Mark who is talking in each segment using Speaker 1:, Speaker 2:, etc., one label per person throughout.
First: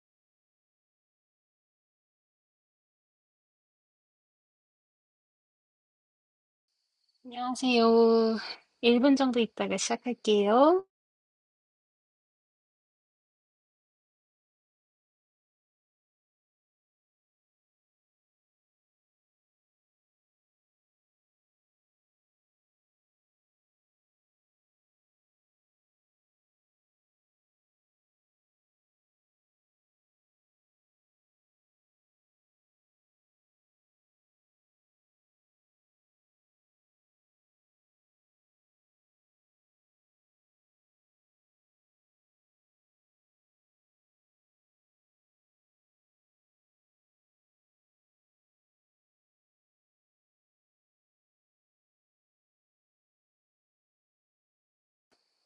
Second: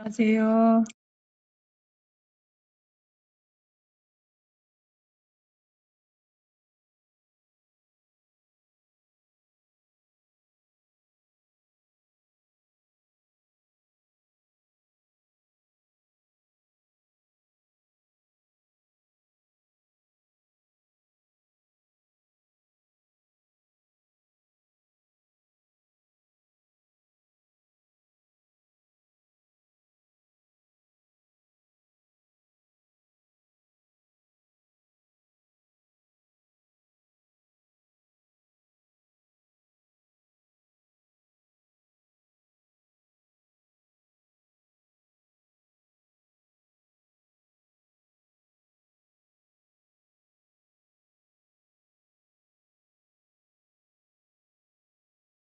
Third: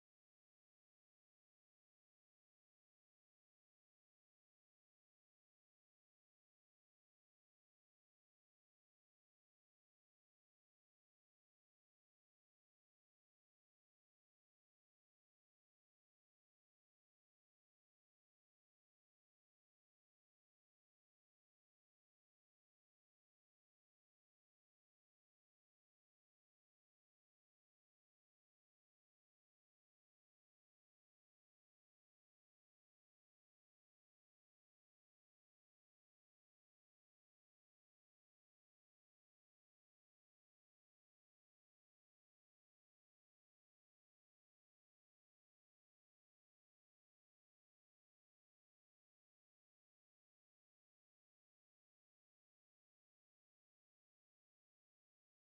Speaker 1: 안녕하세요.
Speaker 2: 안녕하세요. 1분 정도 있다가 시작할게요.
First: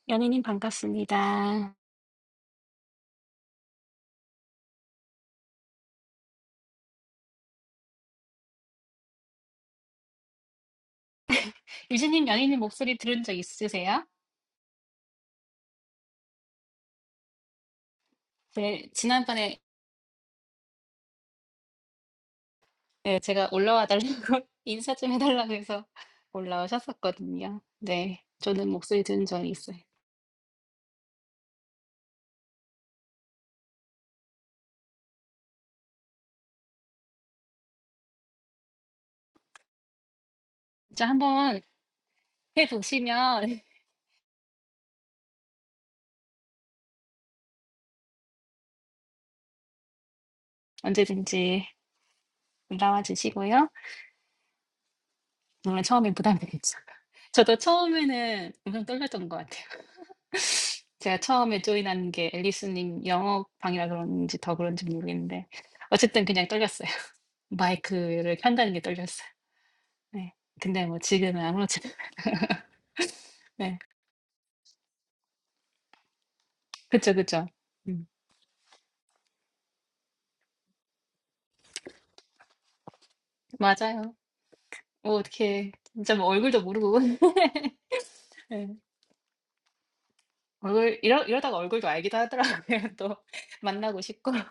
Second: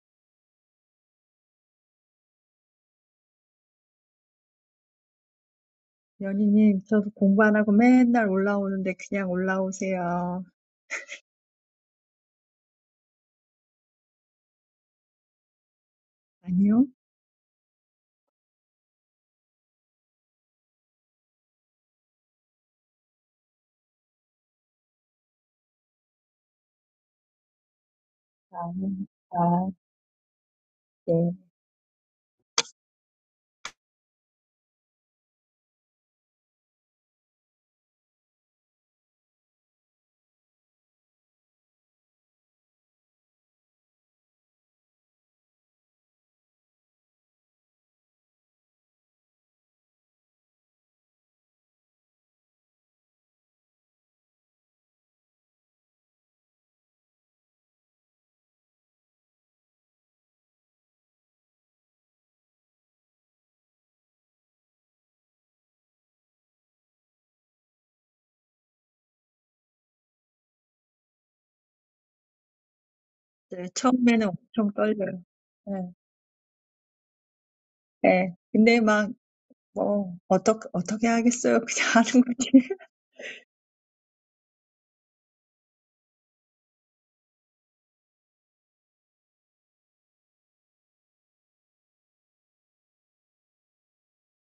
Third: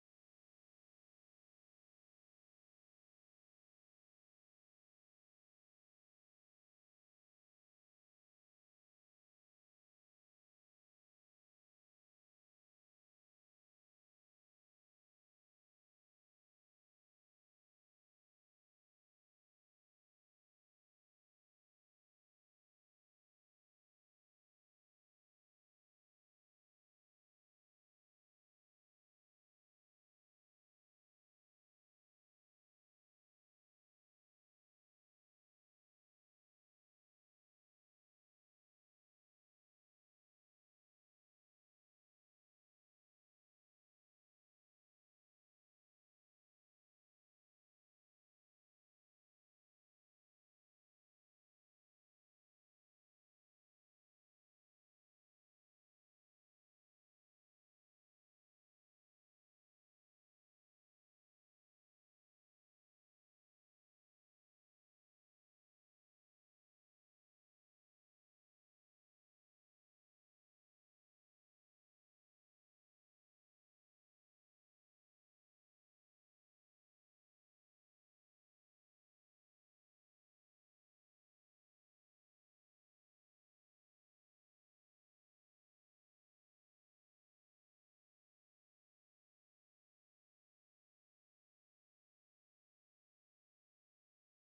Speaker 2: 연희님 반갑습니다.
Speaker 1: 연희님, 저도 공부 안 하고 맨날 올라오는데 그냥 올라오세요.
Speaker 2: 유진님 연희님 목소리 들은 적 있으세요?
Speaker 1: 아니요?
Speaker 2: 네, 지난번에 네, 제가 올라와 달라고 인사 좀 해달라고 해서 올라오셨었거든요. 네,
Speaker 1: 아,
Speaker 2: 저는 목소리 들은 적이
Speaker 1: 아,
Speaker 2: 있어요.
Speaker 1: 네.
Speaker 2: 진짜 한번 해보시면 언제든지 올라와 주시고요. 물론 처음엔 부담되겠죠. 저도 처음에는 엄청 떨렸던 것 같아요. 제가 처음에 조인한 게 앨리스 님 영어방이라 그런지 더 그런지 모르겠는데 어쨌든 그냥 떨렸어요. 마이크를 켠다는 게 떨렸어요. 네. 근데 뭐 지금은 아무렇지
Speaker 1: 네,
Speaker 2: 네.
Speaker 1: 처음에는 엄청 떨려요. 네.
Speaker 2: 그쵸, 그쵸. 음.
Speaker 1: 네. 근데 막, 뭐, 어떻게, 어떻게 하겠어요? 그냥 하는 거지.
Speaker 2: 맞아요. 뭐 어떻게 진짜 뭐 얼굴도 모르고 네. 얼굴 이러 이러다가 얼굴도 알기도 하더라고요. 또 만나고 싶고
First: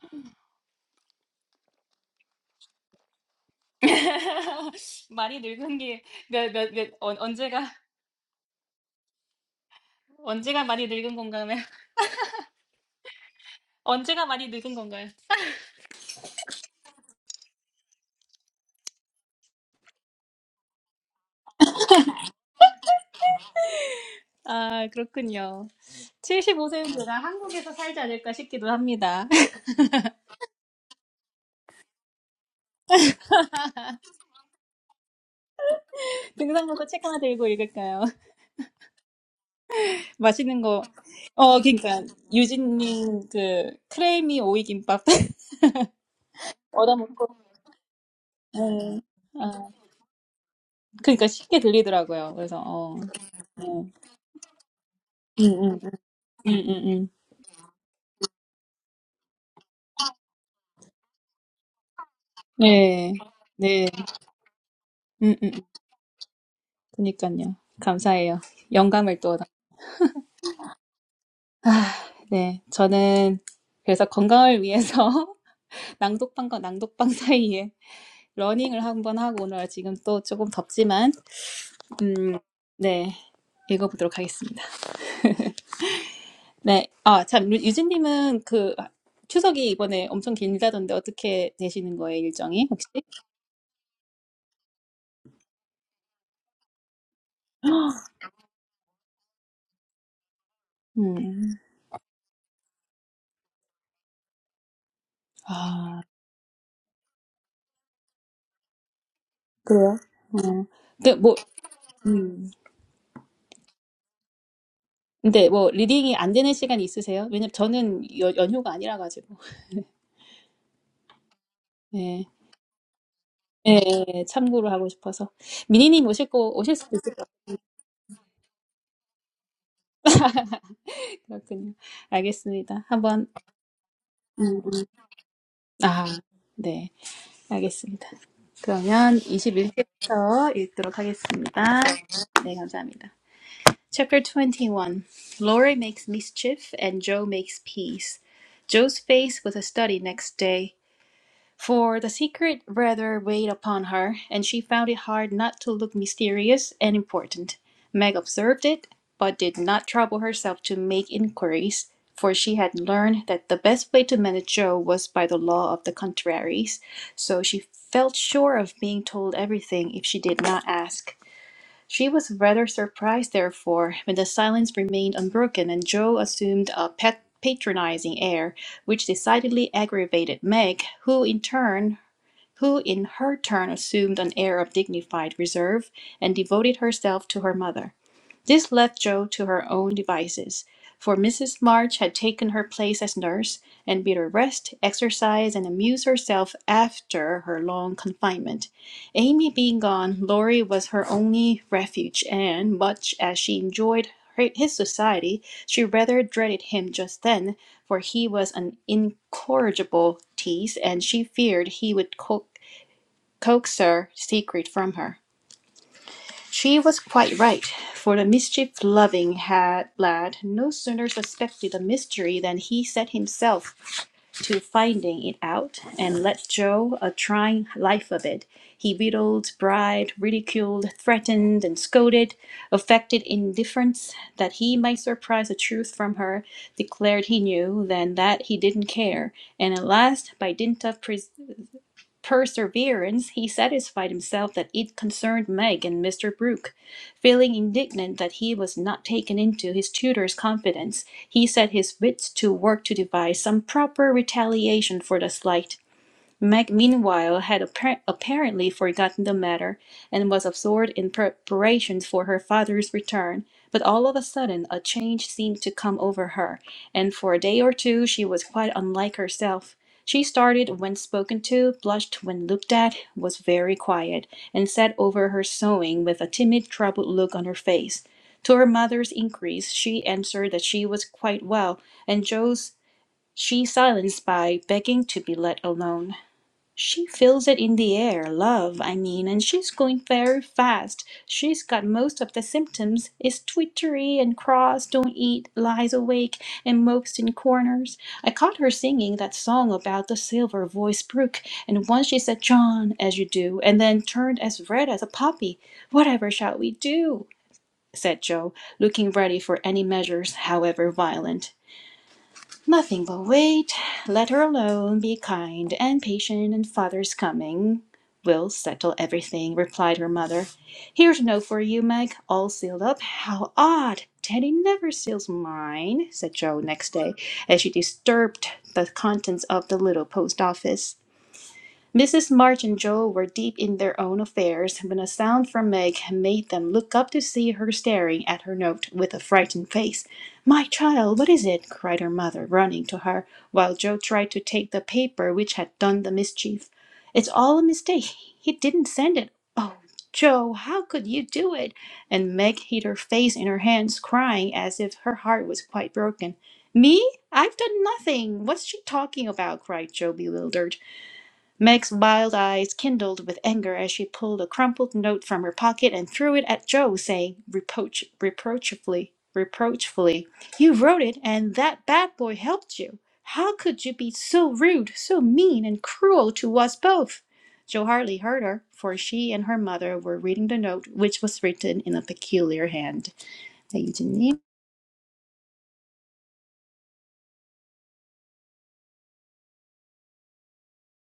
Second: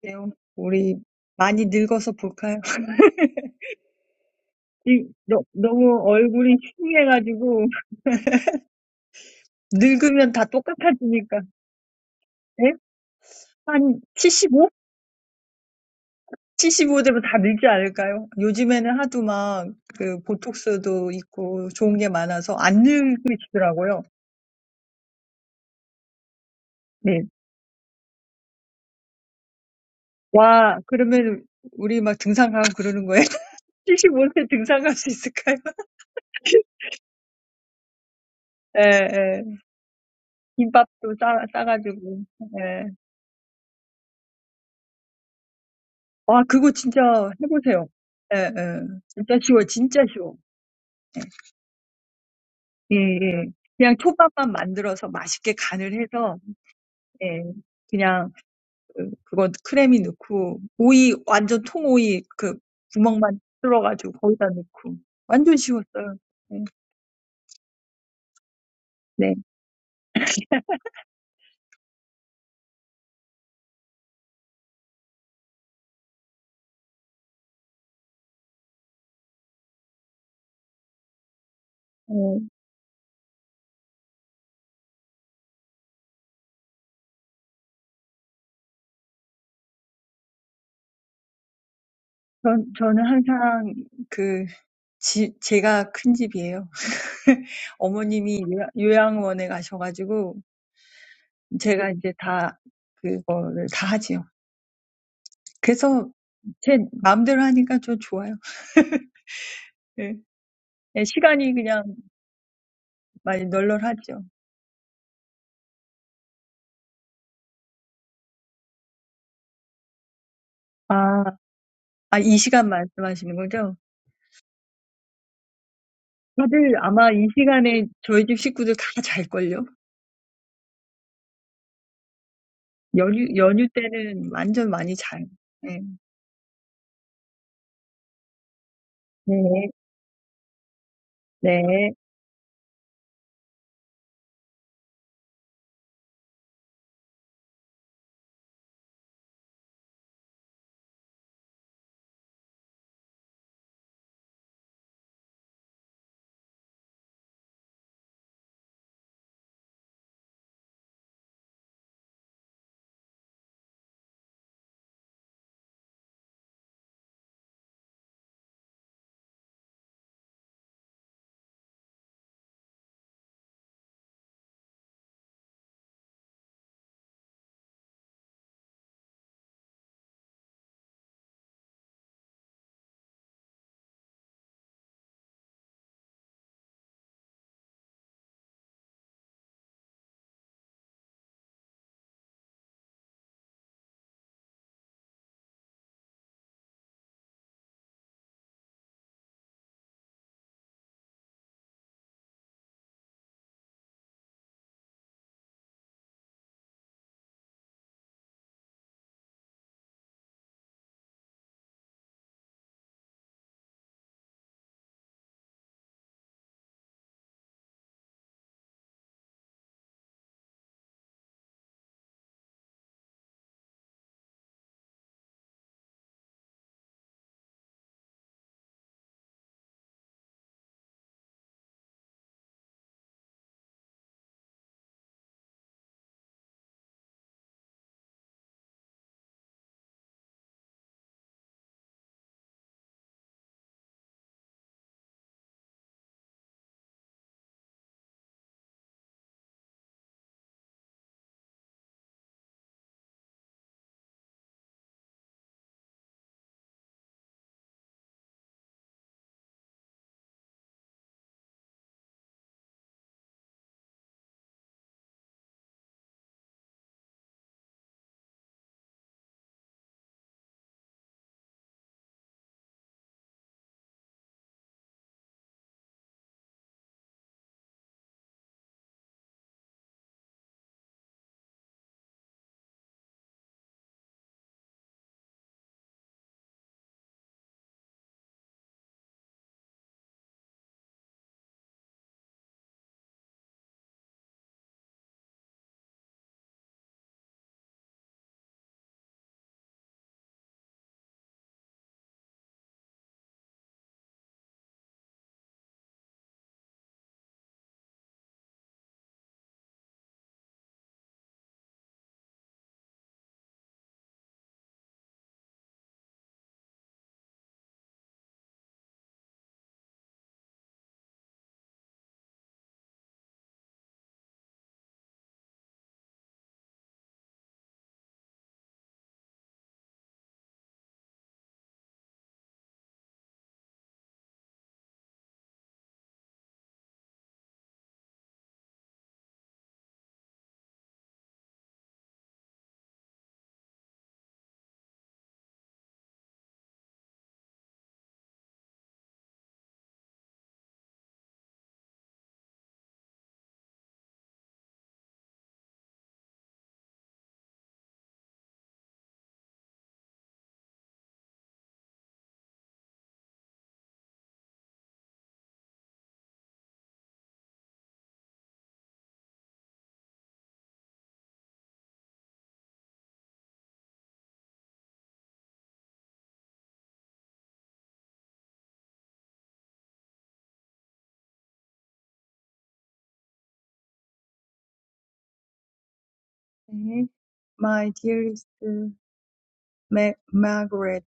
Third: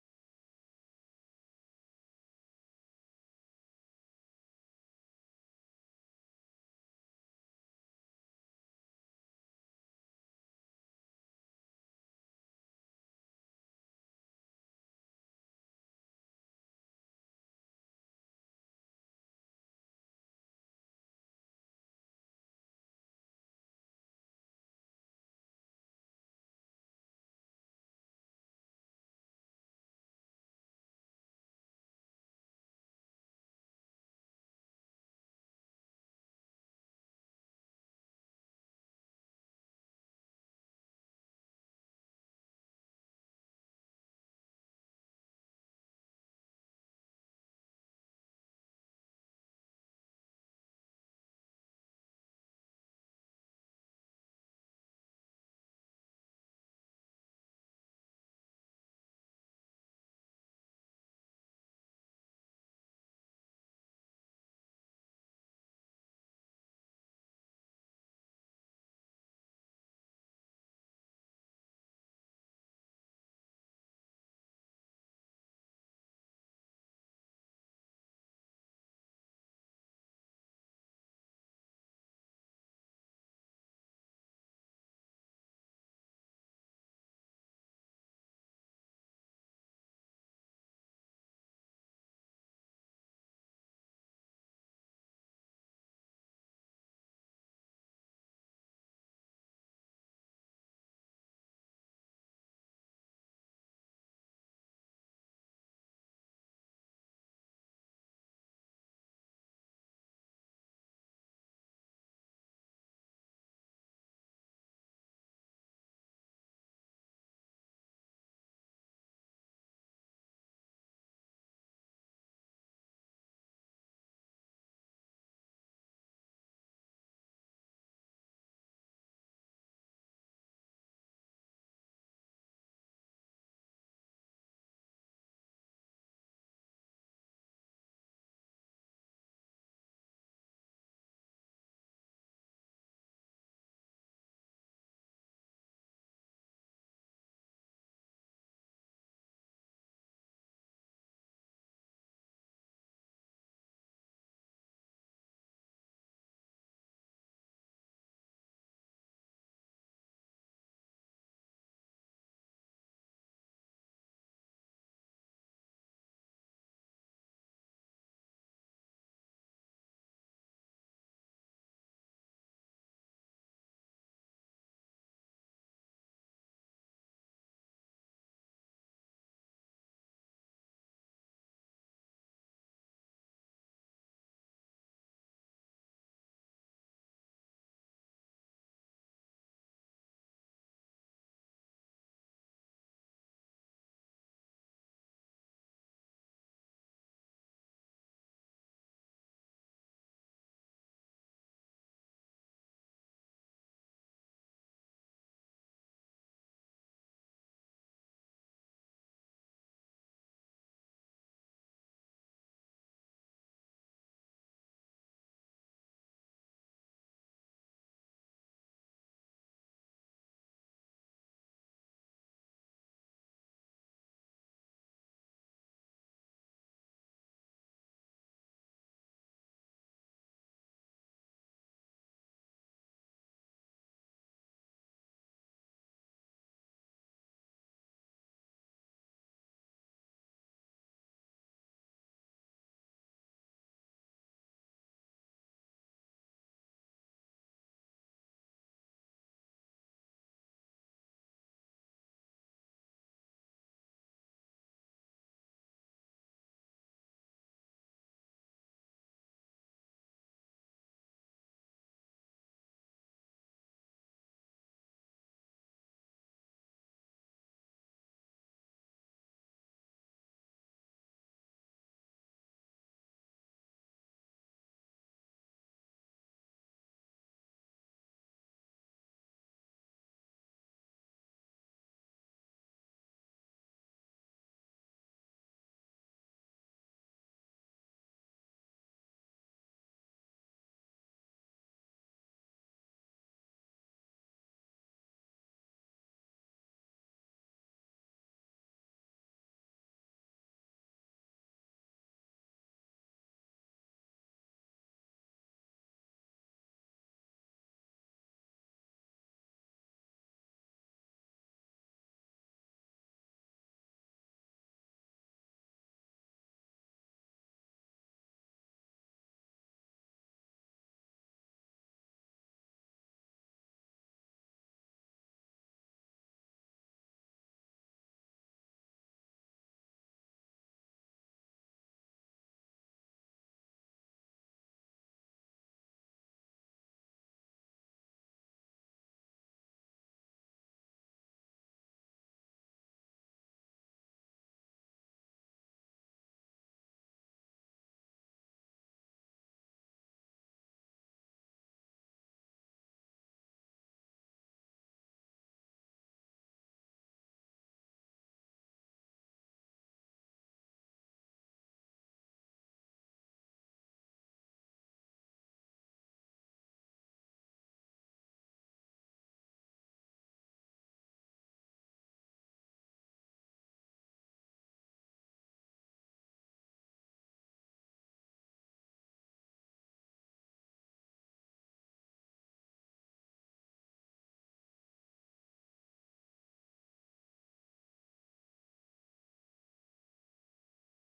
Speaker 1: 그래요. 우리 많이 늙어서 볼까요? 이-
Speaker 2: 많이
Speaker 1: 너,
Speaker 2: 늙은
Speaker 1: 너무
Speaker 2: 게 몇
Speaker 1: 얼굴이
Speaker 2: 몇몇언 언제가
Speaker 1: 흉해가지고, 늙으면 다
Speaker 2: 언제가 많이 늙은
Speaker 1: 똑같아지니까.
Speaker 2: 건가요?
Speaker 1: 네?
Speaker 2: 언제가 많이
Speaker 1: 한75
Speaker 2: 늙은 건가요?
Speaker 1: 75되면 다 늙지 않을까요? 요즘에는 하도 막 그 보톡스도 있고 좋은 게 많아서 안 늙으시더라고요.
Speaker 2: 아, 그렇군요. 75세는
Speaker 1: 네.
Speaker 2: 한국에서 살지 않을까 싶기도 합니다.
Speaker 1: 와, 그러면 우리 막 등산 가고 그러는 거예요? 75세 등산 갈수 있을까요?
Speaker 2: 등산보고 책 하나 들고 읽을까요?
Speaker 1: 예, 예.
Speaker 2: 맛있는 거,
Speaker 1: 김밥도 싸,
Speaker 2: 어, 그러니까
Speaker 1: 싸가지고. 예.
Speaker 2: 유진님 그크레미 오이 김밥
Speaker 1: 와, 그거 진짜
Speaker 2: 얻어먹고,
Speaker 1: 해보세요. 예, 예.
Speaker 2: 음,
Speaker 1: 진짜 쉬워,
Speaker 2: 아,
Speaker 1: 진짜 쉬워.
Speaker 2: 그러니까 쉽게 들리더라고요. 그래서 어,
Speaker 1: 예, 예.
Speaker 2: 네.
Speaker 1: 그냥 초밥만 만들어서
Speaker 2: 음,
Speaker 1: 맛있게
Speaker 2: 음, 음,
Speaker 1: 간을 해서,
Speaker 2: 음, 음, 음.
Speaker 1: 예. 그냥 그거 크래미 넣고 오이 완전 통오이 그
Speaker 2: 네,
Speaker 1: 구멍만
Speaker 2: 네,
Speaker 1: 뚫어가지고 거기다 넣고
Speaker 2: 음, 음,
Speaker 1: 완전 쉬웠어요. 네.
Speaker 2: 그니까요. 감사해요. 영감을 또,
Speaker 1: 네.
Speaker 2: 얻어- 아, 네, 저는 그래서 건강을 위해서 낭독방과 낭독방 사이에 러닝을 한번 하고 오늘 지금 또 조금 덥지만 음,
Speaker 1: 어,
Speaker 2: 네. 읽어보도록 하겠습니다. 네. 아, 참 유- 진 님은 그 추석이 이번에 엄청 길다던데 어떻게 되시는 거예요, 일정이?
Speaker 1: 전,
Speaker 2: 혹시?
Speaker 1: 저는 항상 그 집, 제가 큰 집이에요. 어머님이 요양- 요양원에 가셔가지고
Speaker 2: 음.
Speaker 1: 제가 이제 다 그거를 다 하지요.
Speaker 2: 아,
Speaker 1: 그래서 제 마음대로 하니까 좀 좋아요.
Speaker 2: 그래요?
Speaker 1: 네.
Speaker 2: 음.
Speaker 1: 네,
Speaker 2: 근데 뭐
Speaker 1: 시간이 그냥
Speaker 2: 음.
Speaker 1: 많이 널널하죠.
Speaker 2: 근데 뭐 리딩이 안 되는 시간이 있으세요? 왜냐면 저는 여, 연휴가 아니라 가지고.
Speaker 1: 아, 아,
Speaker 2: 네.
Speaker 1: 이 시간 말씀하시는 거죠?
Speaker 2: 예, 참고로 하고 싶어서 미니님 오실 거
Speaker 1: 다들
Speaker 2: 오실 수도
Speaker 1: 아마
Speaker 2: 있을 것
Speaker 1: 이
Speaker 2: 같아요.
Speaker 1: 시간에 저희 집 식구들 다 잘걸요?
Speaker 2: 그렇군요. 알겠습니다. 한번
Speaker 1: 연휴, 연휴 때는
Speaker 2: 음, 음.
Speaker 1: 완전 많이 자요. 네.
Speaker 2: 아, 네, 알겠습니다. 그러면
Speaker 1: 네.
Speaker 2: 21페이지부터 읽도록
Speaker 1: 네.
Speaker 2: 하겠습니다. 네, 감사합니다. Chapter 21. Laurie makes mischief and Joe makes peace. Joe's face was a study next day. For the secret rather weighed upon her, and she found it hard not to look mysterious and important. Meg observed it, but did not trouble herself to make inquiries, for she had learned that the best way to manage Joe was by the law of the contraries, so she felt sure of being told everything if she did not ask. She was rather surprised, therefore, when the silence remained unbroken and Joe assumed a pet patronizing air, which decidedly aggravated Meg, who in turn who in her turn assumed an air of dignified reserve and devoted herself to her mother. This left Jo to her own devices, for Mrs. March had taken her place as nurse and bid her rest, exercise, and amuse herself after her long confinement. Amy being gone, Laurie was her only refuge, and much as she enjoyed his society, she rather dreaded him just then, for he was an incorrigible tease, and she feared he would co Coaxed her secret from her. She was quite right, for the mischief loving had lad no sooner suspected the mystery than he set himself to finding it out and let Joe a trying life of it. He wheedled, bribed, ridiculed, threatened, and scolded, affected indifference that he might surprise the truth from her, declared he knew, then that he didn't care, and at last, by dint of perseverance, perseverance, he satisfied himself that it concerned Meg and Mr. Brooke. Feeling indignant that he was not taken into his tutor's confidence, he set his wits to work to devise some proper retaliation for the slight. Meg, meanwhile, had appar- apparently forgotten the matter and was absorbed in preparations for her father's return. But all of a sudden, a change seemed to come over her, and for a day or two she was quite unlike herself. She started when spoken to, blushed when looked at, was very quiet, and sat over her sewing with a timid, troubled look on her face. To her mother's inquiries, she answered that she was quite well, and Joe's she silenced by begging to be let alone. She feels it in the air, love, I mean, and she's going very fast. She's got most of the symptoms, is twittery and cross, don't eat, lies awake, and mopes in corners. I caught her singing that song about the silver voiced brook, and once she said, John, as you do, and then turned as red as a poppy. Whatever shall we do? said Joe, looking ready for any measures, however violent. Nothing will wait. Let her alone. Be kind and patient, and father's coming will settle everything, replied her mother. Here's a note for you, Meg, all sealed up. How odd! Teddy never seals mine, said Joe next day, as she disturbed the contents of the little post office. Mrs. March and Joel were deep in their own affairs when a sound from Meg made them look up to see her staring at her note with a frightened face. My child, what is it? cried her mother, running to her, while Joe tried to take the paper which had done the mischief. It's all a mistake. He didn't send it. Oh, Joe, how could you do it? And Meg hid her face in her hands, crying as if her heart was quite broken. Me? I've done nothing. What's she talking about? cried Joe, bewildered. Meg's wild eyes kindled with anger as she pulled a crumpled note from her pocket and threw it at Joe, saying reproach, reproachfully, reproachfully, "You wrote it, and that bad boy helped you. How could you be so rude, so mean, and cruel to us both?" Joe hardly heard her, for she and her mother were reading the note, which was written in a peculiar hand. 네, 유진님.
Speaker 1: 네. My dearest Ma- Margaret,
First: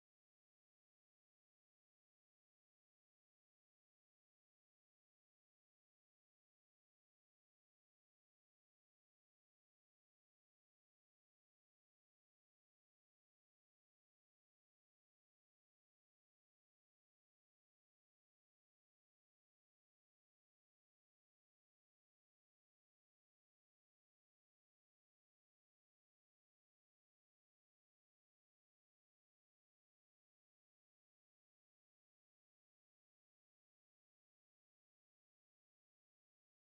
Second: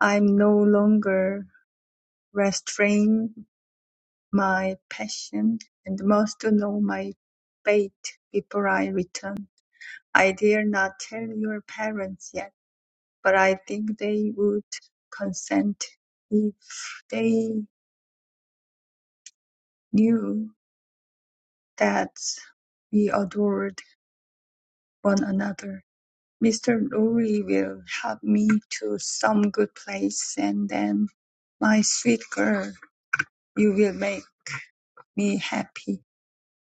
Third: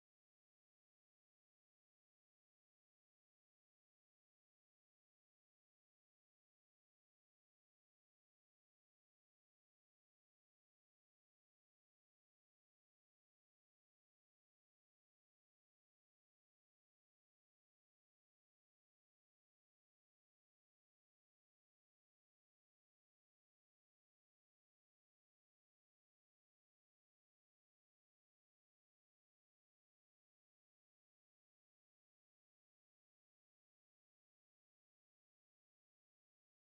Speaker 1: I'm no longer restrain my passion and must know my fate before I return. I dare not tell your parents yet, but I think they would consent if they knew That we adored one another. Mr. Lorry will help me to some good place, and then, my sweet girl, you will make me happy.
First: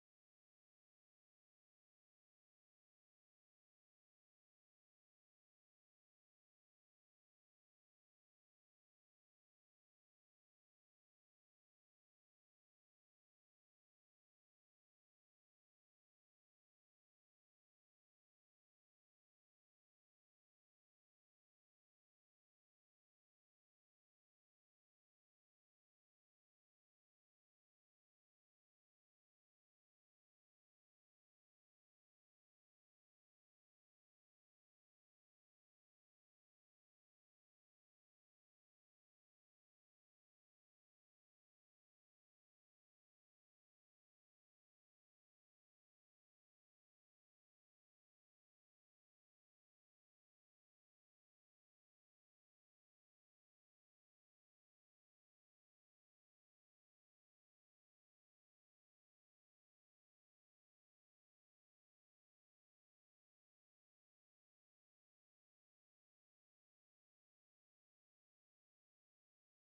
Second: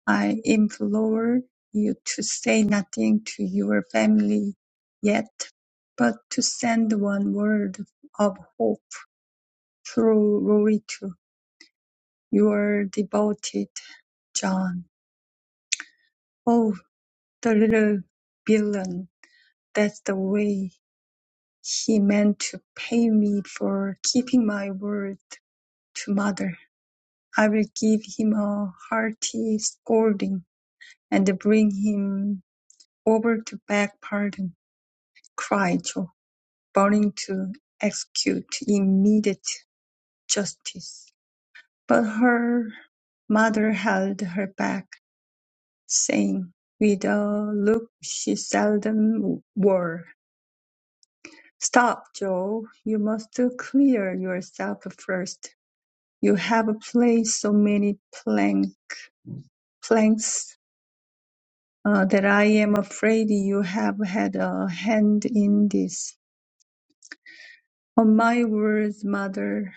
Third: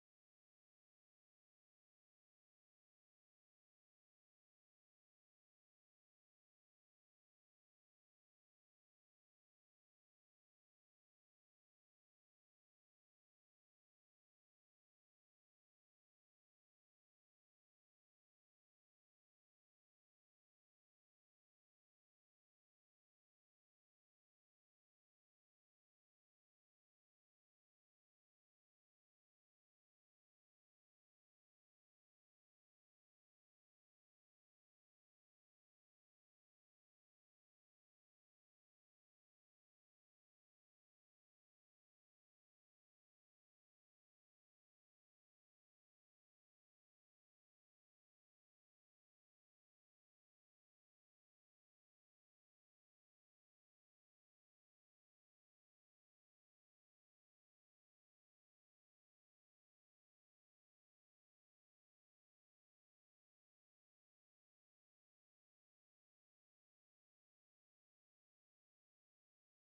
Speaker 1: I implore you to say nothing to your family yet, but to send one word of hope through Lorry to your devoted John. Oh, the little villain, that's the way. He meant to pay me for keeping my word to mother. I will give him a hearty scolding and bring him over to beg pardon, cried Joe, burning to execute immediate justice. But her mother held her back, saying, with a look she seldom wore, Stop, Joe. You must clear yourself first. You have placed so many plank, planks uh, that I am afraid you have had a hand in this. On my words, mother,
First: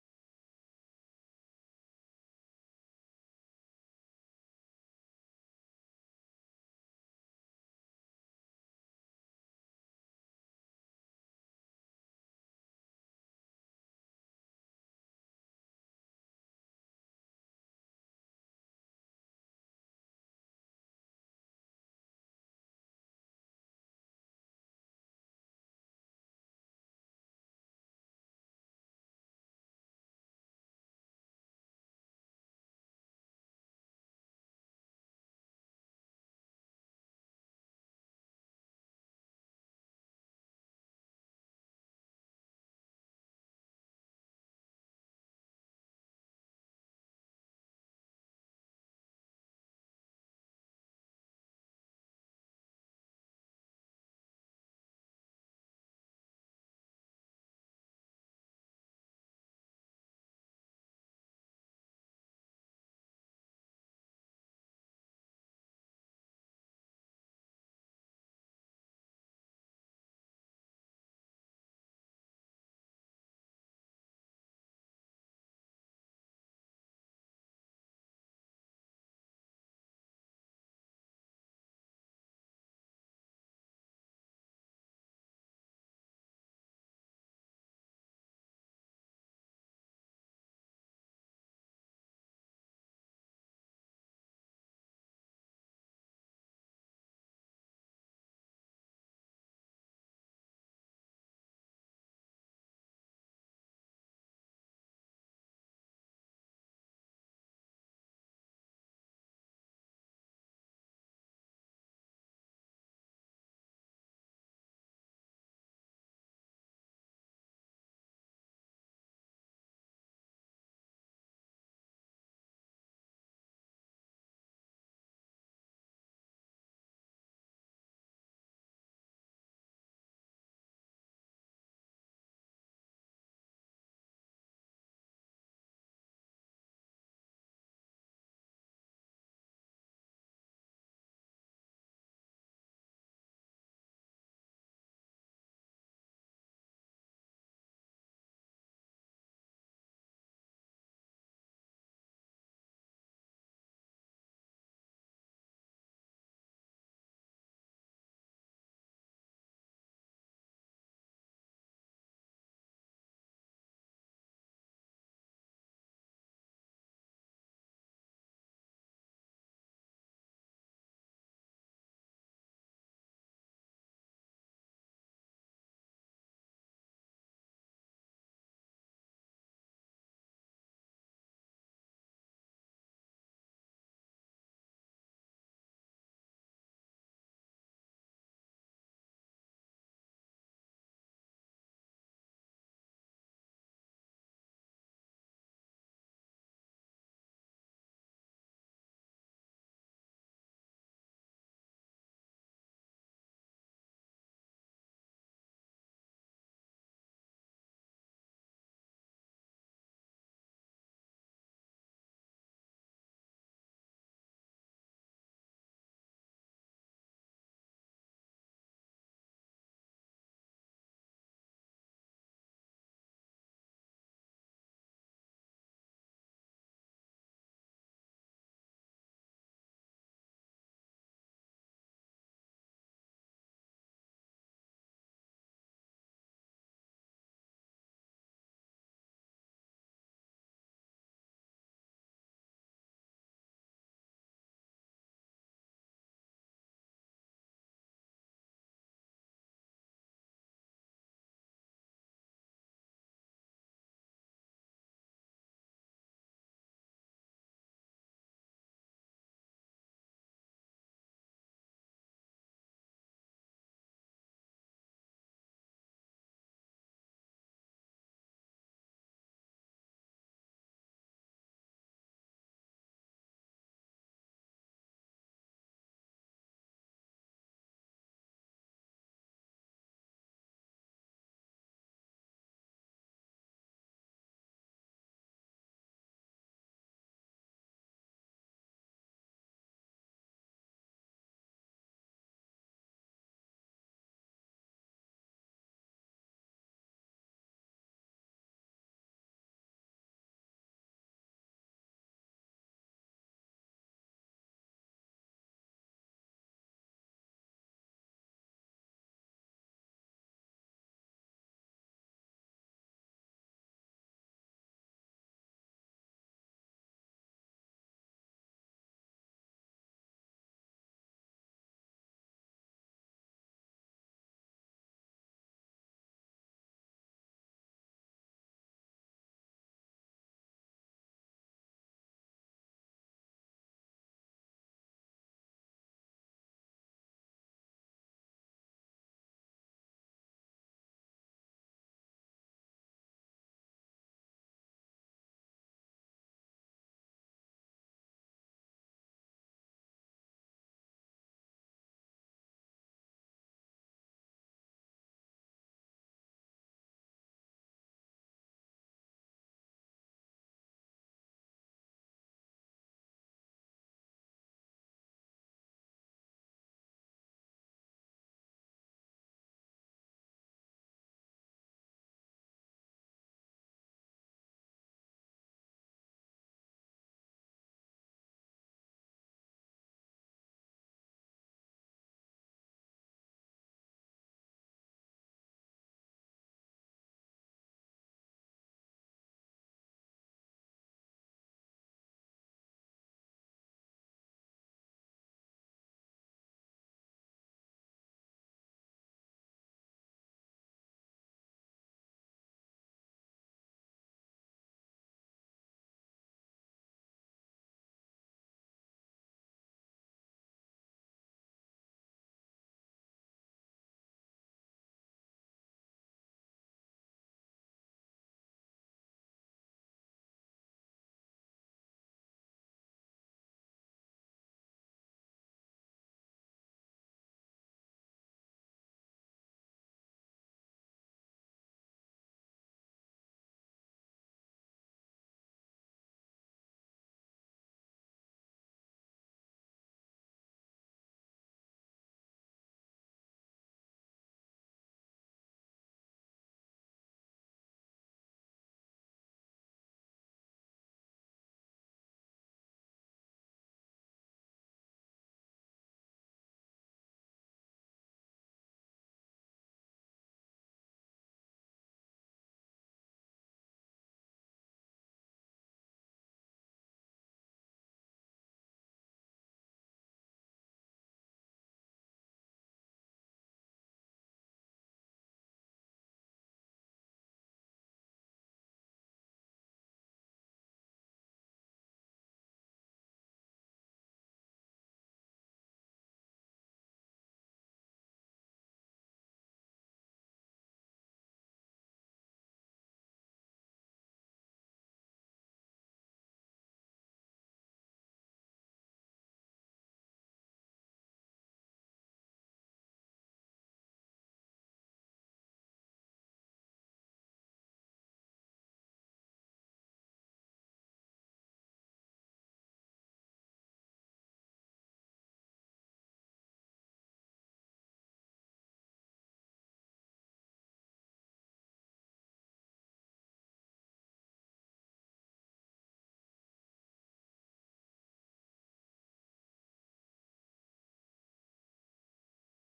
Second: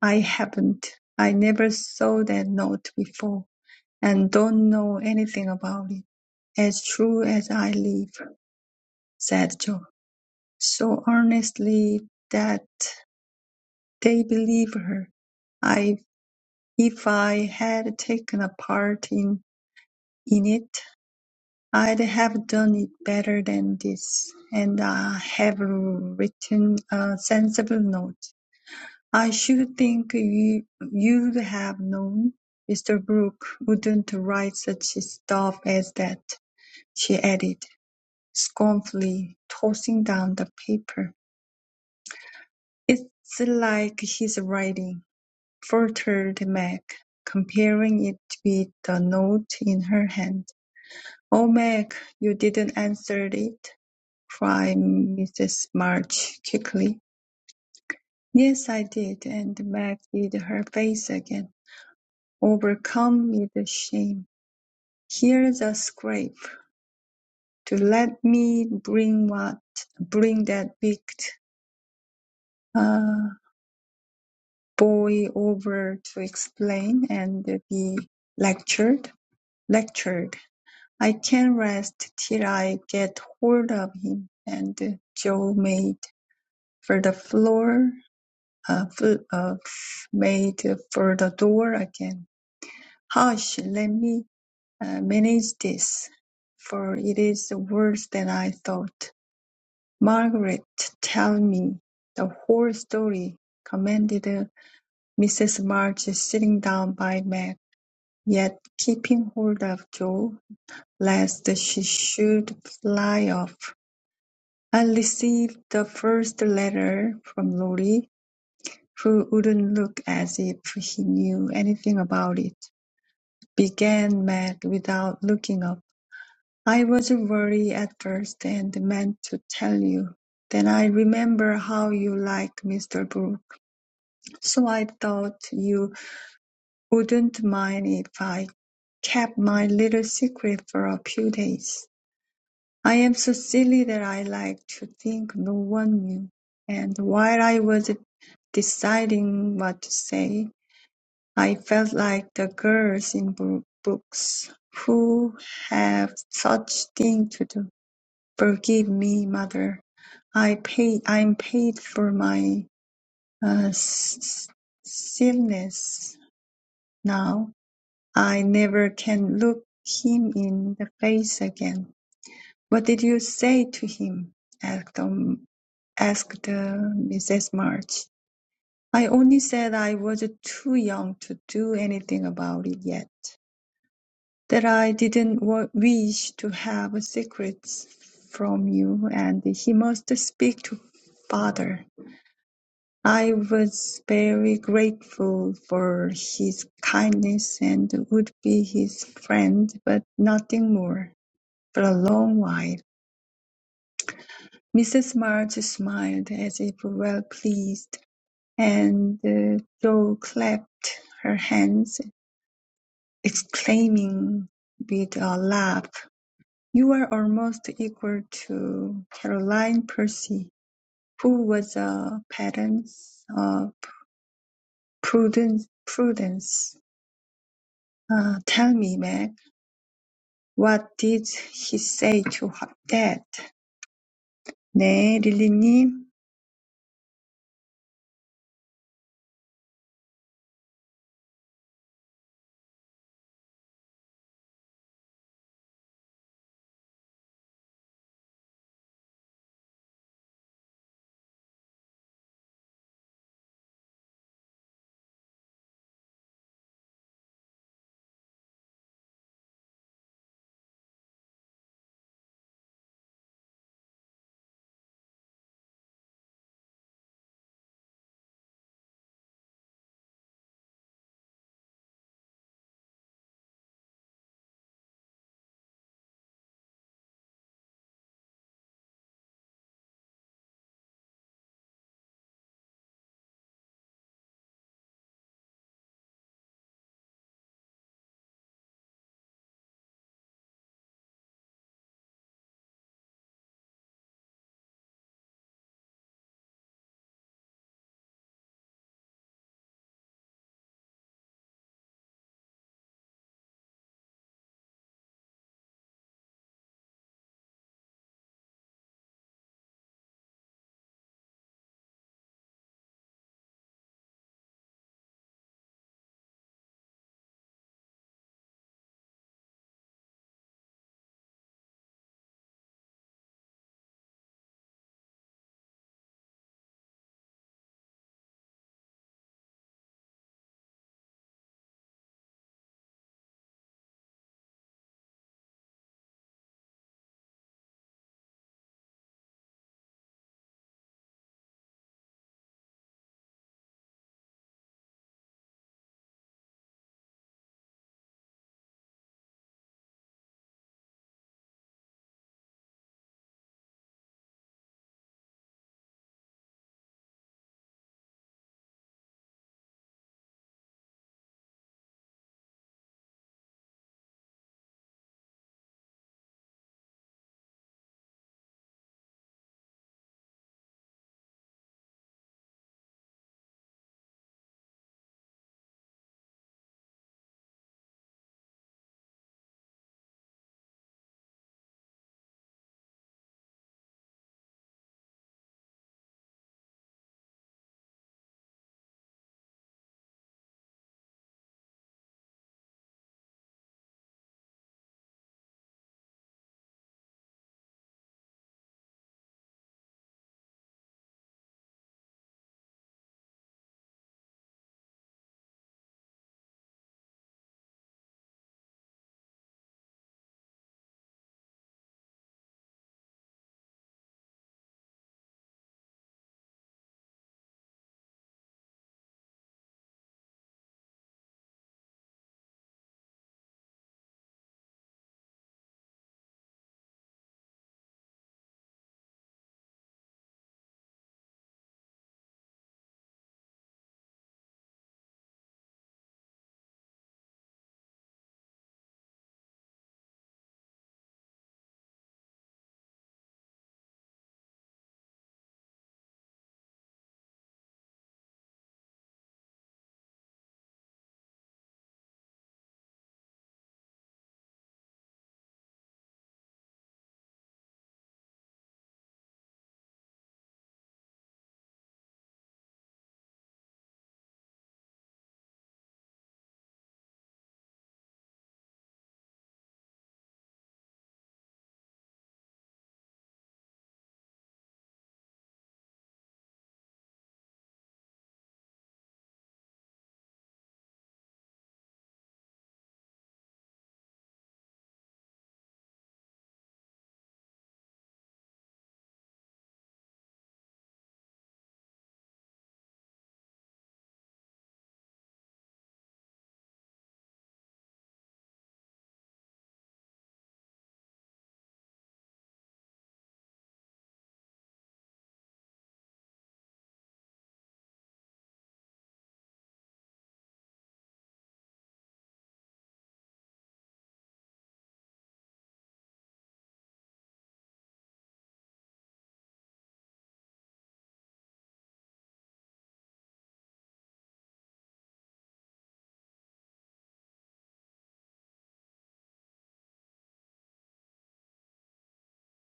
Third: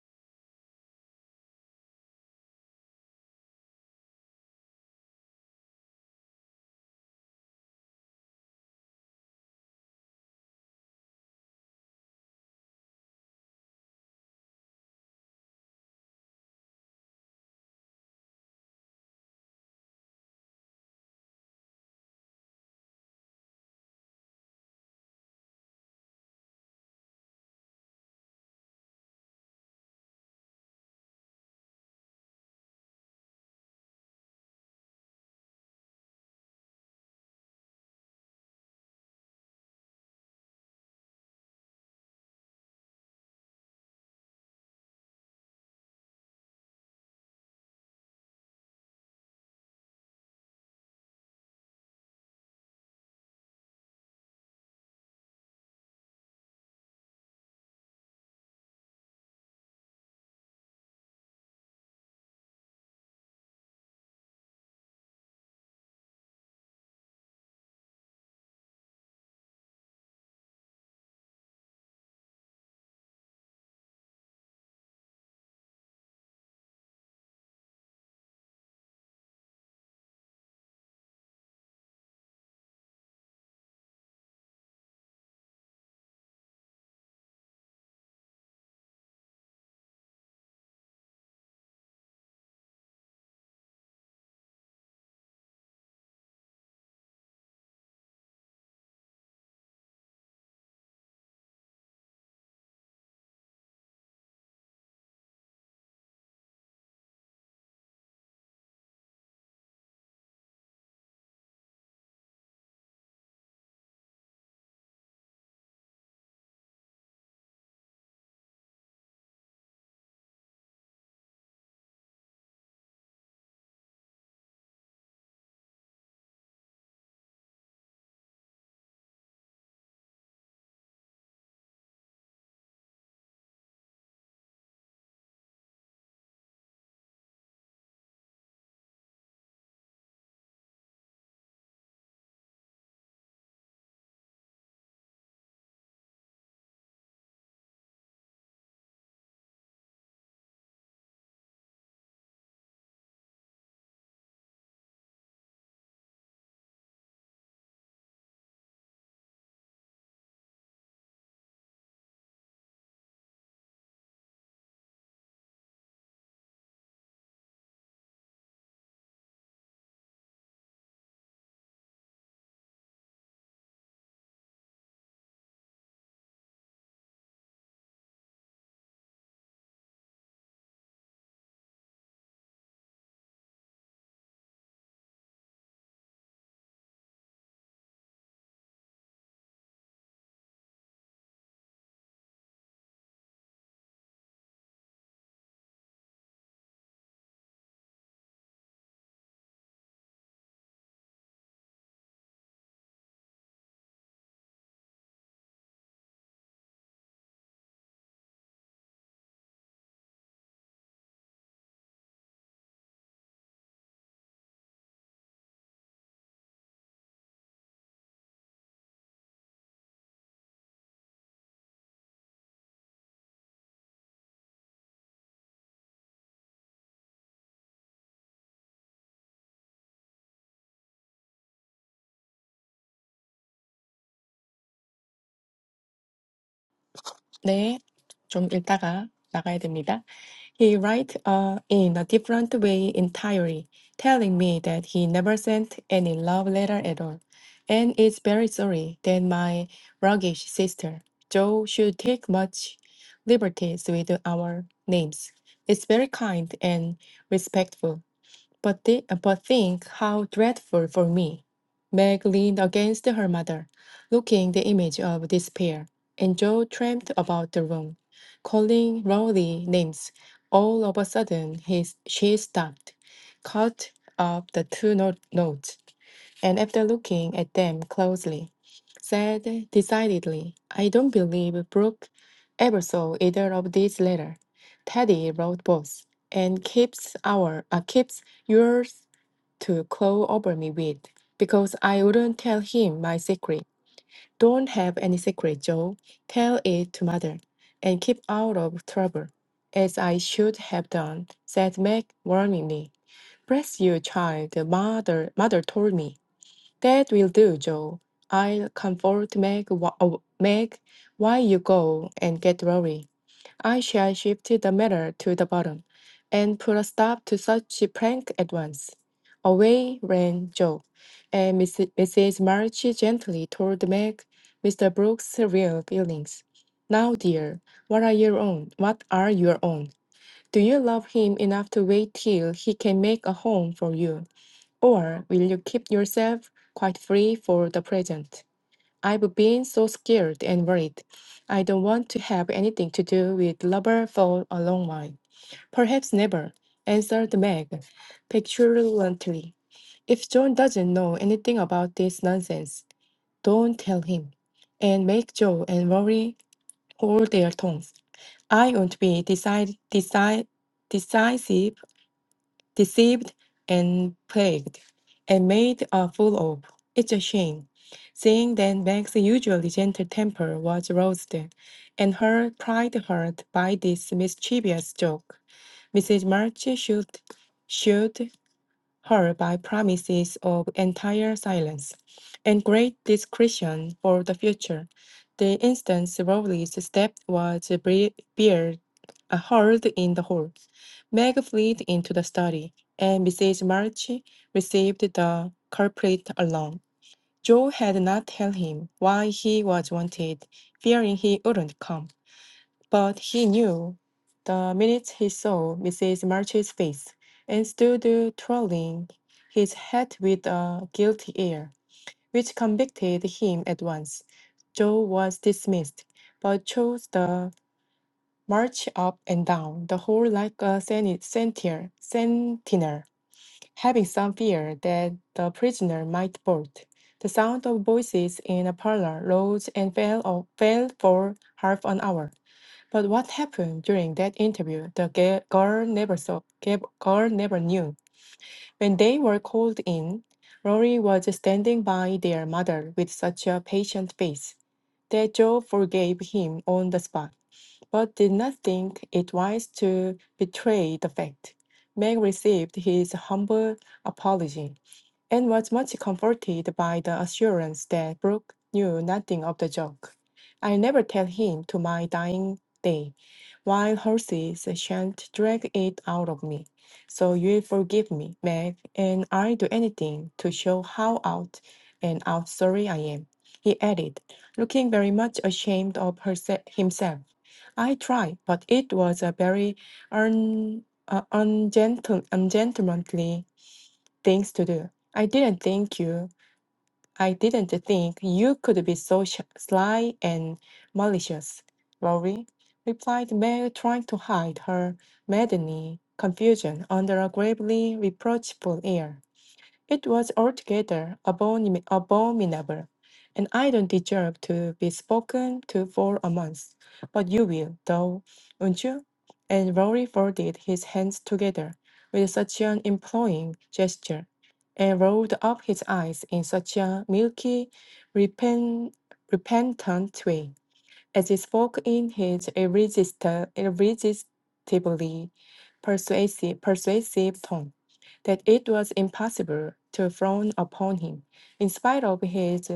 Speaker 1: I haven't. I never saw that note before and don't know anything about it. As true as I live, said Joe, so earnestly that they believed her. I, if I had taken a part in, in it, I'd have done it better than this, and I have written a sensible note. I should think you, you'd have known Mr. Brooke wouldn't write such stuff as that, she added, scornfully tossing down the paper. It's like his writing, faltered Meg, comparing it with the note in her hand. Oh, Meg, you didn't answer it. cried Mrs. March quickly. "Yes, I did," and Meg hid her face again, overcome with shame. "Here's a scrape to let me bring what bring that wicked uh, boy over to explain and be lectured. Lectured. I can't rest till I get hold of him." And Joe made for the floor a foot of made for the door again. Hush, let me uh, manage this, for it is worse than I thought. Margaret, tell me the whole story, commanded Mrs. March, sitting down by Meg, yet keeping hold of Joe, lest she should fly off. I received the first letter from Lori who wouldn't look as if he knew anything about it, began Matt without looking up. "I was worried at first and meant to tell you. Then I remember how you like Mr. Brooke, so I thought you wouldn't mind if I kept my little secret for a few days. I am so silly that I like to think no one knew, and while I was deciding what to say, I felt like the girls in bo- books who have such things to do. Forgive me, mother. I pay. I'm paid for my uh, s- s- silliness now. I never can look him in the face again. What did you say to him? Asked, um, asked uh, Mrs. March. I only said I was too young to do anything about it yet. that I didn't wa- wish to have secrets from you, and he must speak to father. I was very grateful for his kindness and would be his friend, but nothing more for a long while. Mrs. March smiled as if well pleased, and uh, Jo clapped her hands, exclaiming with a laugh. You are almost equal to Caroline Percy, who was a pattern of prudence. prudence. Ah, tell me, Meg, what did he say to her dad? 네, 릴리님.
Speaker 3: 네, 좀 읽다가 나가야 됩니다. He write uh, in a different way entirely, telling me that he never sent any love letter at all, and is very sorry that my roguish sister Jo should take much liberties with our names. It's very kind and respectful, but, thi- but think how dreadful for me. Meg leaned against her mother, looking the image of despair, and Joe tramped about the room, calling Rowley names. All of a sudden, he, she stopped, caught up the two no- notes and after looking at them closely, said decidedly, I don't believe Brooke ever saw either of these letters. Teddy wrote both, and keeps our uh, keeps yours to claw over me with, because I wouldn't tell him my secret. Don't have any secret, Joe. Tell it to mother, and keep out of trouble, as I should have done, said Meg warningly. Bless you, child, mother mother told me. That will do, Joe. I'll comfort Meg, wh- uh, Meg while you go and get Rory. I shall shift the matter to the bottom and put a stop to such prank at once. Away ran Joe, and Miss, Mrs. March gently told Meg Mr. Brooks' real feelings. Now, dear, what are your own? What are your own? Do you love him enough to wait till he can make a home for you? Or will you keep yourself quite free for the present? I've been so scared and worried. I don't want to have anything to do with rubber for a long while. Perhaps never, answered Meg petulantly. If John doesn't know anything about this nonsense, don't tell him. And make Joe and Rory hold their tongues. I won't be decide, decide, decisive deceived and plagued, and made a fool of. It's a shame. Seeing that Meg's usually gentle temper was roused, and her pride hurt by this mischievous joke, Mrs. March should, should her by promises of entire silence and great discretion for the future. The instant Rowley's step was bre- beard- uh, heard in the hall. Meg fled into the study, and Mrs. March received the culprit alone. Joe had not told him why he was wanted, fearing he wouldn't come. But he knew the minute he saw Mrs. March's face, and stood twirling his hat with a guilty air, which convicted him at once. Joe was dismissed, but chose the march up and down the hall like a seni- sentinel, sentinel, having some fear that the prisoner might bolt. The sound of voices in a parlor rose and fell, o- fell for half an hour. But what happened during that interview, the ga- girl never saw, ga- girl never knew. When they were called in, Rory was standing by their mother with such a patient face that Joe forgave him on the spot, but did not think it wise to betray the fact. Meg received his humble apology and was much comforted by the assurance that Brooke knew nothing of the joke. I'll never tell him to my dying day, while horses shan't drag it out of me. So you'll forgive me, Meg, and I'll do anything to show how out and out sorry I am, he added, looking very much ashamed of herse- himself. I tried, but it was a very un- uh, ungentle- ungentlemanly things to do. I didn't think you. I didn't think you could be so sh- sly and malicious, Rory, replied May, trying to hide her maddening confusion under a gravely reproachful air. It was altogether abomin- abominable, and I don't deserve to be spoken to for a month. But you will, though, won't you? And Rory folded his hands together with such an imploring gesture, and rolled up his eyes in such a milky, repent- repentant way. As he spoke in his irresisti- irresistibly persuasive, persuasive tone, that it was impossible to frown upon him, in spite of his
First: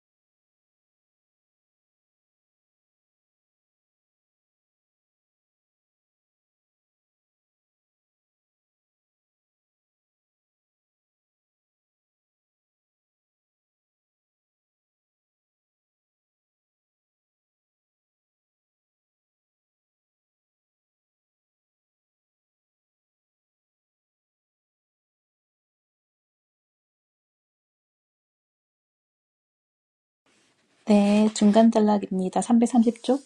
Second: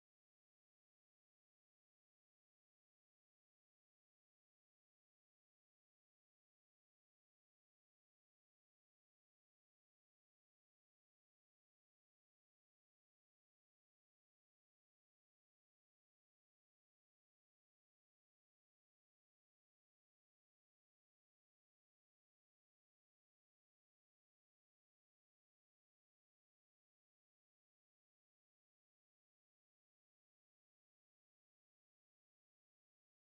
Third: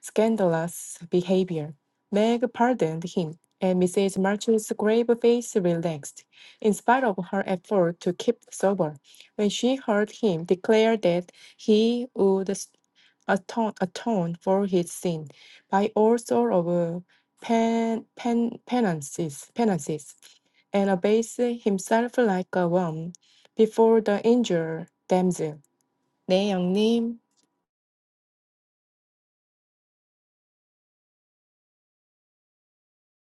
Speaker 3: scandalous behavior. Meg pardoned him, and Mrs. March's grave face relaxed, in spite of her effort to keep sober, when she heard him declare that he would s- atone, atone for his sin by all sorts of pen, pen, penances, penances, and abase himself like a worm before the injured damsel. 네, 영님.
Speaker 2: 네, 중간 전략입니다. 330쪽.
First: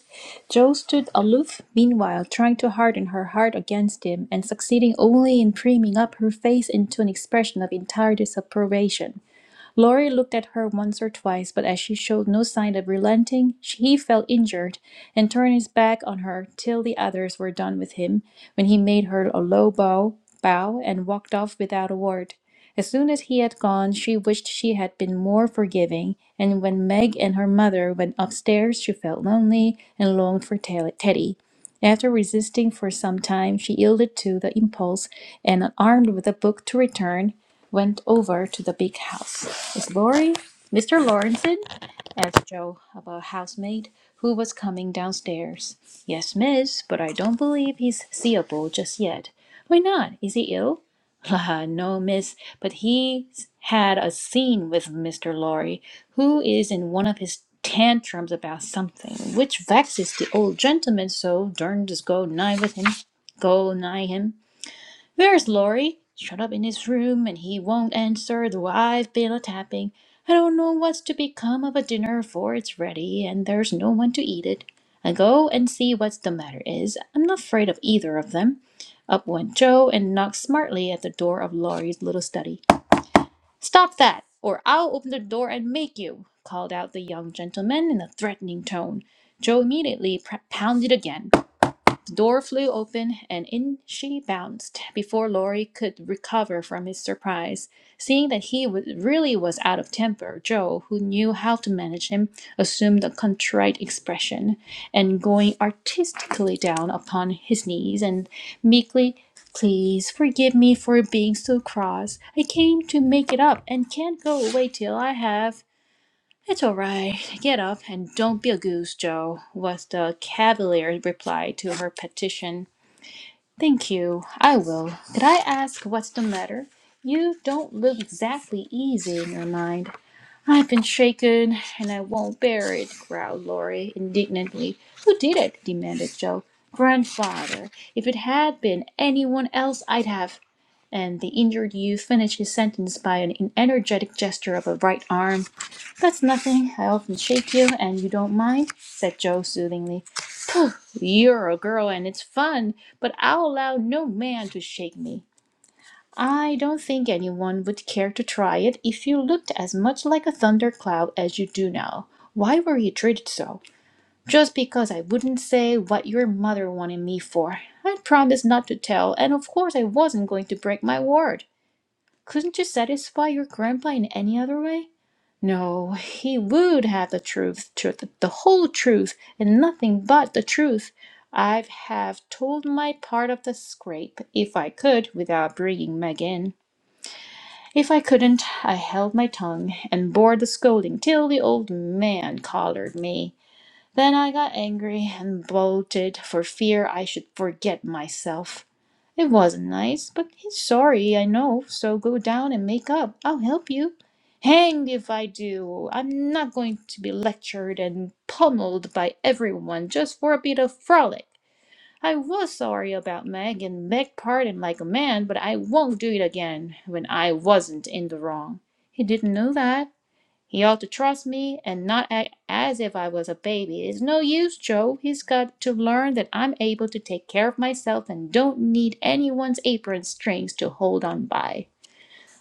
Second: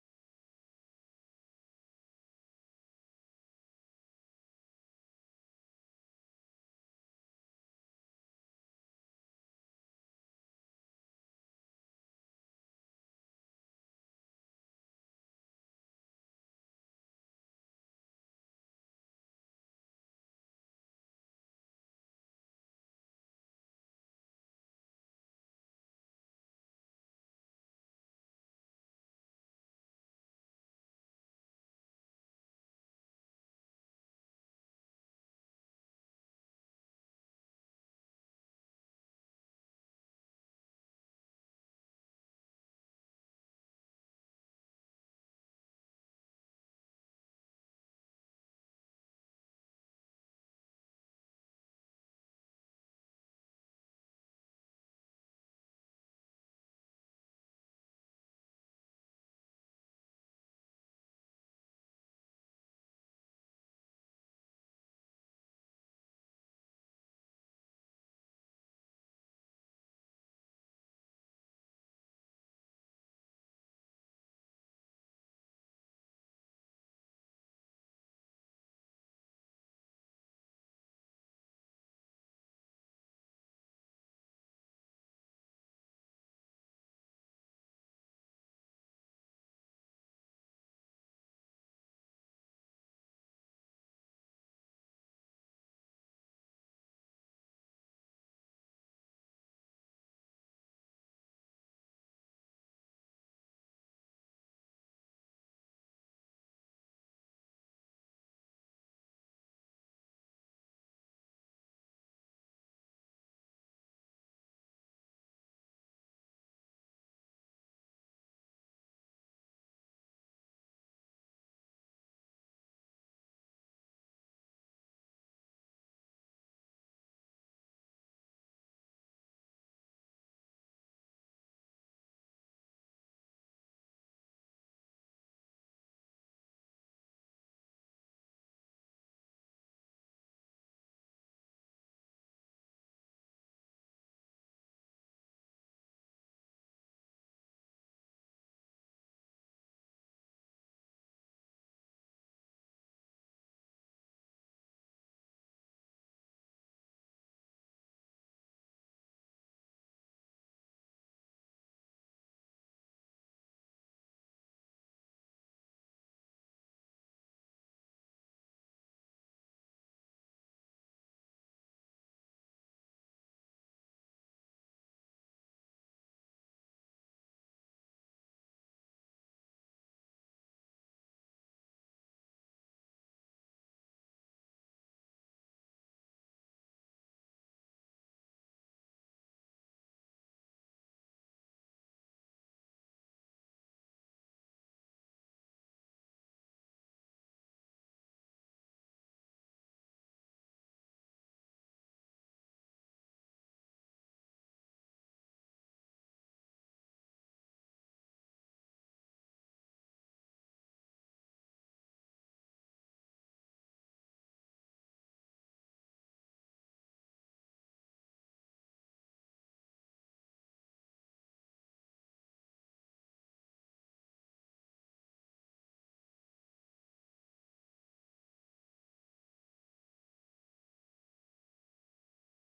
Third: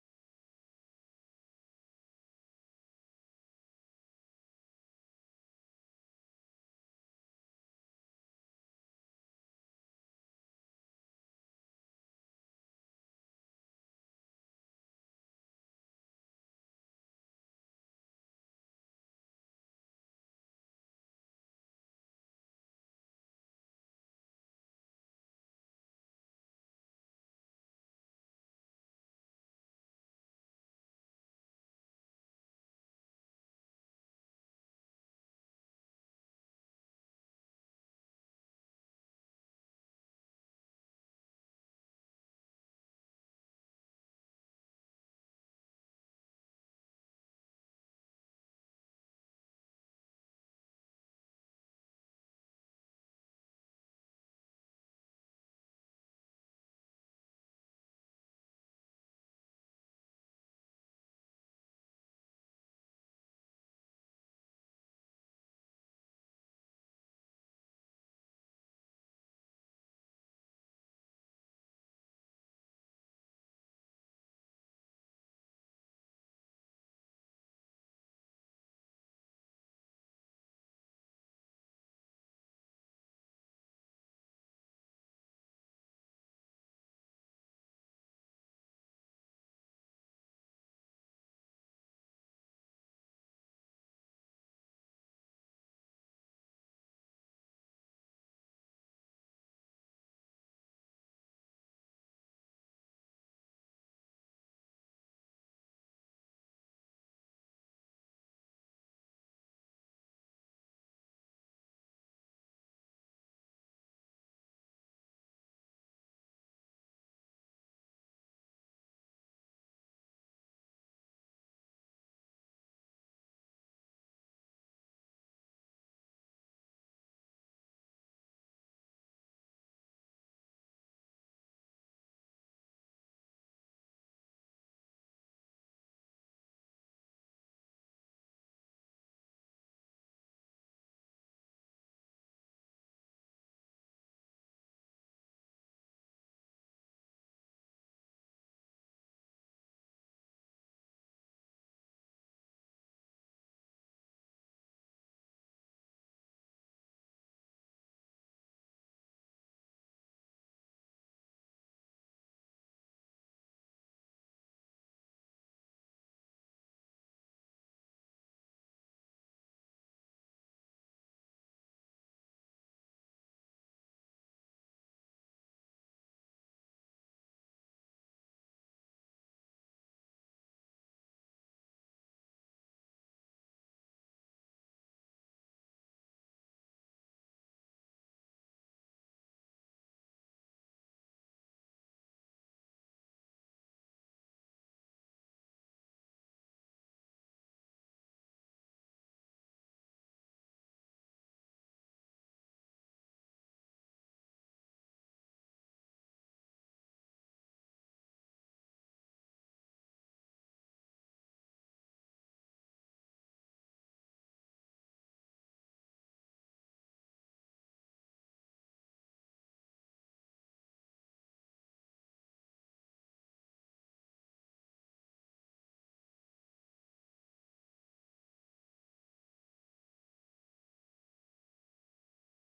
Speaker 2: Jo stood aloof, meanwhile, trying to harden her heart against him, and succeeding only in priming up her face into an expression of entire disapprobation. Laurie looked at her once or twice, but as she showed no sign of relenting, he felt injured and turned his back on her till the others were done with him, when he made her a low bow, bow and walked off without a word. As soon as he had gone, she wished she had been more forgiving, and when Meg and her mother went upstairs, she felt lonely and longed for Tel- Teddy. After resisting for some time, she yielded to the impulse and, armed with a book, to return went over to the big house. It's Laurie, Mr. Lawrenson? asked Joe of a housemaid who was coming downstairs. Yes, miss, but I don't believe he's seeable just yet. Why not? Is he ill? La, no, miss, but he's had a scene with Mr. Lorry, who is in one of his tantrums about something, which vexes the old gentleman so darn just go nigh with him, go nigh him. Where's Laurie? Shut up in his room and he won't answer though I've been a tapping. I don't know what's to become of a dinner for it's ready and there's no one to eat it. I go and see what's the matter is. I'm not afraid of either of them. Up went Joe and knocked smartly at the door of Laurie's little study. Stop that, or I'll open the door and make you, called out the young gentleman in a threatening tone. Joe immediately pr- pounded again. The door flew open, and in she bounced before Laurie could recover from his surprise. Seeing that he wa- really was out of temper, Joe, who knew how to manage him, assumed a contrite expression, and going artistically down upon his knees and meekly, "Please forgive me for being so cross. I came to make it up and can't go away till I have." It's all right. Get up and don't be a goose, Joe, was the cavalier reply to her petition. Thank you. I will. Could I ask what's the matter? You don't look exactly easy in your mind. I've been shaken, and I won't bear it, growled Laurie indignantly. Who did it? demanded Joe. Grandfather. If it had been anyone else, I'd have. And the injured youth finished his sentence by an energetic gesture of a right arm. That's nothing. I often shake you, and you don't mind, said Joe soothingly. Pooh, you're a girl, and it's fun, but I'll allow no man to shake me. I don't think anyone would care to try it if you looked as much like a thundercloud as you do now. Why were you treated so? Just because I wouldn't say what your mother wanted me for. I'd promised not to tell, and of course I wasn't going to break my word. Couldn't you satisfy your grandpa in any other way? No, he would have the truth, the whole truth, and nothing but the truth. I'd have told my part of the scrape, if I could, without bringing Meg in. If I couldn't, I held my tongue and bore the scolding till the old man collared me. Then I got angry and bolted for fear I should forget myself. It wasn't nice, but he's sorry, I know, so go down and make up. I'll help you. Hanged if I do. I'm not going to be lectured and pummeled by everyone just for a bit of frolic. I was sorry about Meg and begged pardon like a man, but I won't do it again when I wasn't in the wrong. He didn't know that. He ought to trust me and not act as if I was a baby. It's no use, Joe. He's got to learn that I'm able to take care of myself and don't need anyone's apron strings to hold on by.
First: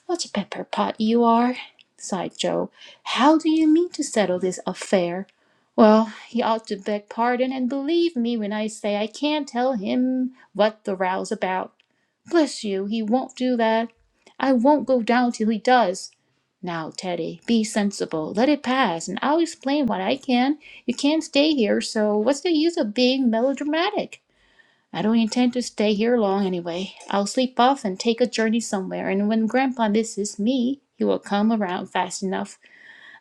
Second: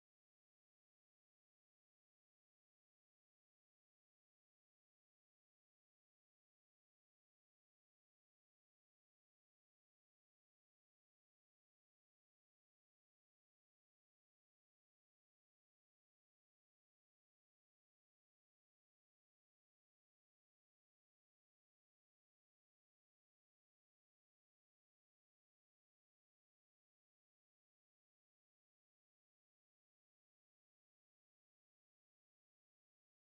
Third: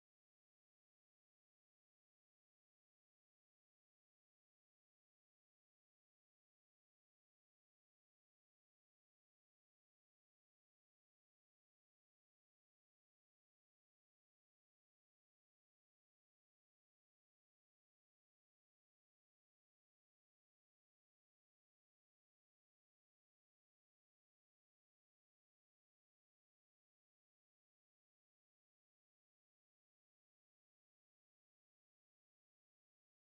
Speaker 2: "What a pepper pot you are!" sighed Joe. "How do you mean to settle this affair? Well, he ought to beg pardon and believe me when I say I can't tell him what the row's about. Bless you, he won't do that. I won't go down till he does. Now, Teddy, be sensible. Let it pass, and I'll explain what I can. You can't stay here, so what's the use of being melodramatic? I don't intend to stay here long, anyway. I'll sleep off and take a journey somewhere, and when grandpa misses me he will come around fast enough.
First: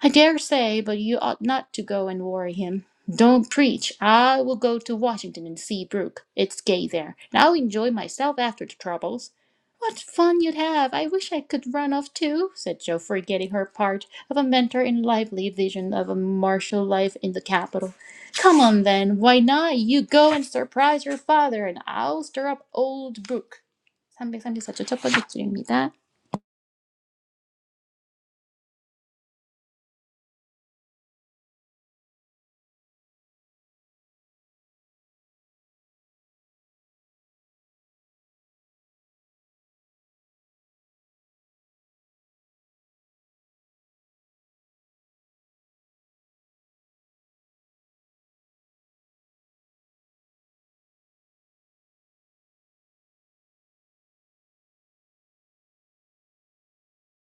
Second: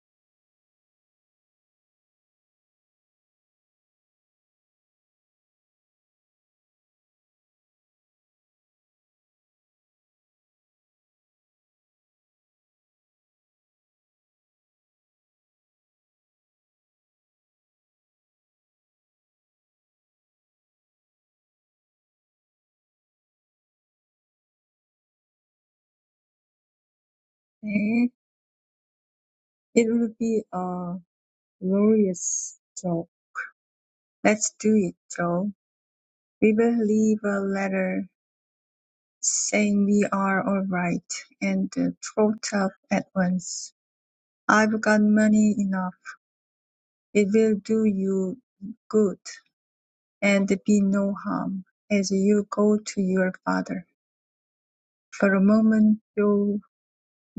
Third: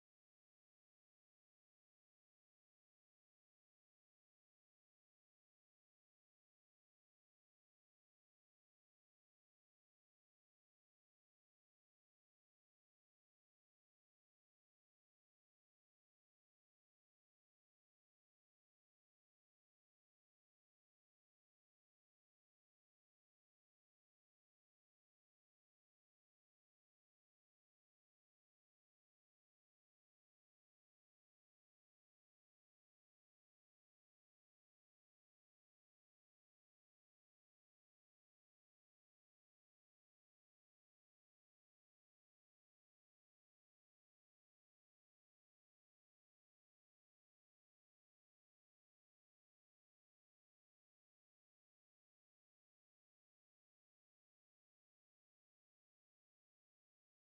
Speaker 2: I dare say, but you ought not to go and worry him. Don't preach. I will go to Washington and see Brooke. It's gay there, and I'll enjoy myself after the troubles. What fun you'd have! I wish I could run off too, said Jo, forgetting her part of a mentor in lively vision of a martial life in the capital. Come on then, why not? You go and surprise your father, and I'll stir up old Brooke. 334쪽 첫 번째 줄입니다.
Speaker 1: 네, it will be a glorious job. Let's do it, Joe. We will leave a letter saying we are all right and uh, trot up at once. I've got money enough It will do you good and be no harm. As you go to your father." For a moment Joe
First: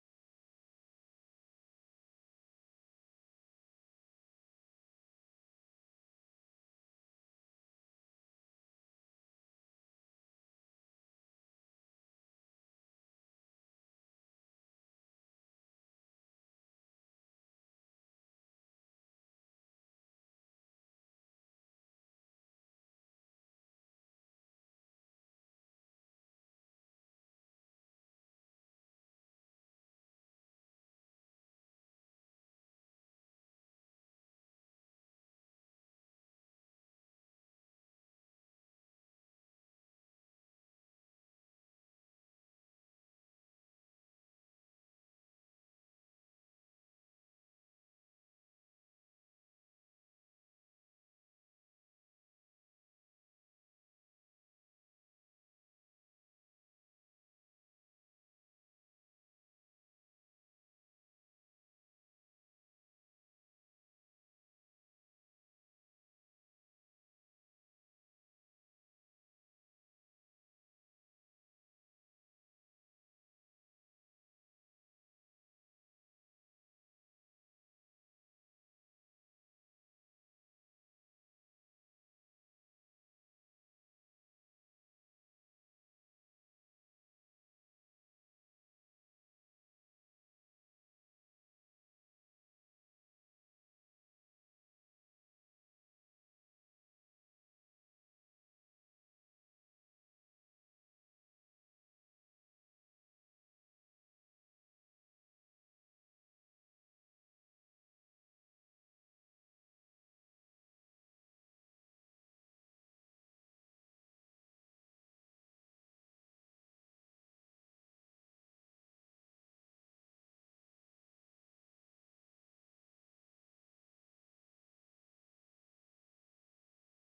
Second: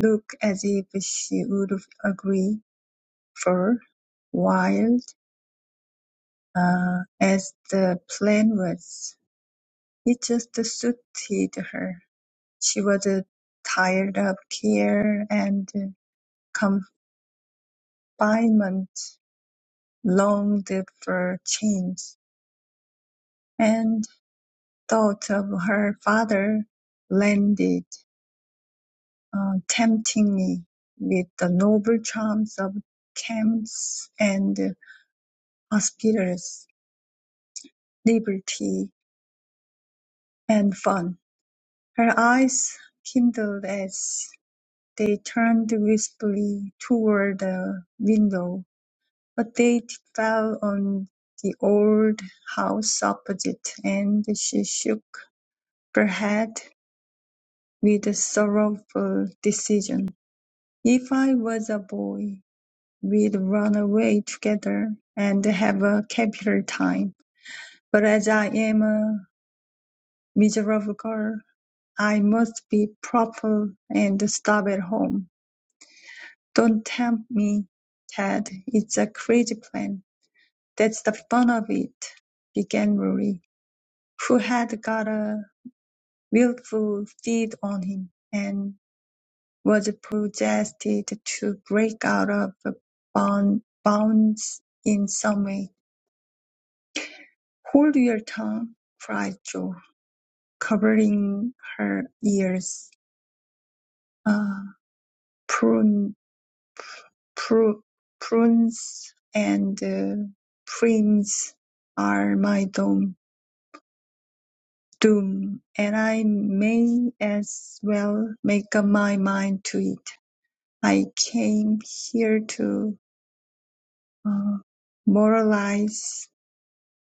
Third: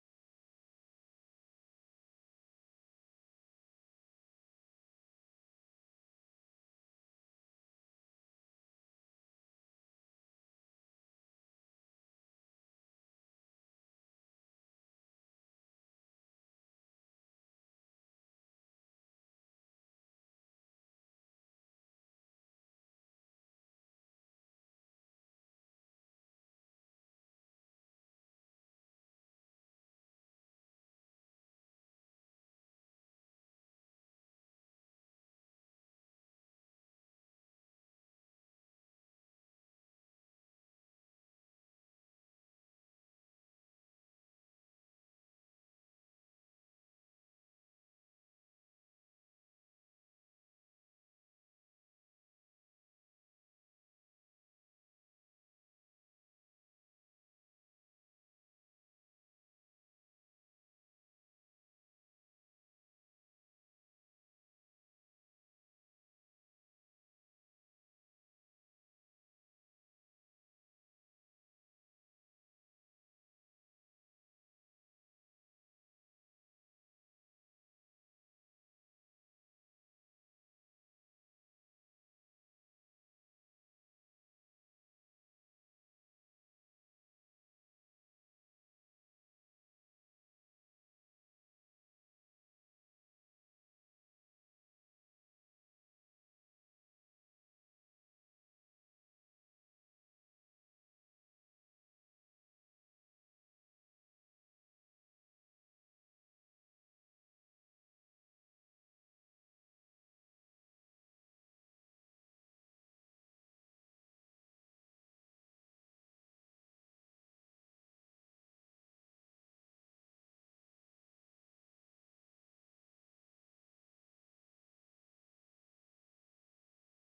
Speaker 1: looked as if she would agree, for, wild uh, as the plan was, it just suited her. She was uh, tired of care and confinement, longed for change, and. thought of her father landed, uh, tempting me with the noble charms of camps and hospitals, liberty and fun. Her eyes kindled as they turned wistfully toward the window, but they fell on the old house opposite, and she shook her head with sorrowful decision. If I was a boy, we'd run away together and have a capital time, but as I am a miserable girl, I must be proper and stop at home. Don't tempt me, Ted. It's a crazy plan. That's the fun of it, began Rory, who had got a willful feed on him, and. was possessed to break out of bond, bounds in some way. "Hold your tongue," cried Jo, covering her ears. Uh, prune, pru- prunes and uh, prints are my doom, doom, and I may as well make up my mind to it. I came here to uh, moralize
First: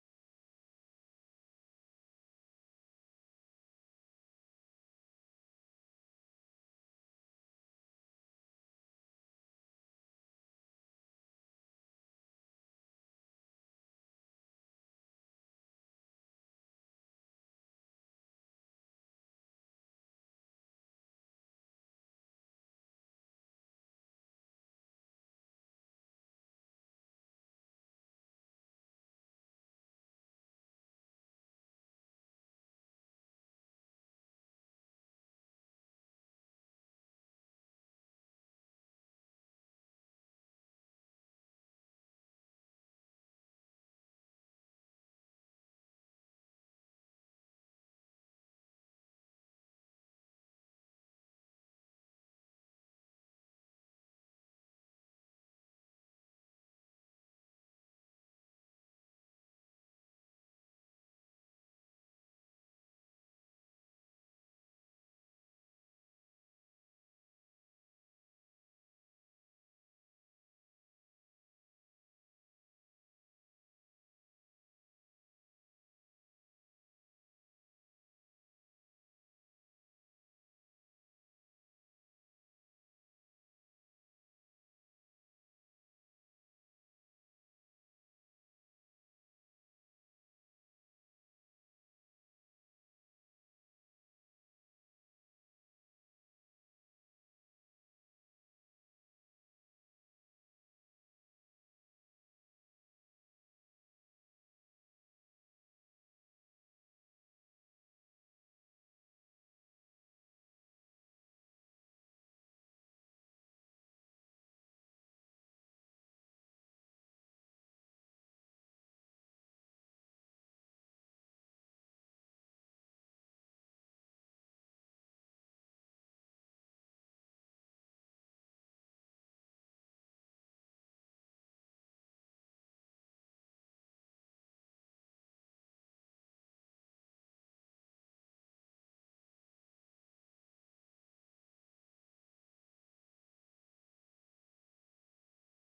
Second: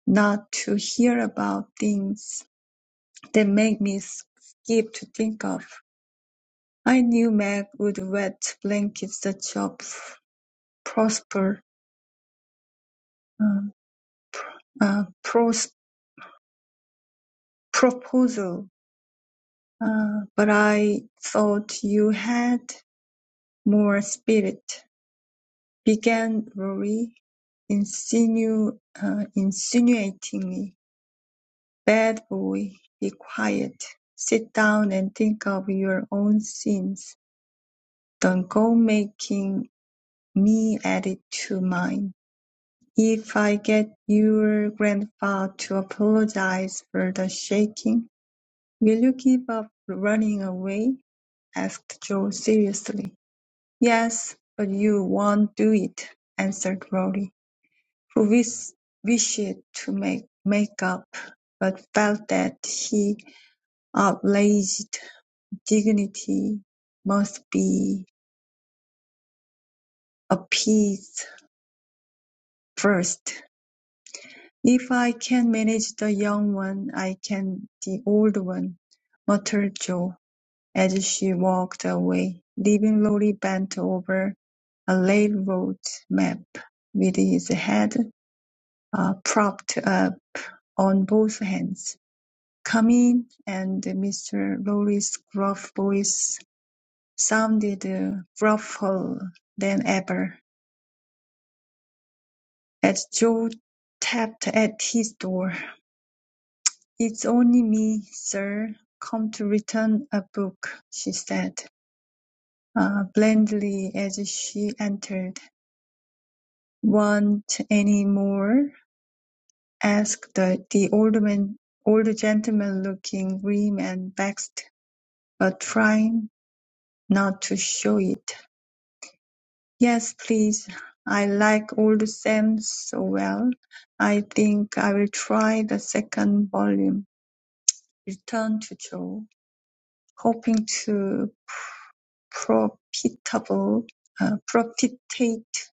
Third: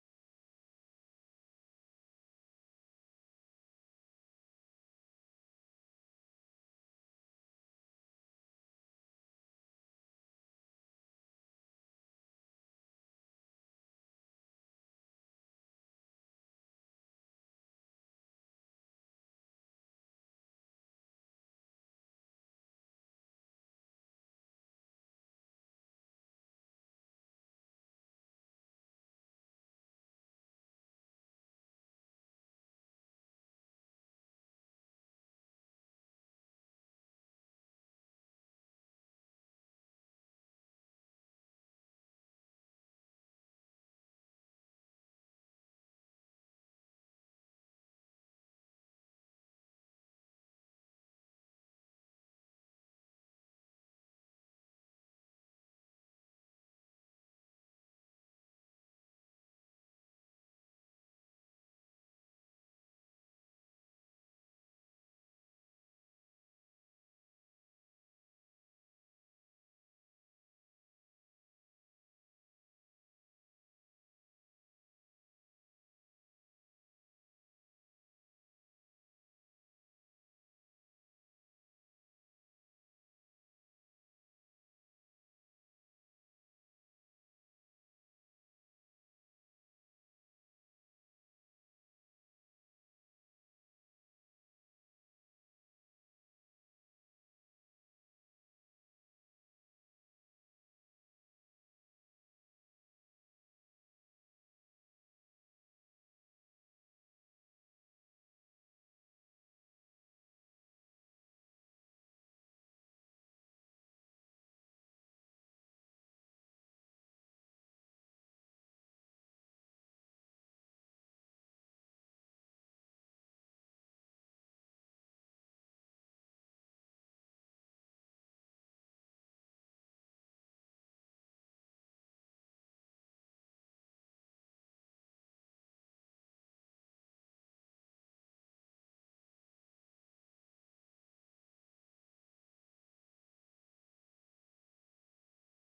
Speaker 1: not to hear about things that make me skip to think of. I knew Meg would wet blanket such a p- prosper uh, uh, pros- proposal, uh, but I thought you had more spirit. Began Rory, insinu- uh, insinuatingly. Bad boy, be quiet. Sit down and think of your own sins. The goal-making me added to mine: If I get your grandpa to apologize for the shaking, will you give up running away? asked Joe seriously. Yes, but you won't do it, answered Rory, who wish- wished to make, make up, but felt that his outraged dignity must be appeased first. "If I can manage the young one, I can the old one," muttered Jo, as she walked away, leaving Lorry bent over a railroad map, with his head uh, propped up on both hands. "Come in," and Mr. Lorry's gruff voice sounded uh, gruffer than ever, as Jo tapped at his door. "It's only me, sir, come to return a book," she said, uh, blandly, as she entered. "Want any more?" asked the the old man, old gentleman, looking grim and vexed, but trying not to show it. "Yes, please. I like old Sam so well, I think I'll try the second volume," returned Joe, hoping to profitable, uh, propitiate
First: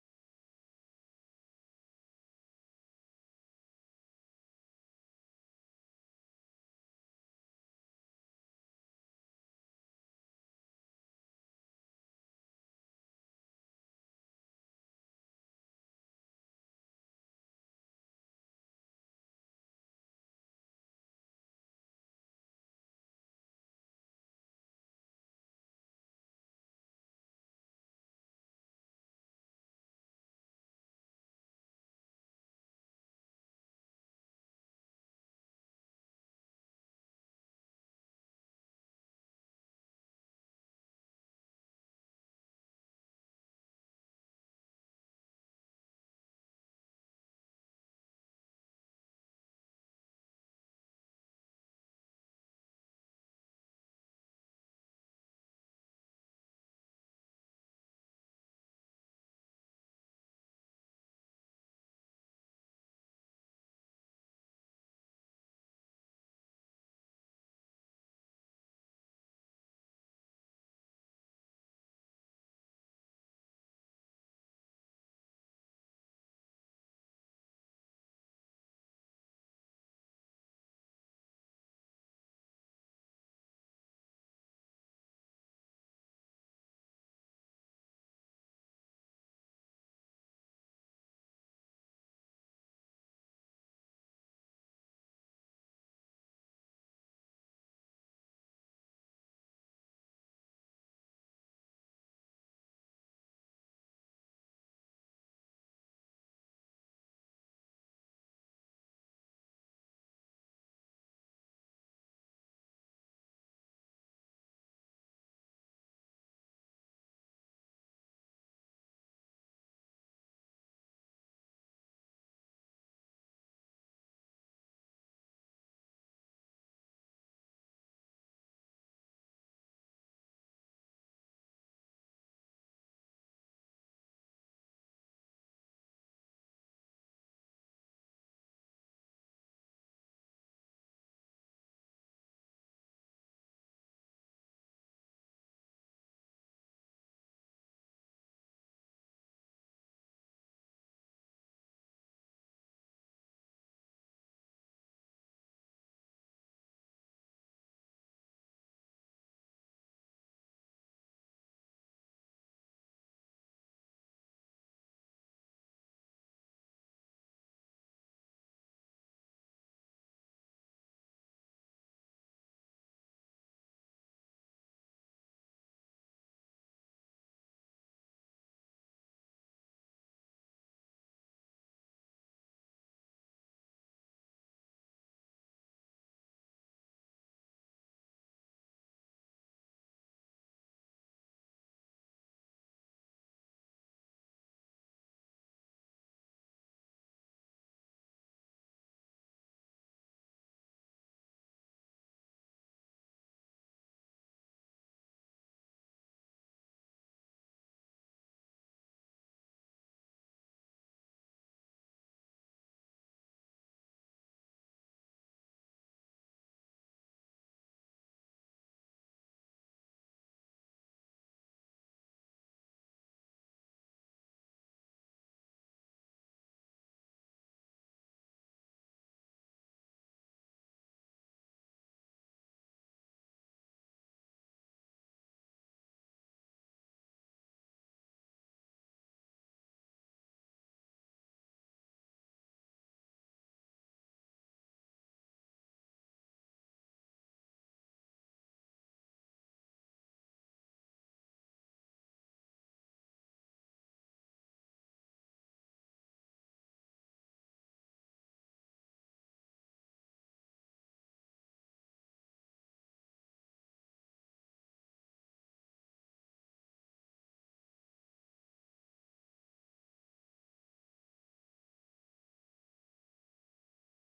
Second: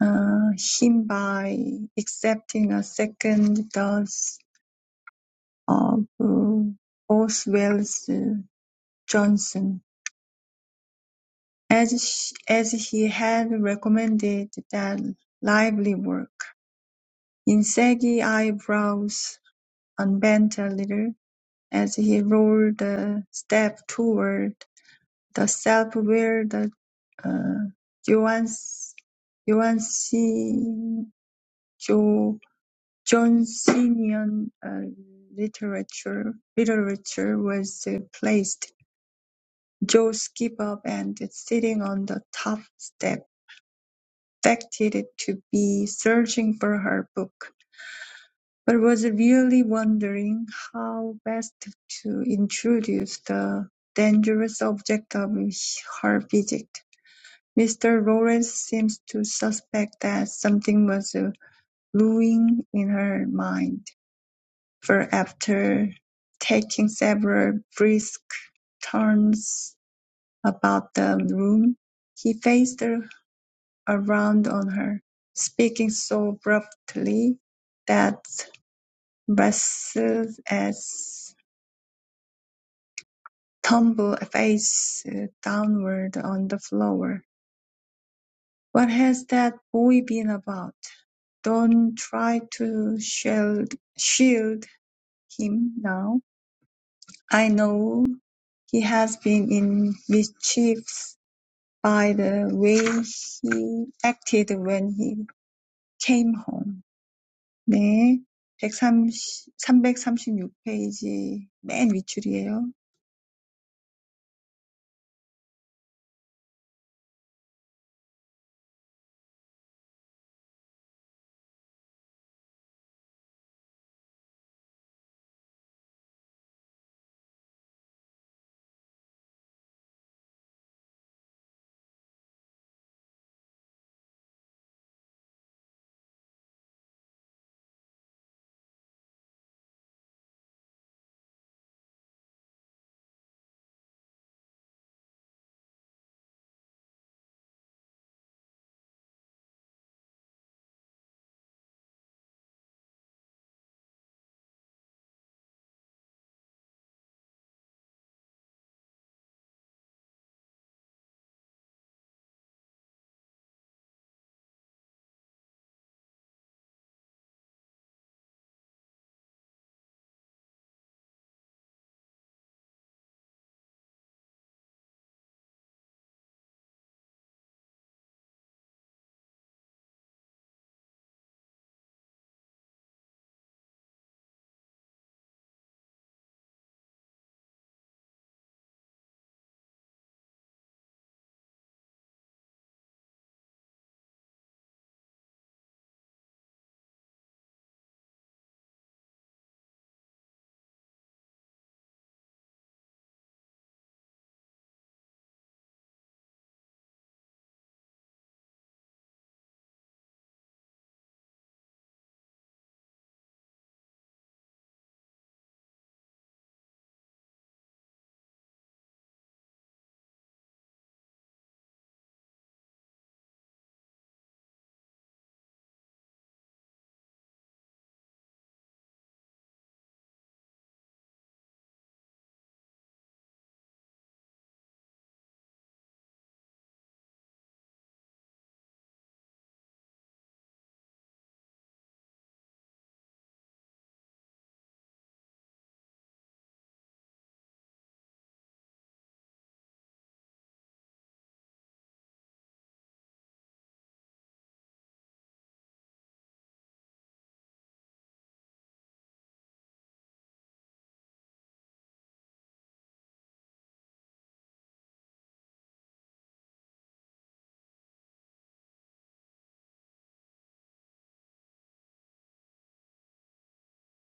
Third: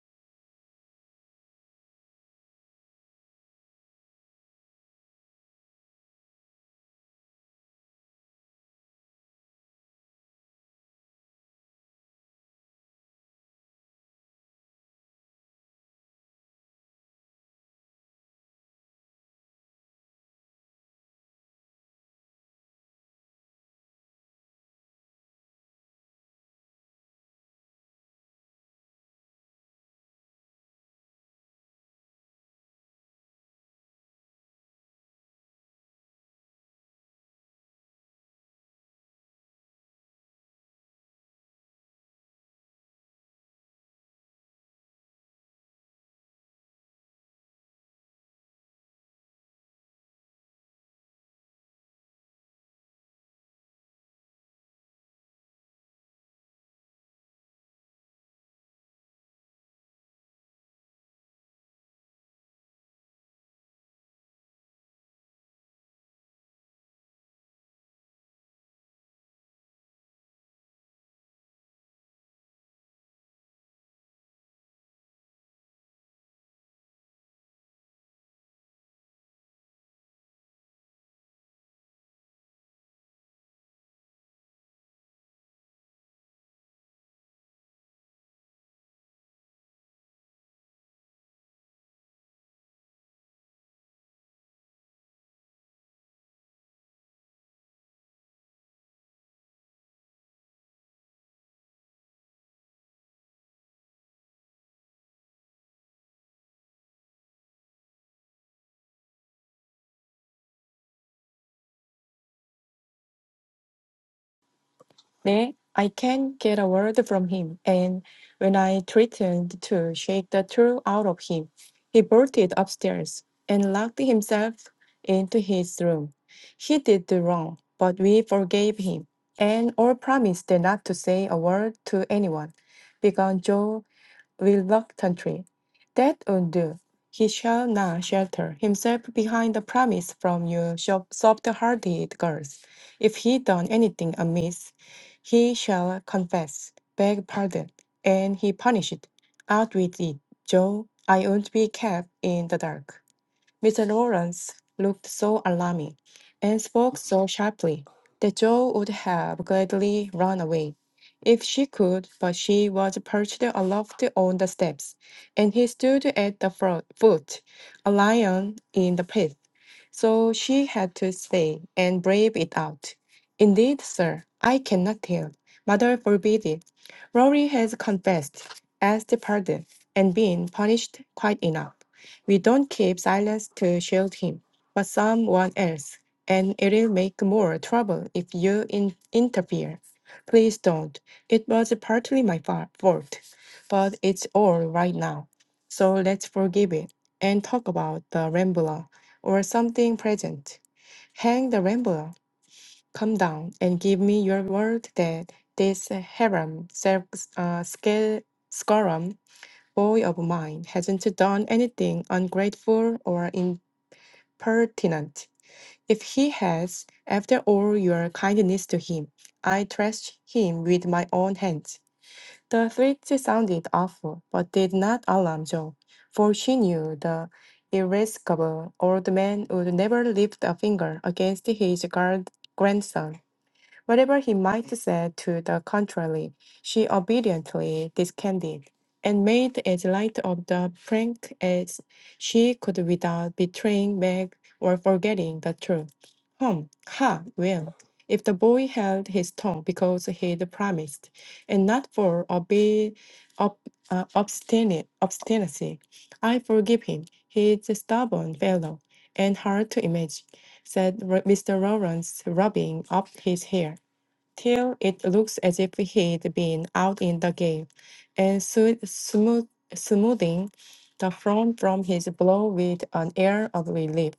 Speaker 1: uh, him by accepting a second dose of uh, Oswell's uh, Johnson, as sh- as he had recommended that lively work. In saggy eyebrows unbent a little as he rolled a step toward the self will the uh, Joan's Joansi- Jo Johnsonian uh, literature literature was uh, placed. Joe skipped up and sitting on the top step, affected to be searching for her book, but was really wondering how best to introduce the dangerous object of her visit. Mr. Lawrence seems to suspect that something was brewing in her mind, for after taking several brisk turns about the room, he faced around on her, speaking so abruptly that Russell's tumbled face downward on the floor. What has that boy been about? Don't try to shield shield him now. I know he has been in mischief by the way he acted when he came home. 네, 130, 페이지 맨 윗줄이에요.
Speaker 3: 네, I can not get a word from him, and when I threatened to shake the truth out of him, he bolted upstairs and locked himself into his room. He did the wrong, but we forgave him, and all promised not to say a word to anyone. Began Joe reluctantly. That won't do. He shall not shelter himself behind the promise from you soft- soft-hearted girls. If he done anything amiss, he shall confess, beg pardon, and he punished. Out with it, Joe. I won't be kept in the dark. Mr. Lawrence looked so alarming and spoke so sharply that Jo would have gladly run away if she could, but she was perched aloft on the steps, and he stood at the fro- foot, a lion in the pit. So she had to stay and brave it out. Indeed, sir, I cannot tell. Mother forbid it. Rory has confessed, asked pardon, and been punished quite enough. We don't keep silence to shield him, but someone else, and it'll make more trouble if you in- interfere. Please don't. It was partly my fa- fault, but it's all right now. So let's forgive it and talk about the Rambler or something present. Hang the Rambler. Come down and give me your word that this Haram, Sel- uh, Scarum boy of mine hasn't done anything ungrateful or impertinent. If he has, after all your kindness to him, I thrashed him with my own hands. The threat sounded awful, but did not alarm Jo, for she knew the irascible old man would never lift a finger against his guard grandson. Whatever he might say to the contrary, she obediently discarded, and made as light of the prank as she could without betraying Meg or forgetting the truth. Hum, ha, well, if the boy held his tongue because he'd promised, and not for obe- ob- uh, obstinate, obstinacy, I forgive him. He's a stubborn fellow, and hard to image, said Ro- Mr. Lawrence, rubbing up his hair till it looks as if he'd been out in the game, and soo- smooth, smoothing the frown from his brow with an air of relief.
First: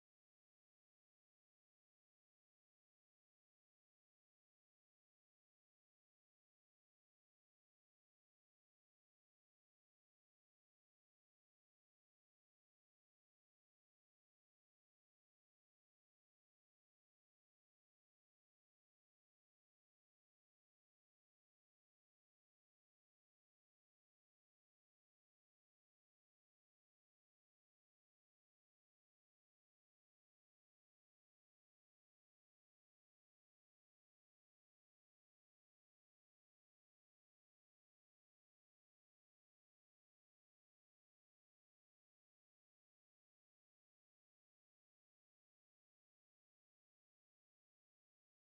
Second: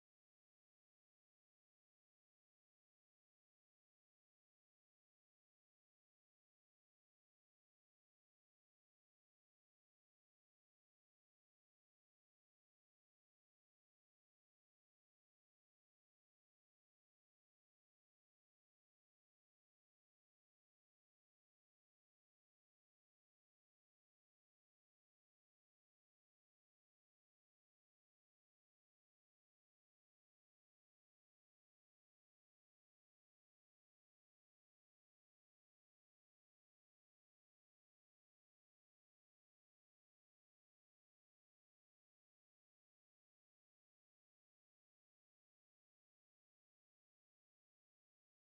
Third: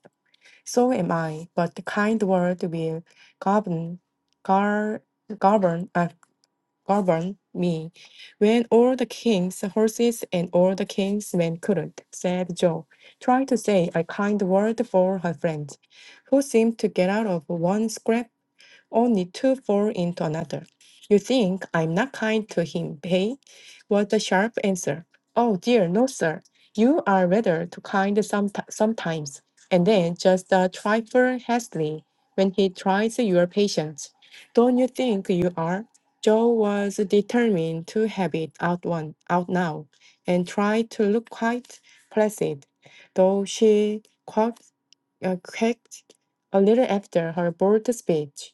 Speaker 3: So am I, but the kind word will govern, gar, govern, uh, govern me. When all the king's horses and all the king's men couldn't, said Joe, trying to say a kind word for her friend, who seemed to get out of one scrape only to fall into another. You think I'm not kind to him, hey? was the sharp answer. Oh dear, no, sir. You are rather too kind someti- sometimes. And then just a trifle hastily when he tries your patience. Don't you think you are? Joe was determined to have it out one out now, and tried to look quite placid, though she coughed uh, quaked a little after her bold speech.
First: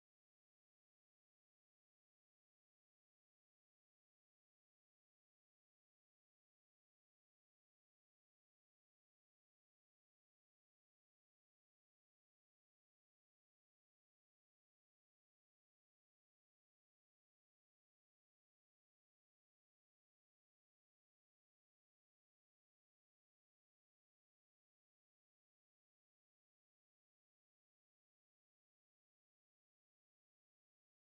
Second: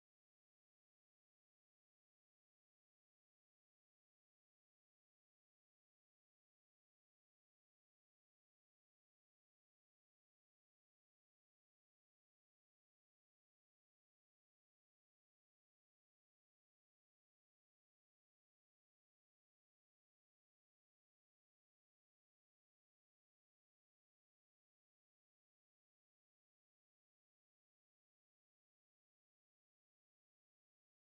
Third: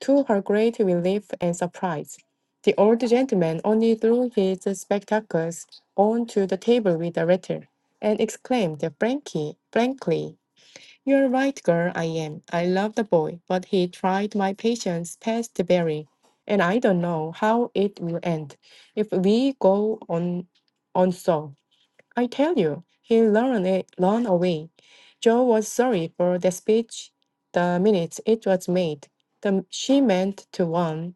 Speaker 3: To her great relief and surprise, the old gentleman only threw his spectacles onto the table with a rattle, and exclaimed frankly, frankly, "You're right, girl. I am. I love the boy, but he tried my patience past bearing, and I don't know how it will end if we go on, on so." I tell you, he ran, a- ran away. Joe was sorry for the speech the minute it was made. The, she meant to warn,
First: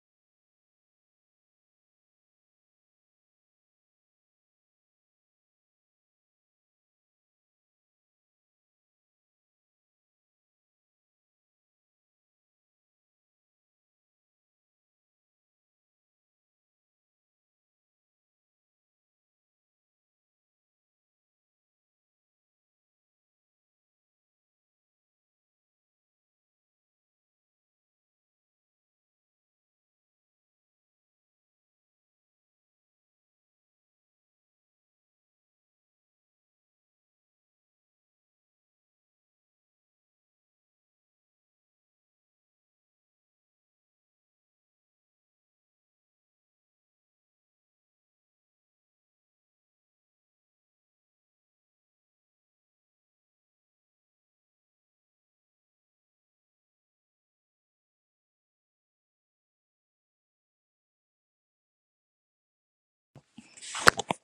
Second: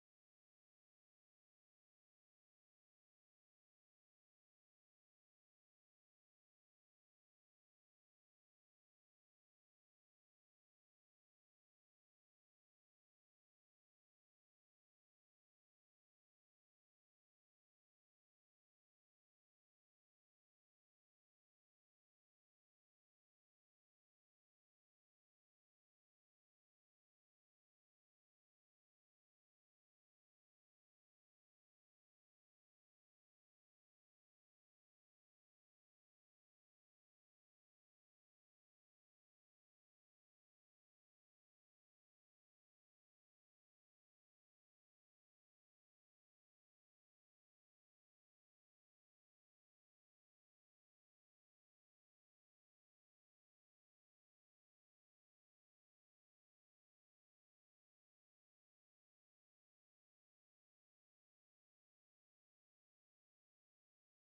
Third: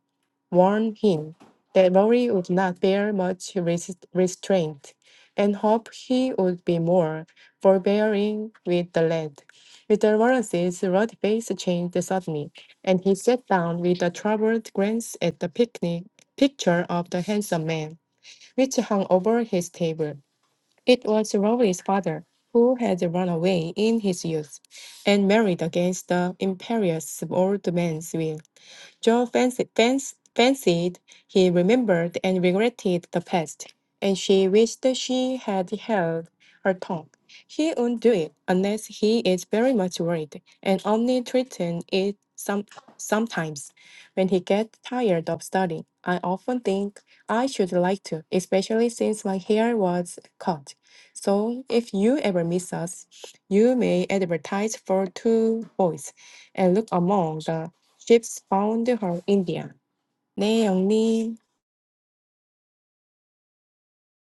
Speaker 3: warn him that Rory would not bear much resist, restraint and hope he would be more forbearing with the lad. Mr. Lawrence's ruddy face changed suddenly, and he sat down with a troubled glance at the picnic picture of the handsome man, which hung over his table. It was Rory's father, who had run away in his youth and married against the imperious old man's will. Joe fancied, fancied he remembered and regretted the past, and she wished she had held her tongue. He won't do it unless he is very much worried, and only threaten it some sometimes when he gets tired of studying. I often think I should like to, especially since my hair was cut. So if you ever miss us, you may advertise for two boys and look among the Ships found from India. 네, 영님.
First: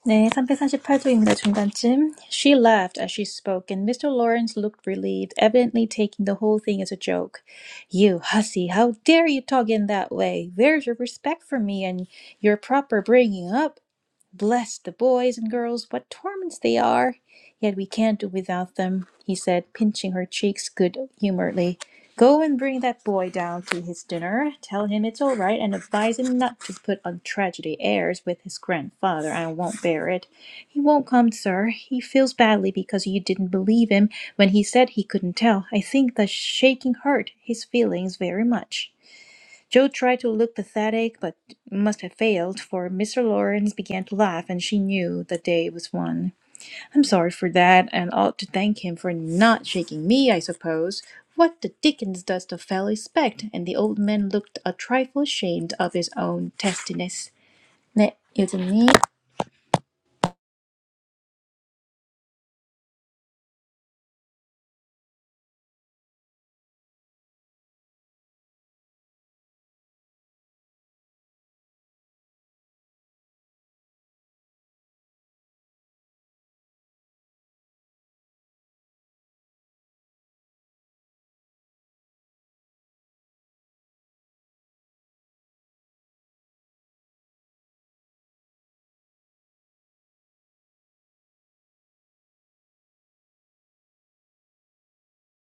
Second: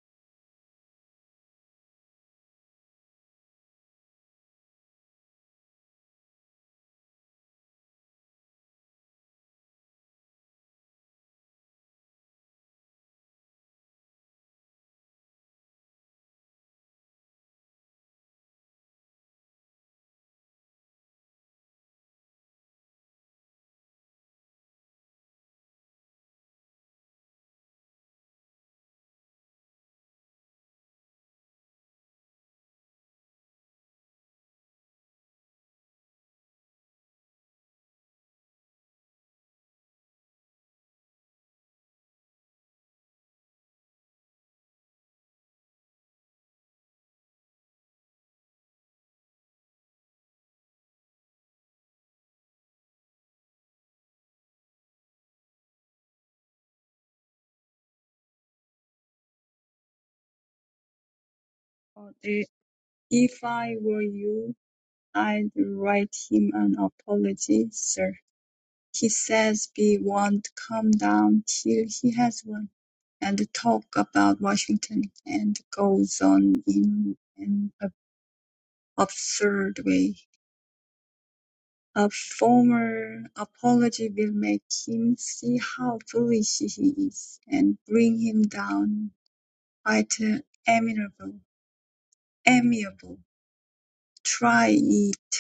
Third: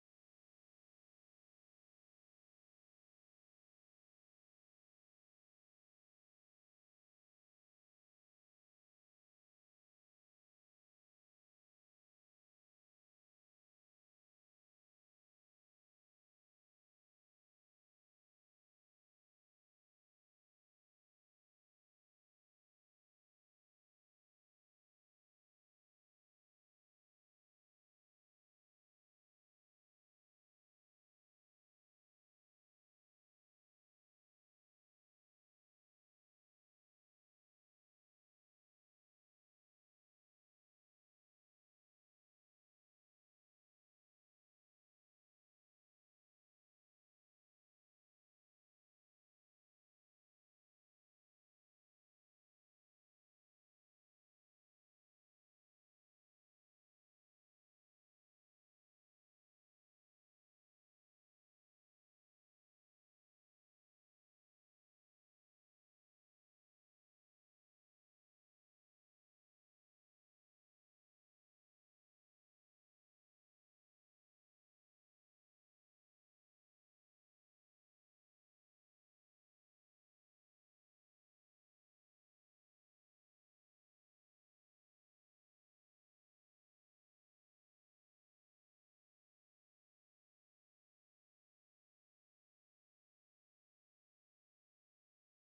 Speaker 2: 네, 348쪽입니다. 중간쯤. She laughed as she spoke, and Mr. Lawrence looked relieved, evidently taking the whole thing as a joke. You hussy, how dare you talk in that way? Where's your respect for me and your proper bringing up? Bless the boys and girls, what torments they are! Yet we can't do without them, he said, pinching her cheeks good humouredly. Go and bring that boy down to his dinner. Tell him it's all right, and advise him not to put on tragedy airs with his grandfather. I won't bear it. He won't come, sir. He feels badly because you didn't believe him when he said he couldn't tell. I think the shaking hurt his feelings very much. Joe tried to look pathetic, but must have failed, for Mr. Lawrence began to laugh, and she knew the day was won. I'm sorry for that, and ought to thank him for not shaking me, I suppose. What the dickens does the fellow expect? And the old man looked a trifle ashamed of his own testiness. 네, 요즘님.
Speaker 1: 어, 네. If I were you, I'd write him an apology, sir. He says we won't come down till he has one, and talk about Washington, and goes on in an absurd way. A formal apology will make him see how foolish he is and bring him down quite amiable. Amiable. Try it.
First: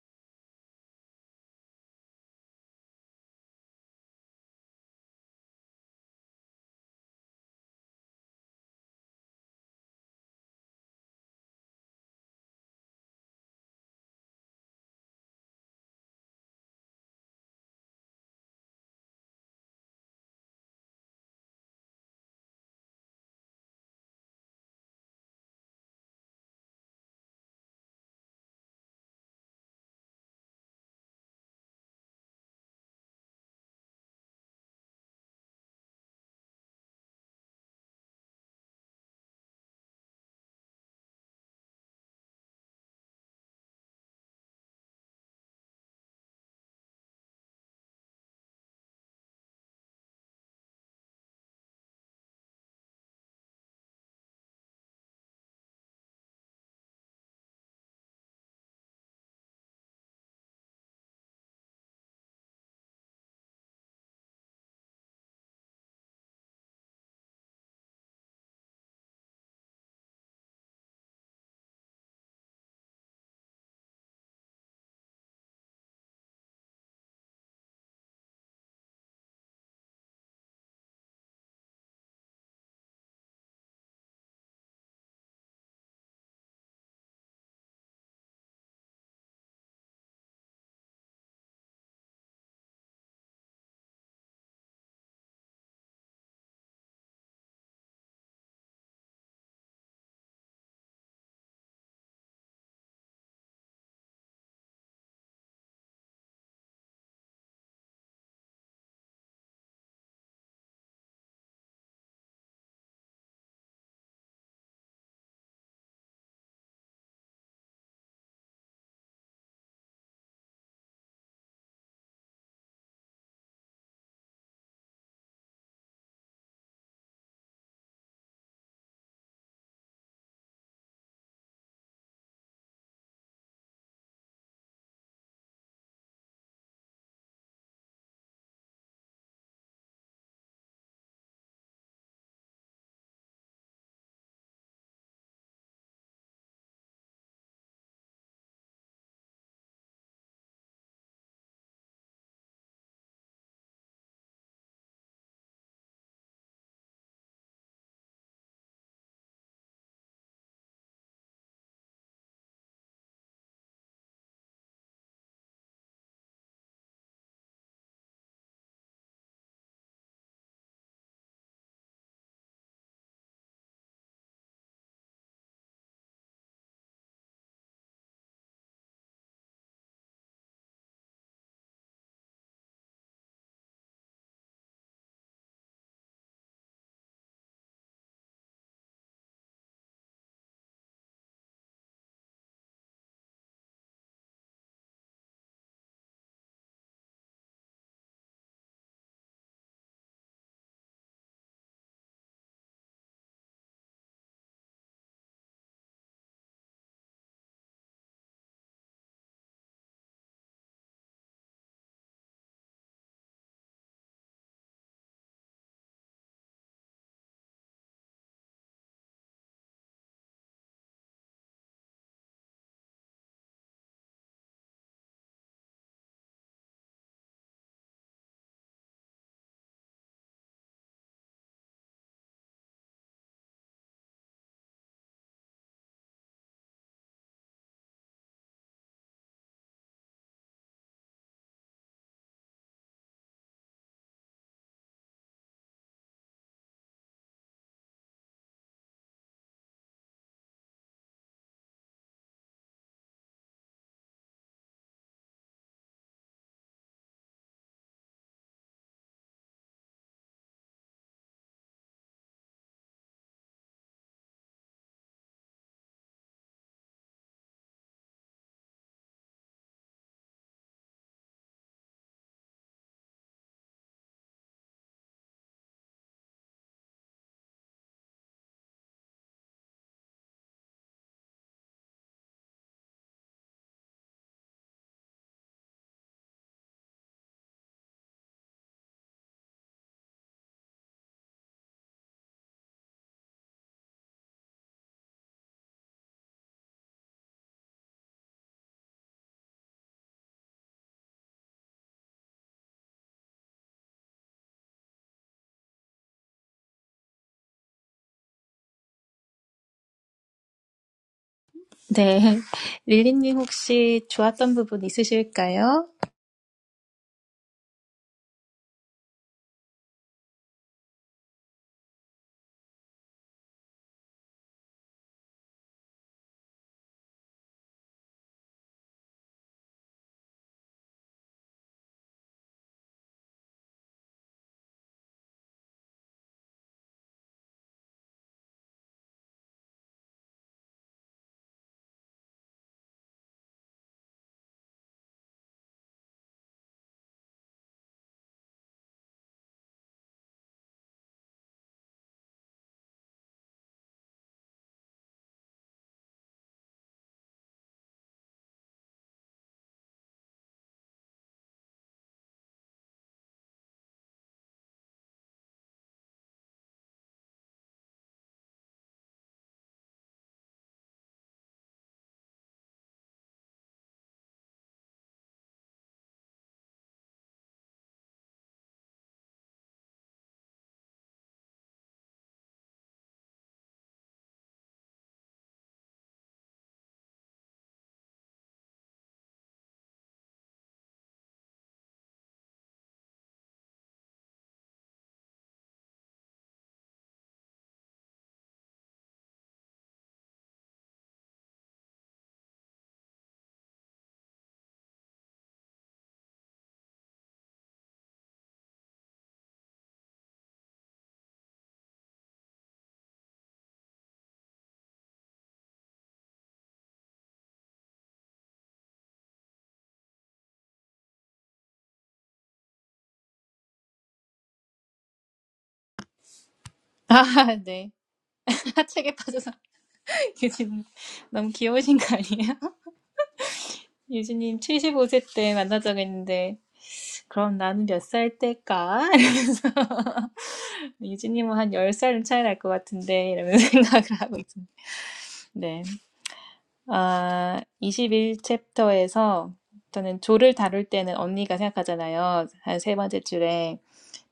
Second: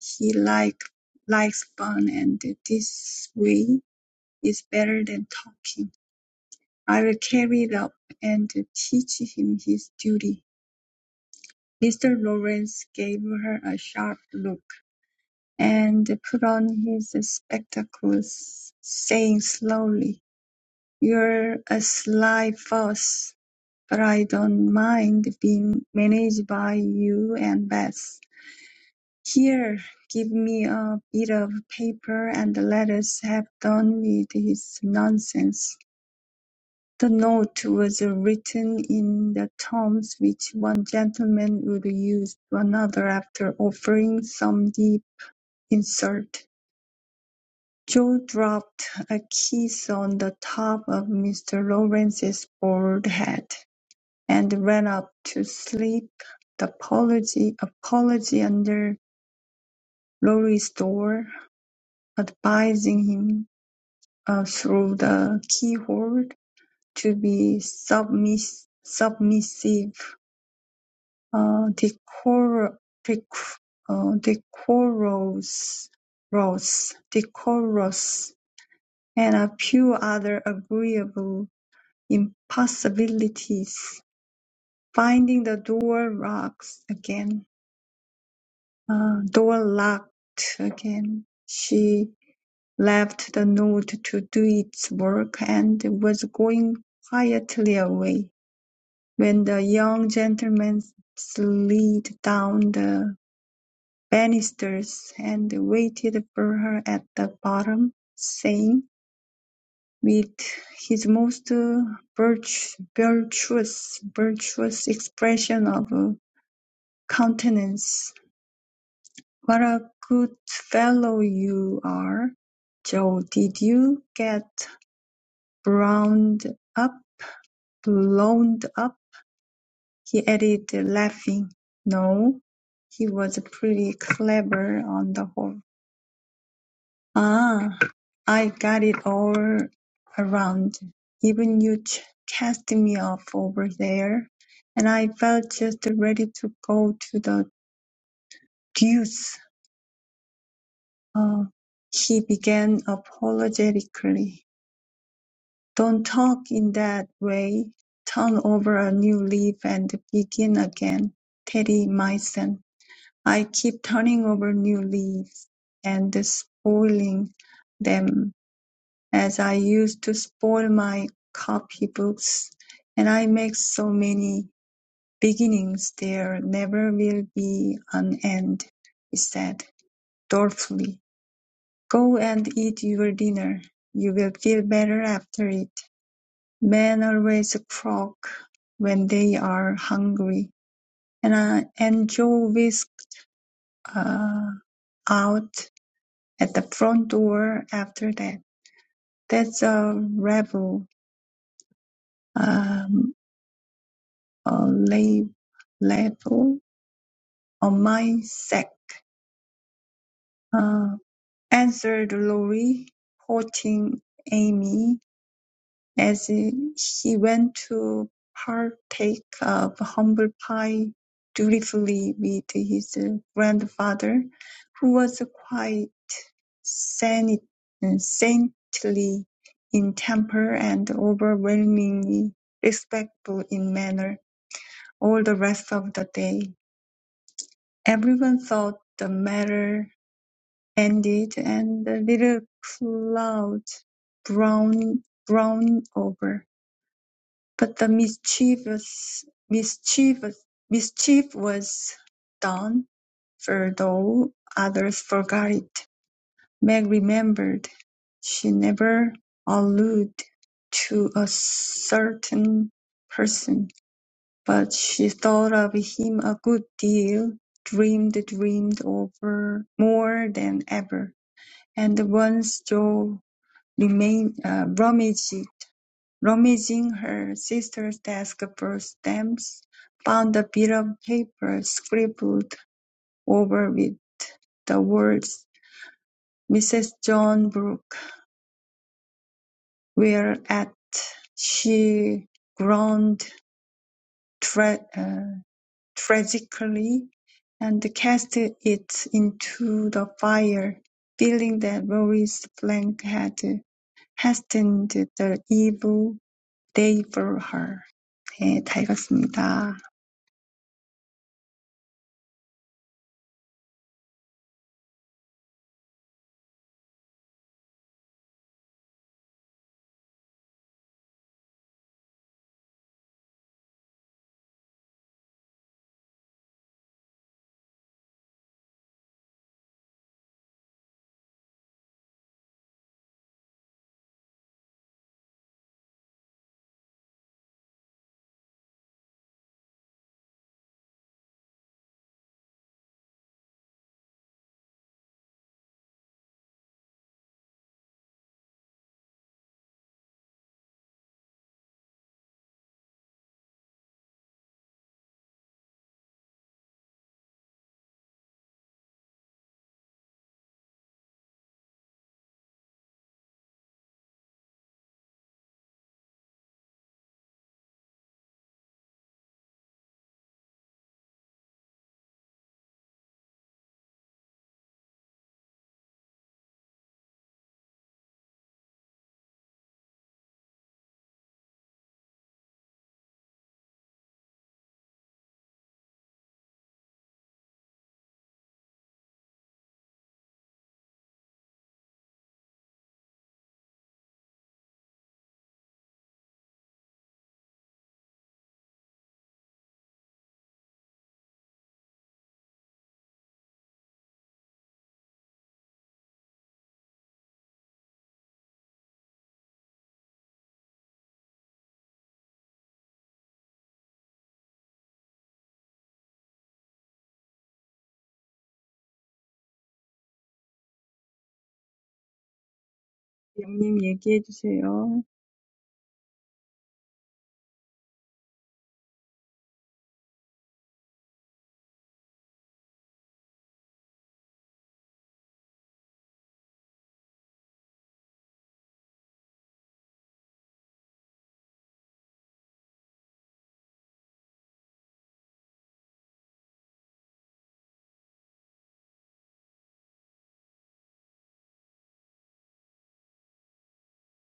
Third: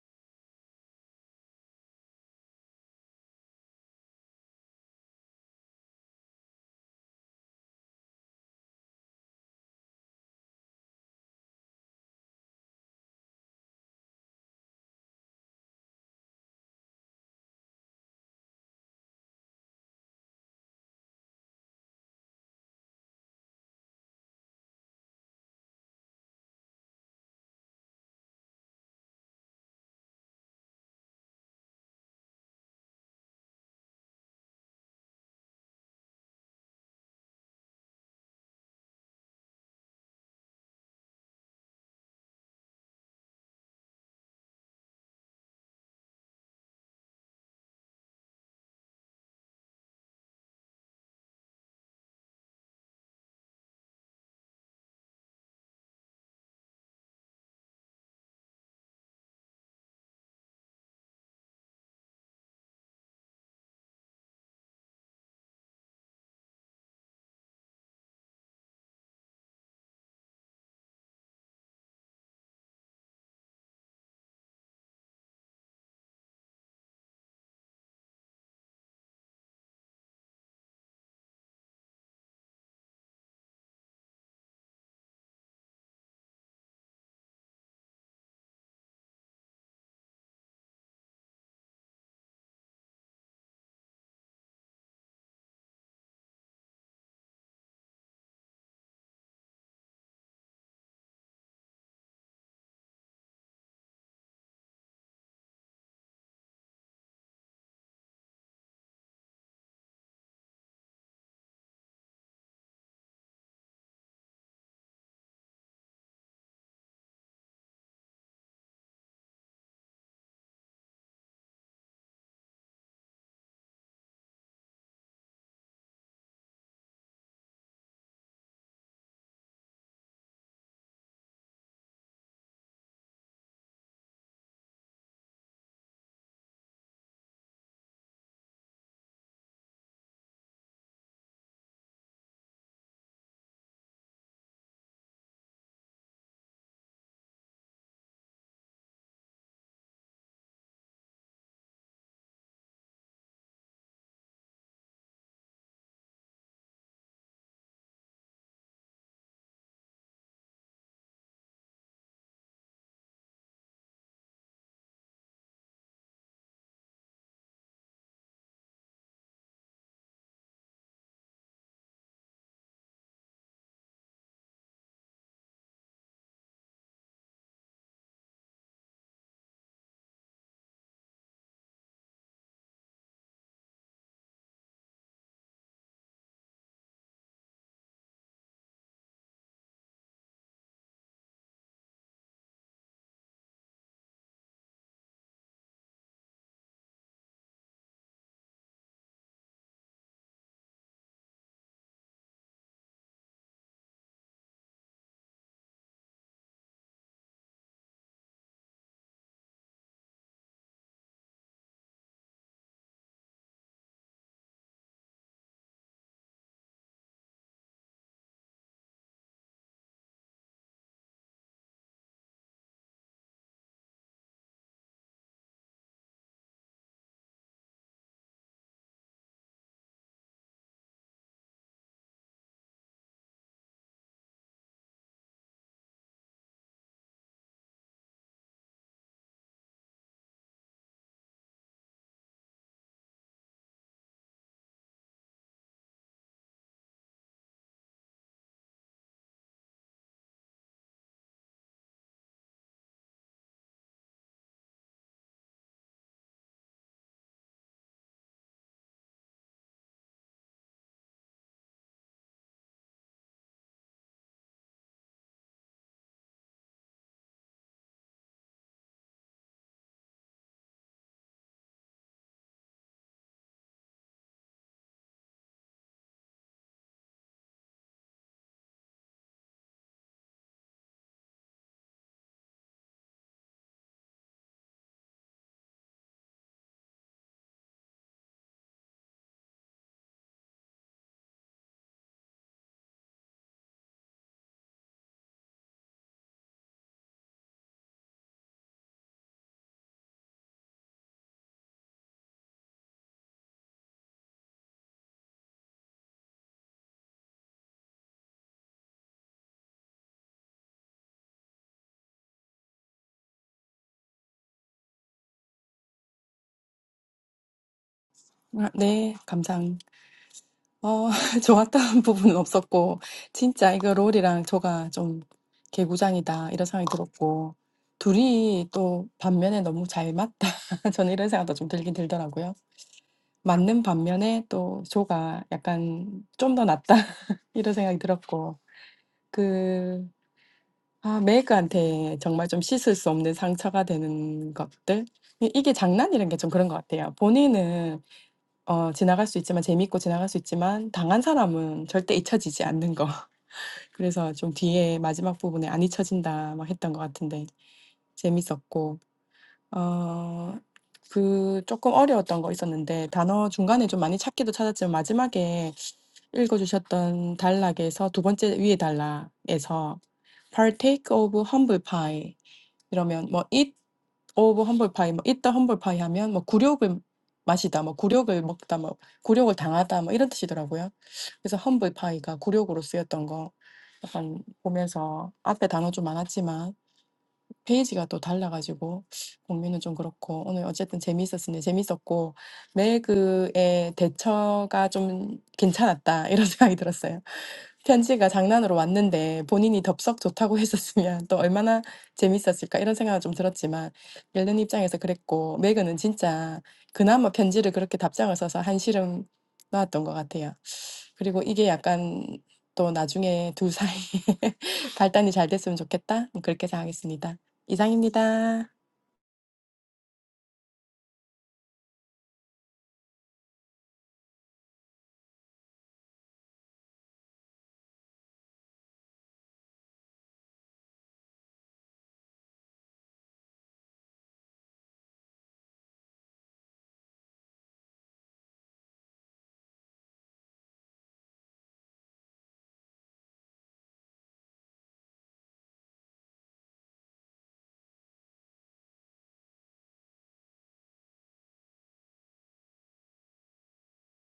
Speaker 1: He like likes fun, and this way is better than talking. I'll carry it up and teach him his duty. Mr. Lawrence gave her a sharp look and put on his spectacles, saying slowly, You're a sly fuss, but I don't mind being managed by you and Bess. Here, give me a bit of paper and let us have done with his nonsense. The note was written in the terms which one gentleman would use to another after offering some deep insult. Joe dropped a kiss on the top of Mr. Lawrence's bald head, and ran up to slip the apology, apology under Laurie's door, advising him, uh, through the keyhole, to be submiss- submissive uh, decor, decor, uh, decorous, rose, decorous, and a few other agreeable impossibilities. Finding the door locks again, uh, door locked again, she left the note to do its work and was going quietly away when the young gentleman slid down the. banisters, and waited for her at the bottom, saying, with his most virtu- virtuous virtuous expression of countenance, "What a good fellow you are, Joe! Did you get browned up, blown up?" he added, laughing. No, he was pretty clever on the whole. Ah, I got it all around. Even you ch- cast me off over there, and I felt just ready to go to the deuce. Uh, he began apologetically. Don't talk in that way. Turn over a new leaf and begin again, Teddy, my son. I keep turning over new leaves and spoiling them as I used to spoil my copybooks, and I make so many beginnings there never will be an end, he said, dolefully. Go and eat your dinner. You will feel better after it. Men always croak when they are hungry, and, uh, and Joe whisked uh, out at the front door after that. That's a rebel, um, uh, lab- label on my sack, uh, answered Lorry, quoting Amy as he went to partake of humble pie dutifully with his grandfather, who was quite saint- saintly in temper and overwhelmingly respectful in manner all the rest of the day. Everyone thought the matter ended, and the little cloud brown, browned over. But the mischievous, mischievous, mischief was done, for though others forgot it, Meg remembered she never alluded to a certain person. But she thought of him a good deal, dreamed dreamed over more than ever, and once Joe remained uh, rummaged, rummaging her sister's desk for stamps, found a bit of paper scribbled over with the words Mrs. John Brooke, whereat she groaned tragically and cast it into the fire, feeling that Mary's flank had hastened the evil day for her. 네, 다 읽었습니다.
Speaker 2: 네. 릴리님 혹시 좋았던 부분 있으실까요?
Speaker 3: 아, 네, 감상. 어, 좋았던 부분은 없었고, 진짜 이거 롤이랑 조가 좀 개구장이다, 이런 생각이 들었고, 둘이 또 반면에 너무 잘 맞다. 저는 이런 생각도 좀 들긴 들더라고요. 맞는 반면에 또 조가 약간 좀더 낫다, 이런 생각이 들었고, 아 메이커한테 정말 좀 씻을 수 없는 상처가 되는 것들? 이 이게 장난이란 게 좀 그런 것 같아요. 본인은 어 지나갈 수 있지만 재미있고 지나갈 수 있지만 당한 사람은 절대 잊혀지지 않는 거. 그래서 좀 뒤에 마지막 부분에 "안 잊혀진다." 막 했던 것 같은데 재밌었고 어그 조금 어려웠던 거 있었는데 단어 중간에 좀 많이 찾기도 찾았지만 마지막에 읽어주셨던 단락에서 두 번째 위에 단락에서 partake of humble pie 이러면 뭐 eat of humble pie, 뭐 eat the humble pie 하면 뭐 굴욕을 마시다, 뭐 굴욕을 먹다, 뭐 굴욕을 당하다 뭐 이런 뜻이더라고요. 그래서 humble pie가 굴욕으로 쓰였던 거 약간 보면서 앞에 단어 좀 많았지만 페이지가 또 달라가지고 공유는 좀 그렇고 오늘 어쨌든 재미있었으니 재밌었고 매그의 대처가 좀 괜찮았다 이런 생각이 들었어요. 편지가 장난으로 왔는데 본인이 덥석 좋다고 했었으면 또 얼마나 재밌었을까 이런 생각은 좀 들었지만 멜론 입장에서 그랬고 매그는 진짜 그나마 편지를 그렇게 답장을 써서 한시름 놓았던 것 같아요. 그리고 이게 약간 또 나중에 두 사이 발단이 잘 됐으면 좋겠다 그렇게 생각했습니다. 이상입니다.
Speaker 1: 영님 얘기해 주세요.
Speaker 2: 아, 네. 하책에 빠져서 요즘 너무 귀여우신 거 아니에요? 유진님 75세 때 만나자고 했는데 그럼 나는 몇 살 때일까? 이러면서 유진님은 한 10살은 차이 날 것 같은데 이러면서 생각을 하고 있습니다. 네. 아, 21챕터에서 저는 조를 다룰 때는 언니가 생각하잖아요. 한 세 번째 줄에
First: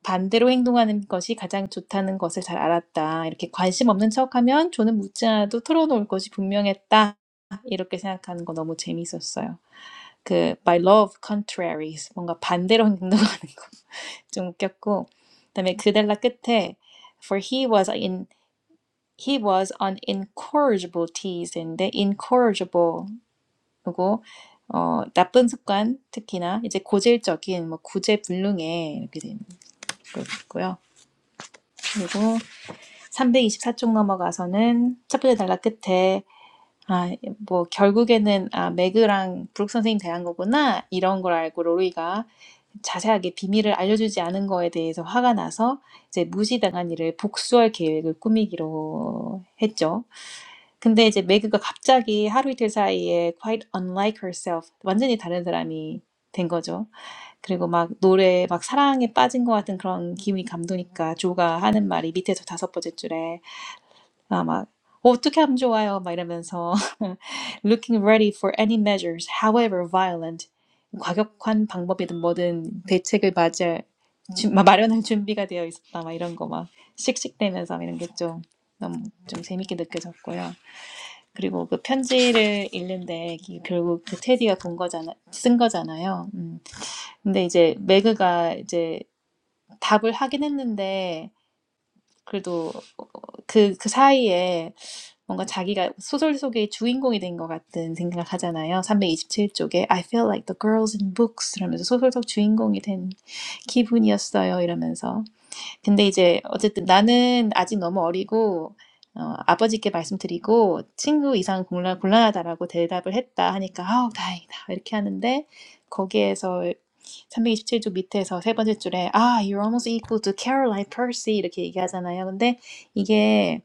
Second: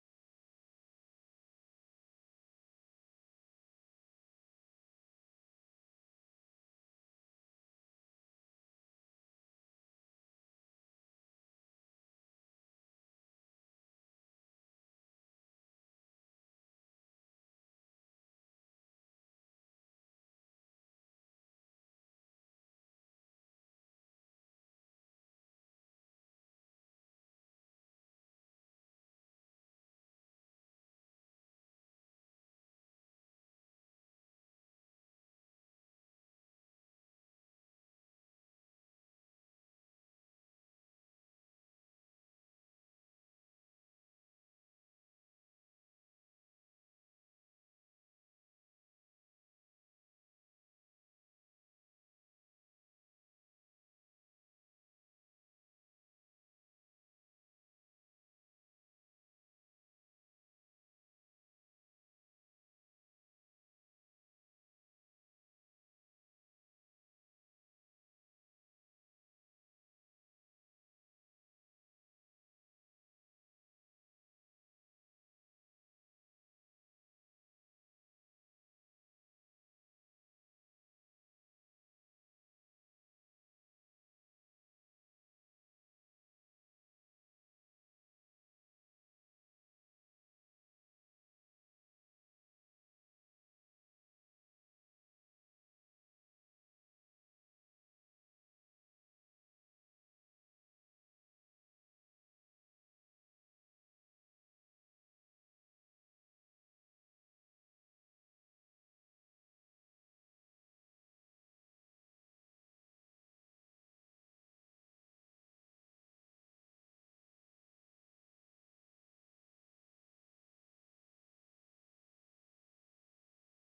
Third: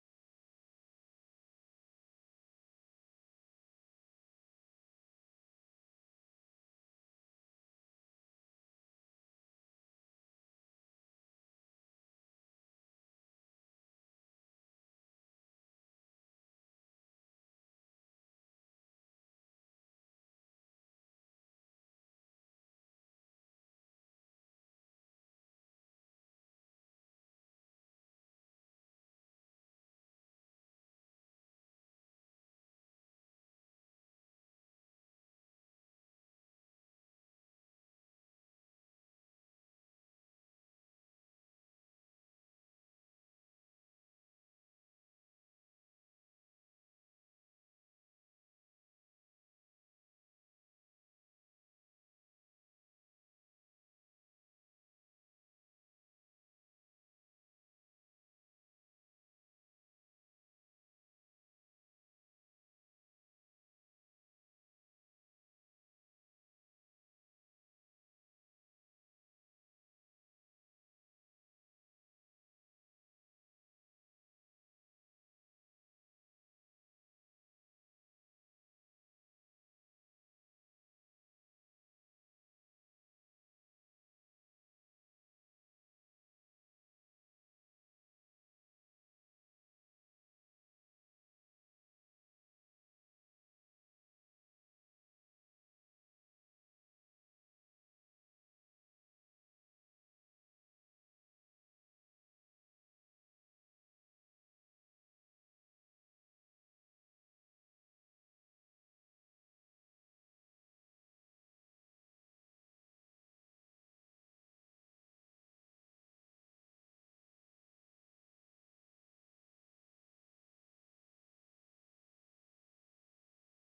Speaker 2: 반대로 행동하는 것이 가장 좋다는 것을 잘 알았다. 이렇게 관심 없는 척하면 조는 묻지 않아도 털어놓을 것이 분명했다. 이렇게 생각하는 거 너무 재미있었어요. 그 by law of contraries 뭔가 반대로 행동하는 거 좀 웃겼고 그다음에 그델라 끝에 for he was in he was on incorrigible teas인데 incorrigible이고 어 나쁜 습관 특히나 이제 고질적인 뭐 구제불능에 이렇게 되는 거 있고요 그리고 324쪽 넘어가서는 첫 번째 달라 끝에 아, 뭐, 결국에는, 아, 매그랑 브룩 선생님 대한 거구나. 이런 걸 알고 로리가 자세하게 비밀을 알려주지 않은 거에 대해서 화가 나서 이제 무시당한 일을 복수할 계획을 꾸미기로 했죠. 근데 이제 매그가 갑자기 하루 이틀 사이에 quite unlike herself, 완전히 다른 사람이 된 거죠. 그리고 막 노래, 막 사랑에 빠진 것 같은 그런 기분이 감도니까 조가 하는 말이 밑에서 다섯 번째 줄에 아, 막 어, 어떻게 하면 좋아요? 막 이러면서 looking ready for any measures, however violent, 과격한 방법이든 뭐든 대책을 맞을 주- 마- 마련할 준비가 되어 있었다. 막 이런 거 막 씩씩대면서 이런 게 좀 너무 좀 재밌게 느껴졌고요. 그리고 그 편지를 읽는데 기- 결국 그 테디가 본 거잖아, 쓴 거잖아요. 음. 근데 이제 매그가 이제 답을 하긴 했는데 그래도 그, 그 사이에 뭔가 자기가 소설 속의 주인공이 된 것 같은 생각 하잖아요. 327쪽에 I feel like the girls in books 이러면서 소설 속 주인공이 된 기분이었어요. 이러면서. 근데 이제 어쨌든 나는 아직 너무 어리고 어, 아버지께 말씀드리고 친구 이상 곤란, 곤란하다라고 대답을 했다 하니까 아우 다행이다 이렇게 하는데 거기에서 327쪽 밑에서 세 번째 줄에 아, you're almost equal to Caroline Percy 이렇게 얘기하잖아요. 근데 이게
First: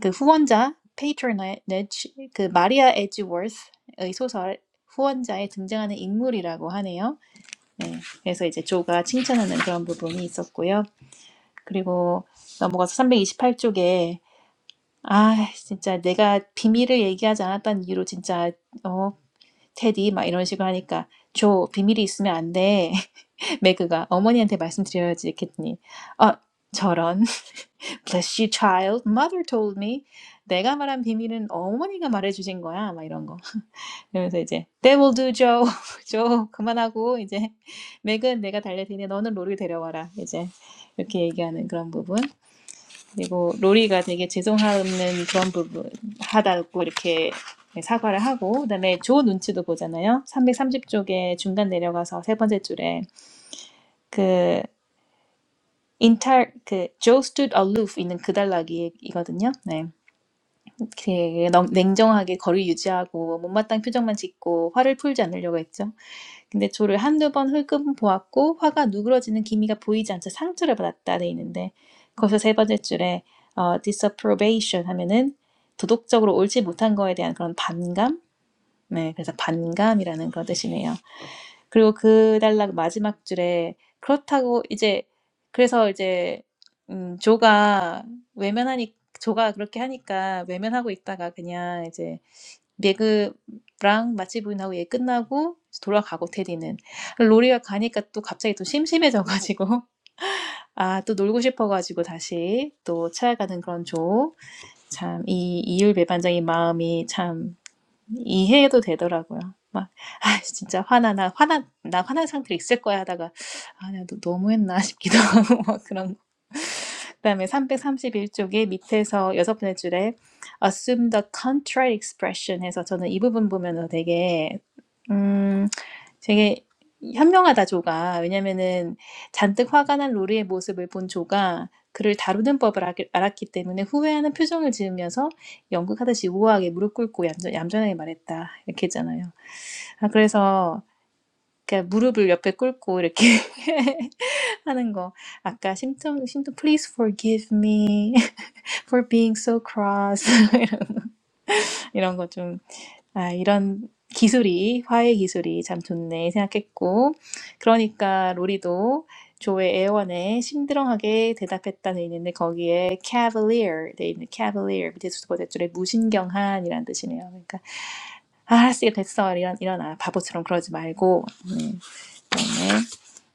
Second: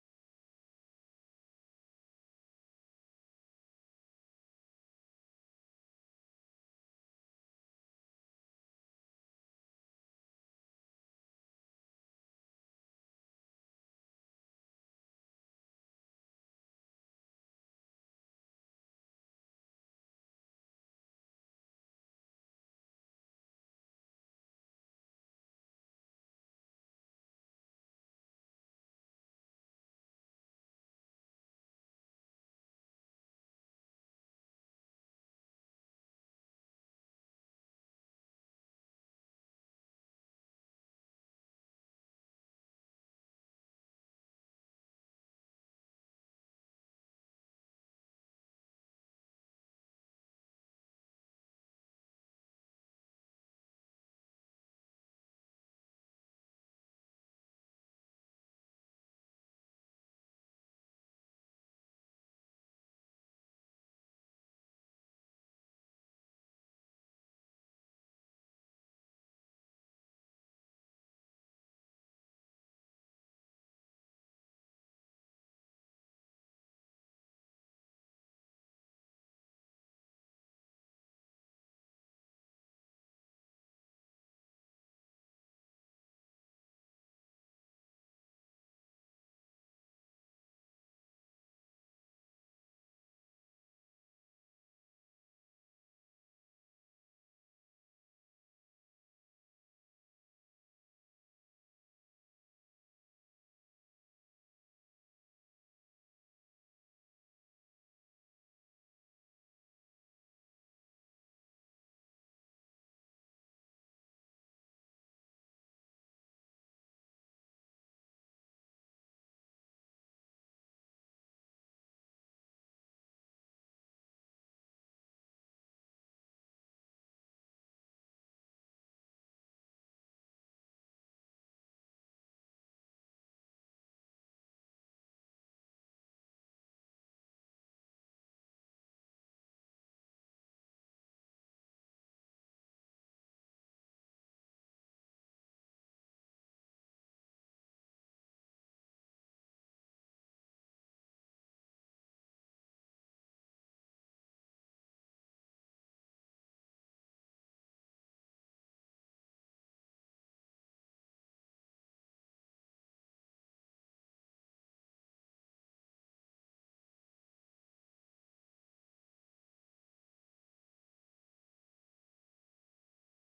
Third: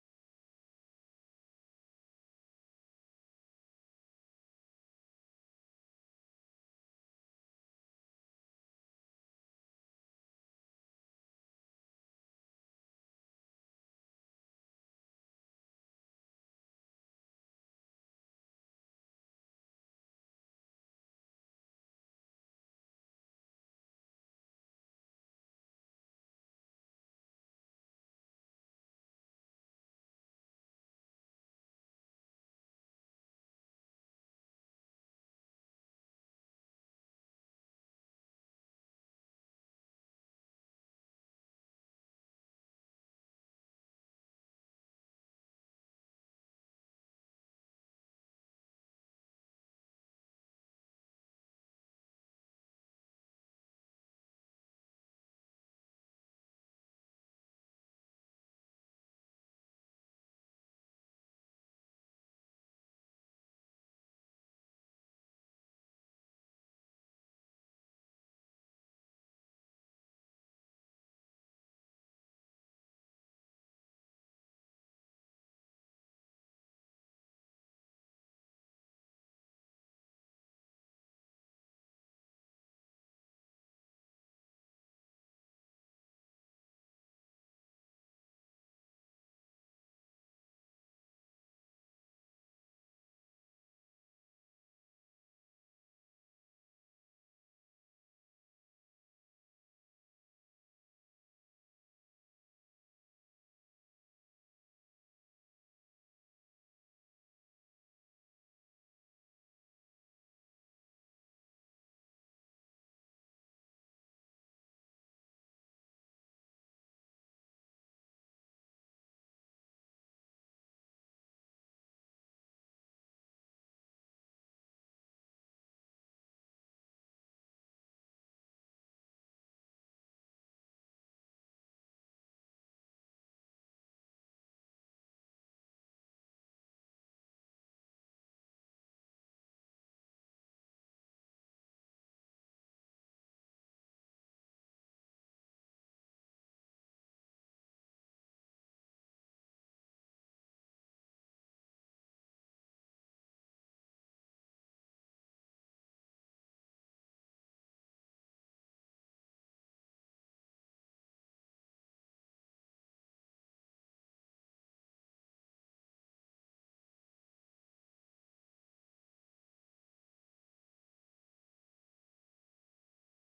Speaker 2: 그 후원자 patronage 그 마리아 에지워스의 소설 후원자에 등장하는 인물이라고 하네요. 네, 그래서 이제 조가 칭찬하는 그런 부분이 있었고요. 그리고 넘어가서 328쪽에 아 진짜 내가 비밀을 얘기하지 않았다는 이유로 진짜 어 테디 막 이런 식으로 하니까 조 비밀이 있으면 안 돼. 맥그가 어머니한테 말씀드려야지겠니? 어, 저런. Bless you, child. Mother told me. 내가 말한 비밀은 어머니가 말해주신 거야. 막 이런 거. 그러면서 이제 t h a will do, Joe. Joe, 그만하고 이제 맥은 내가 달랠 테니 너는 로리 데려와라. 이제 이렇게 얘기하는 그런 부분. 그리고 로리가 되게 죄송하는 그런 부분 하다고 이렇게 사과를 하고 그다음에 조 눈치도 보잖아요. 330쪽에 중간 내려가서 세 번째 줄에 그 인탈 그 Joe stood aloof 있는 그달나기이거든요. 네, 되게 넉- 냉정하게 거리 유지하고 못마땅 표정만 짓고 화를 풀지 않으려고 했죠. 근데 조를 한두 번 흘금 보았고 화가 누그러지는 기미가 보이지 않자 상처를 받았다 돼 있는데 거기서 세 번째 줄에 어, disapprobation 하면은 도덕적으로 옳지 못한 거에 대한 그런 반감. 네, 그래서 반감이라는 그런 뜻이네요. 그리고 그 단락 마지막 줄에 그렇다고 이제 그래서 이제 음 조가 외면하니 조가 그렇게 하니까 외면하고 있다가 그냥 이제 매그랑 마치 부인하고 얘 끝나고 이제 돌아가고 테디는 로리가 가니까 또 갑자기 또 심심해져 가지고 아 또 놀고 싶어 가지고 다시 또 찾아가는 그런 조 참 이 이율 배반적의 마음이 참 이해도 되더라고요. 막, 아, 진짜 화나, 나 화나, 나 화난 상태로 있을 거야 하다가, 아, 내가 너- 너무했나 싶기도 하고, 막 그런 거. 그다음에 331쪽에 밑에서 여섯 번째 줄에 assume the contrary expression 해서 저는 이 부분 보면서 되게 음 되게 현명하다 조가 왜냐면은 잔뜩 화가 난 로리의 모습을 본 조가 그를 다루는 법을 알- 알았기 때문에 후회하는 표정을 지으면서 연극하듯이 우아하게 무릎 꿇고 얌전, 얌전하게 말했다. 이렇게 했잖아요. 아, 그래서 그러니까 무릎을 옆에 꿇고 이렇게 하는 거. 아까 심통 심통 please forgive me for being so cross 이런 거 좀 아, 이런 기술이 화해 기술이 참 좋네 생각했고 그러니까 로리도 조의 애원에 심드렁하게 대답했다 돼 있는데 거기에 cavalier 돼 있는 cavalier 밑에 두 번째 줄에 무신경한이라는 뜻이네요. 그러니까 아았어이 됐어. 일어나, 일어나. 바보처럼 그러지 말고. 음, 그다음에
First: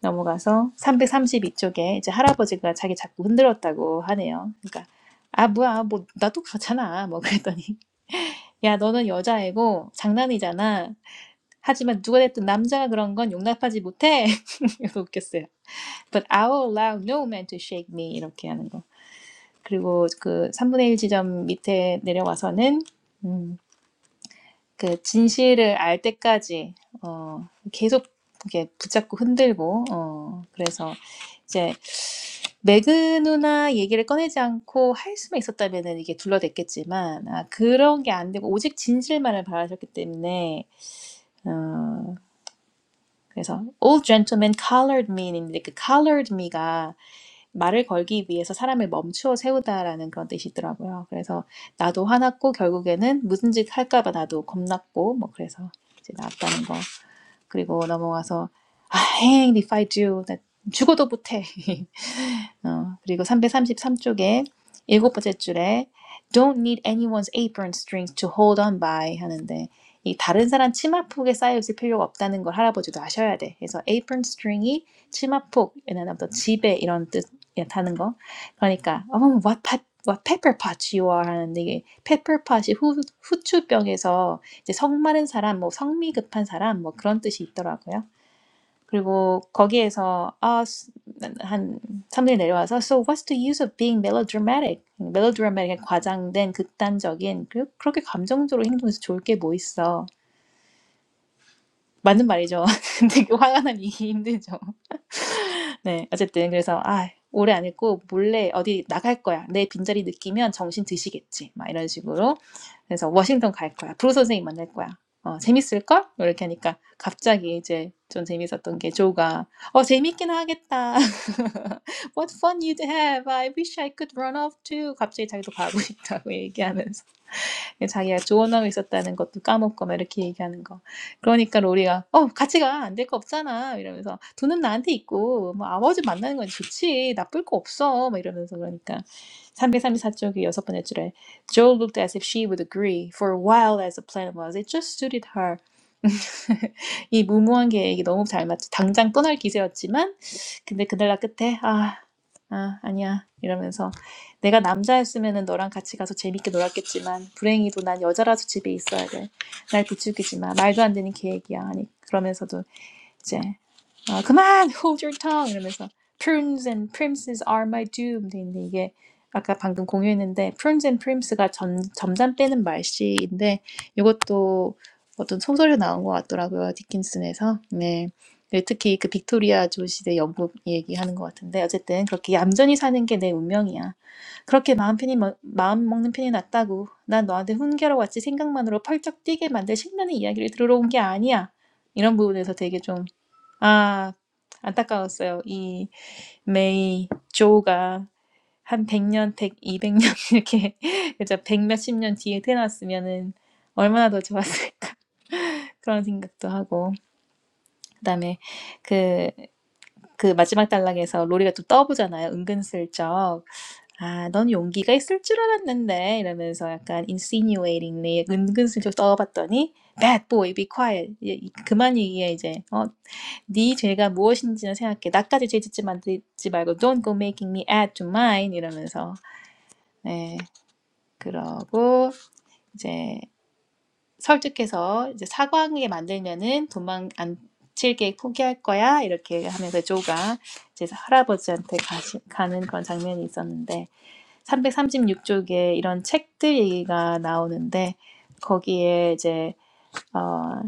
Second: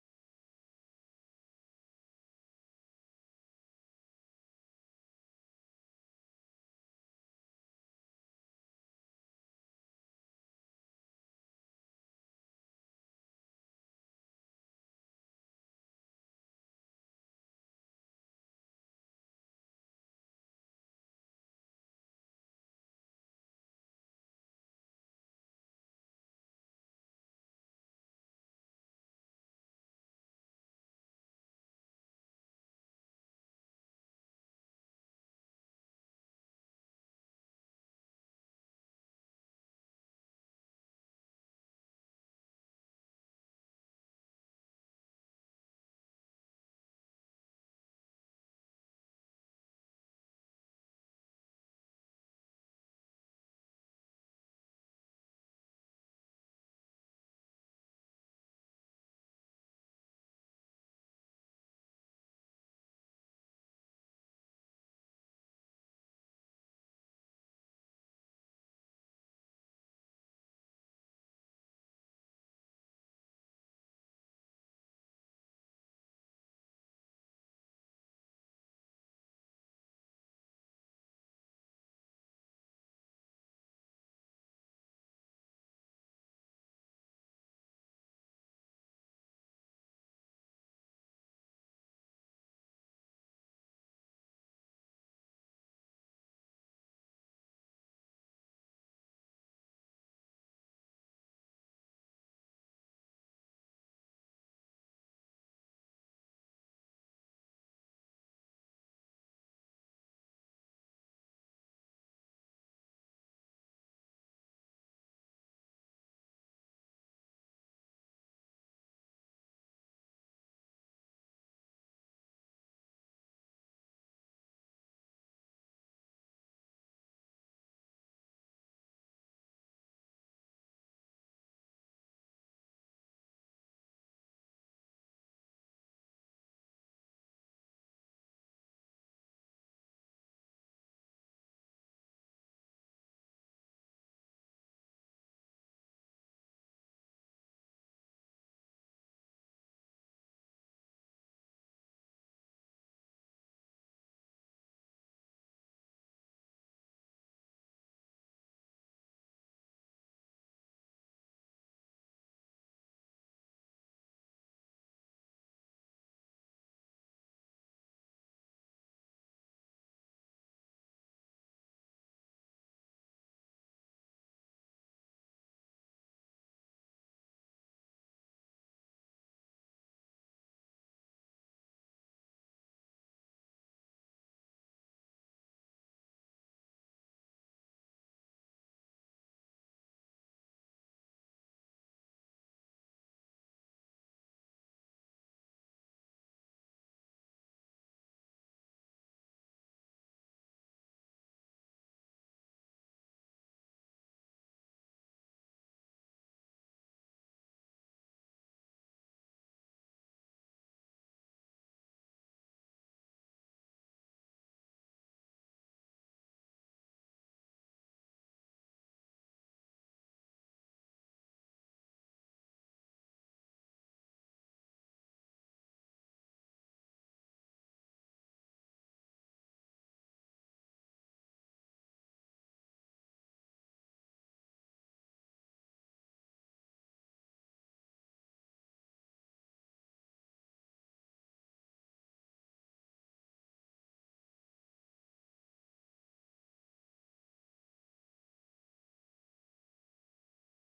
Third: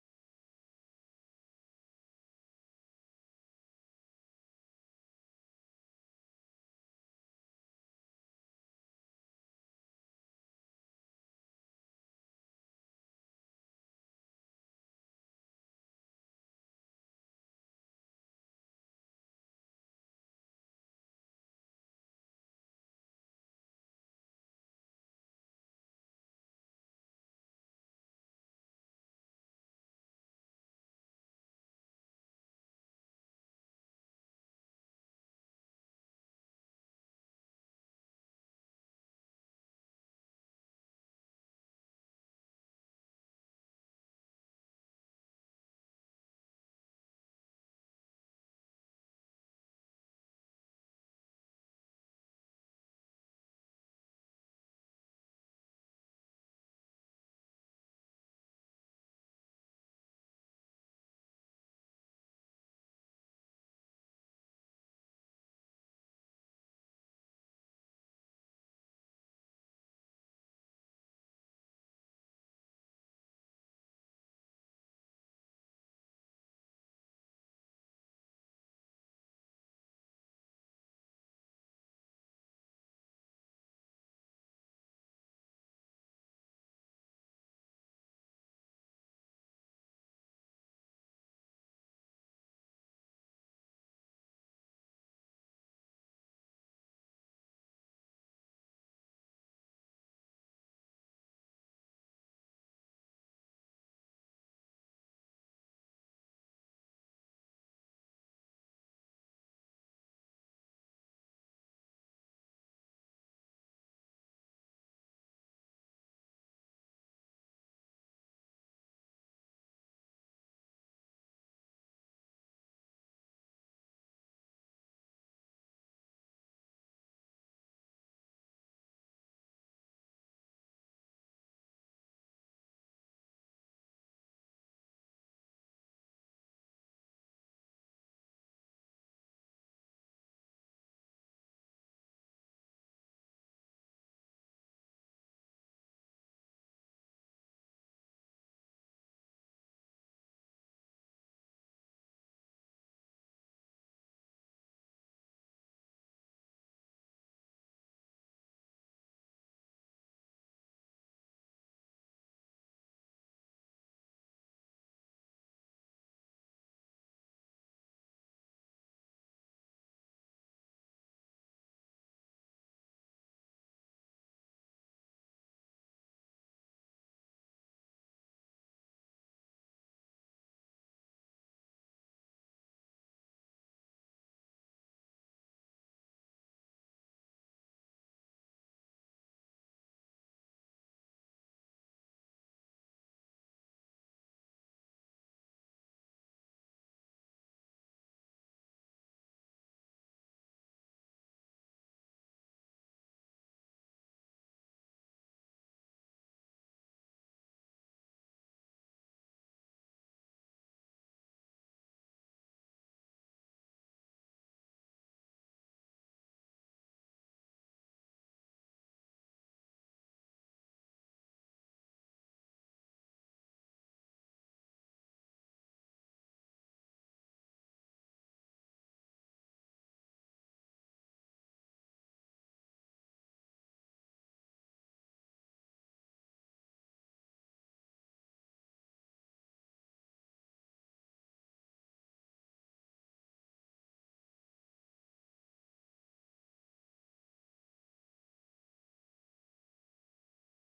Speaker 2: 넘어가서 332쪽에 이제 할아버지가 자기 자꾸 흔들었다고 하네요. 그러니까 아 뭐야 뭐 나도 그렇잖아 뭐 그랬더니 야 너는 여자애고 장난이잖아. 하지만 누가 됐든 남자가 그런 건 용납하지 못해. 이거 웃겼어요. But I will allow no man to shake me 이렇게 하는 거. 그리고 그 3분의 1 지점 밑에 내려와서는 음, 그 진실을 알 때까지 어, 계속 이렇게 붙잡고 흔들고 어, 그래서 이제 매그 누나 얘기를 꺼내지 않고 할 수만 있었다면은 이게 둘러댔겠지만 아, 그런 게 안 되고 오직 진실만을 바라셨기 때문에 어, 그래서 old gentleman collared me인데 그 collared me가 말을 걸기 위해서 사람을 멈추어 세우다라는 그런 뜻이 있더라고요. 그래서 나도 화났고 결국에는 무슨 짓 할까봐 나도 겁났고 뭐 그래서 이제 나왔다는 거. 그리고 넘어가서 I hanged if I do. 나 죽어도 못해. 어, 그리고 333쪽에 일곱 번째 줄에 Don't need anyone's apron strings to hold on by 하는데 이 다른 사람 치마폭에 쌓여 있을 필요가 없다는 걸 할아버지도 아셔야 돼. 그래서 apron string이 치마폭, 얘네또 지배 이런 뜻이라는 거. 그러니까 oh, what pe- what pepper pot you are 하는데 이게 pepper pot이 후, 후추병에서 이제 성 마른 사람, 뭐 성미 급한 사람 뭐 그런 뜻이 있더라고요. 그리고 거기에서 아, 수- 한 3분이 내려와서 So what's the use of being melodramatic? melodramatic 과장된 극단적인 그- 그렇게 감정적으로 행동해서 좋을 게 뭐 있어? 맞는 말이죠. 근데 그 화가 나면 이게 힘들죠. 네, 어쨌든 그래서 아, 오래 안 읽고 몰래 어디 나갈 거야. 내 빈자리 느끼면 정신 드시겠지. 막 이런 식으로. 그래서 워싱턴 갈 거야. 브로 선생님 만날 거야. 어, 재밌을 걸? 뭐 이렇게 하니까 갑자기 이제 좀 재밌었던 게 조가 어, 재밌긴 하겠다. What fun you'd have. I wish I could run off too. 갑자기 자기도 가고 싶다고 얘기하면서 예, 자기가 조언하고 있었다는 것도 까먹고 막 이렇게 얘기하는 거. 그러니까 로리가 어 같이 가 안될 거 없잖아 이러면서 돈은 나한테 있고 뭐 아버지 만나는 건 좋지 나쁠 거 없어 막 이러면서 그러니까 334쪽의 여섯 번째 줄에 Joe looked as if she would agree for a while as the plan was it just suited her 이 무모한 계획이 너무 잘 맞죠 당장 떠날 기세였지만 근데 그날 나 끝에 아, 아 아니야 이러면서 내가 남자였으면은 너랑 같이 가서 재밌게 놀았겠지만 불행히도 난 여자라서 집에 있어야 돼. 날 부추기지 마. 말도 안 되는 계획이야. 아니 그러면서도 이제 어, 그만 hold your tongue 이러면서 prunes and primses are my doom 돼데 이게 아까 방금 공유했는데 prunes and prims가 점, 점잔 빼는 말씨인데 이것도 어떤 소설에 나온 것 같더라고요 디킨슨에서 네 네, 특히 그 빅토리아 조 시대 영국 얘기하는 것 같은데 어쨌든 그렇게 얌전히 사는 게 내 운명이야 그렇게 마음 편히 먹- 마음 먹는 편이 낫다고 난 너한테 훈계로 왔지 생각만으로 펄쩍 뛰게 만들 신나는 이야기를 들으러 온 게 아니야 이런 부분에서 되게 좀 아, 안타까웠어요. 이 메이 조가 한 100년, 100, 200년 이렇게 이제 100 몇십 년 뒤에 태어났으면은 얼마나 더 좋았을까 그런 생각도 하고 그다음에 그, 그 마지막 단락에서 로리가 또 떠보잖아요. 은근슬쩍 아, 넌 용기가 있을 줄 알았는데 이러면서 약간 insinuatingly 은근슬쩍 떠봤더니 bad boy be quiet 예, 이- 그만 얘기해 이제 어, 네 죄가 무엇인지는 생각해. 나까지 죄 짓지 만들지 말고 don't go making me add to mine 이러면서 네 그러고 이제 설득해서 이제 사과하게 만들면은 도망 안 칠게 포기할 거야 이렇게 하면서 조가 이제 할아버지한테 가시, 가는 그런 장면이 있었는데 336쪽에 이런 책들 얘기가 나오는데 거기에 이제 어,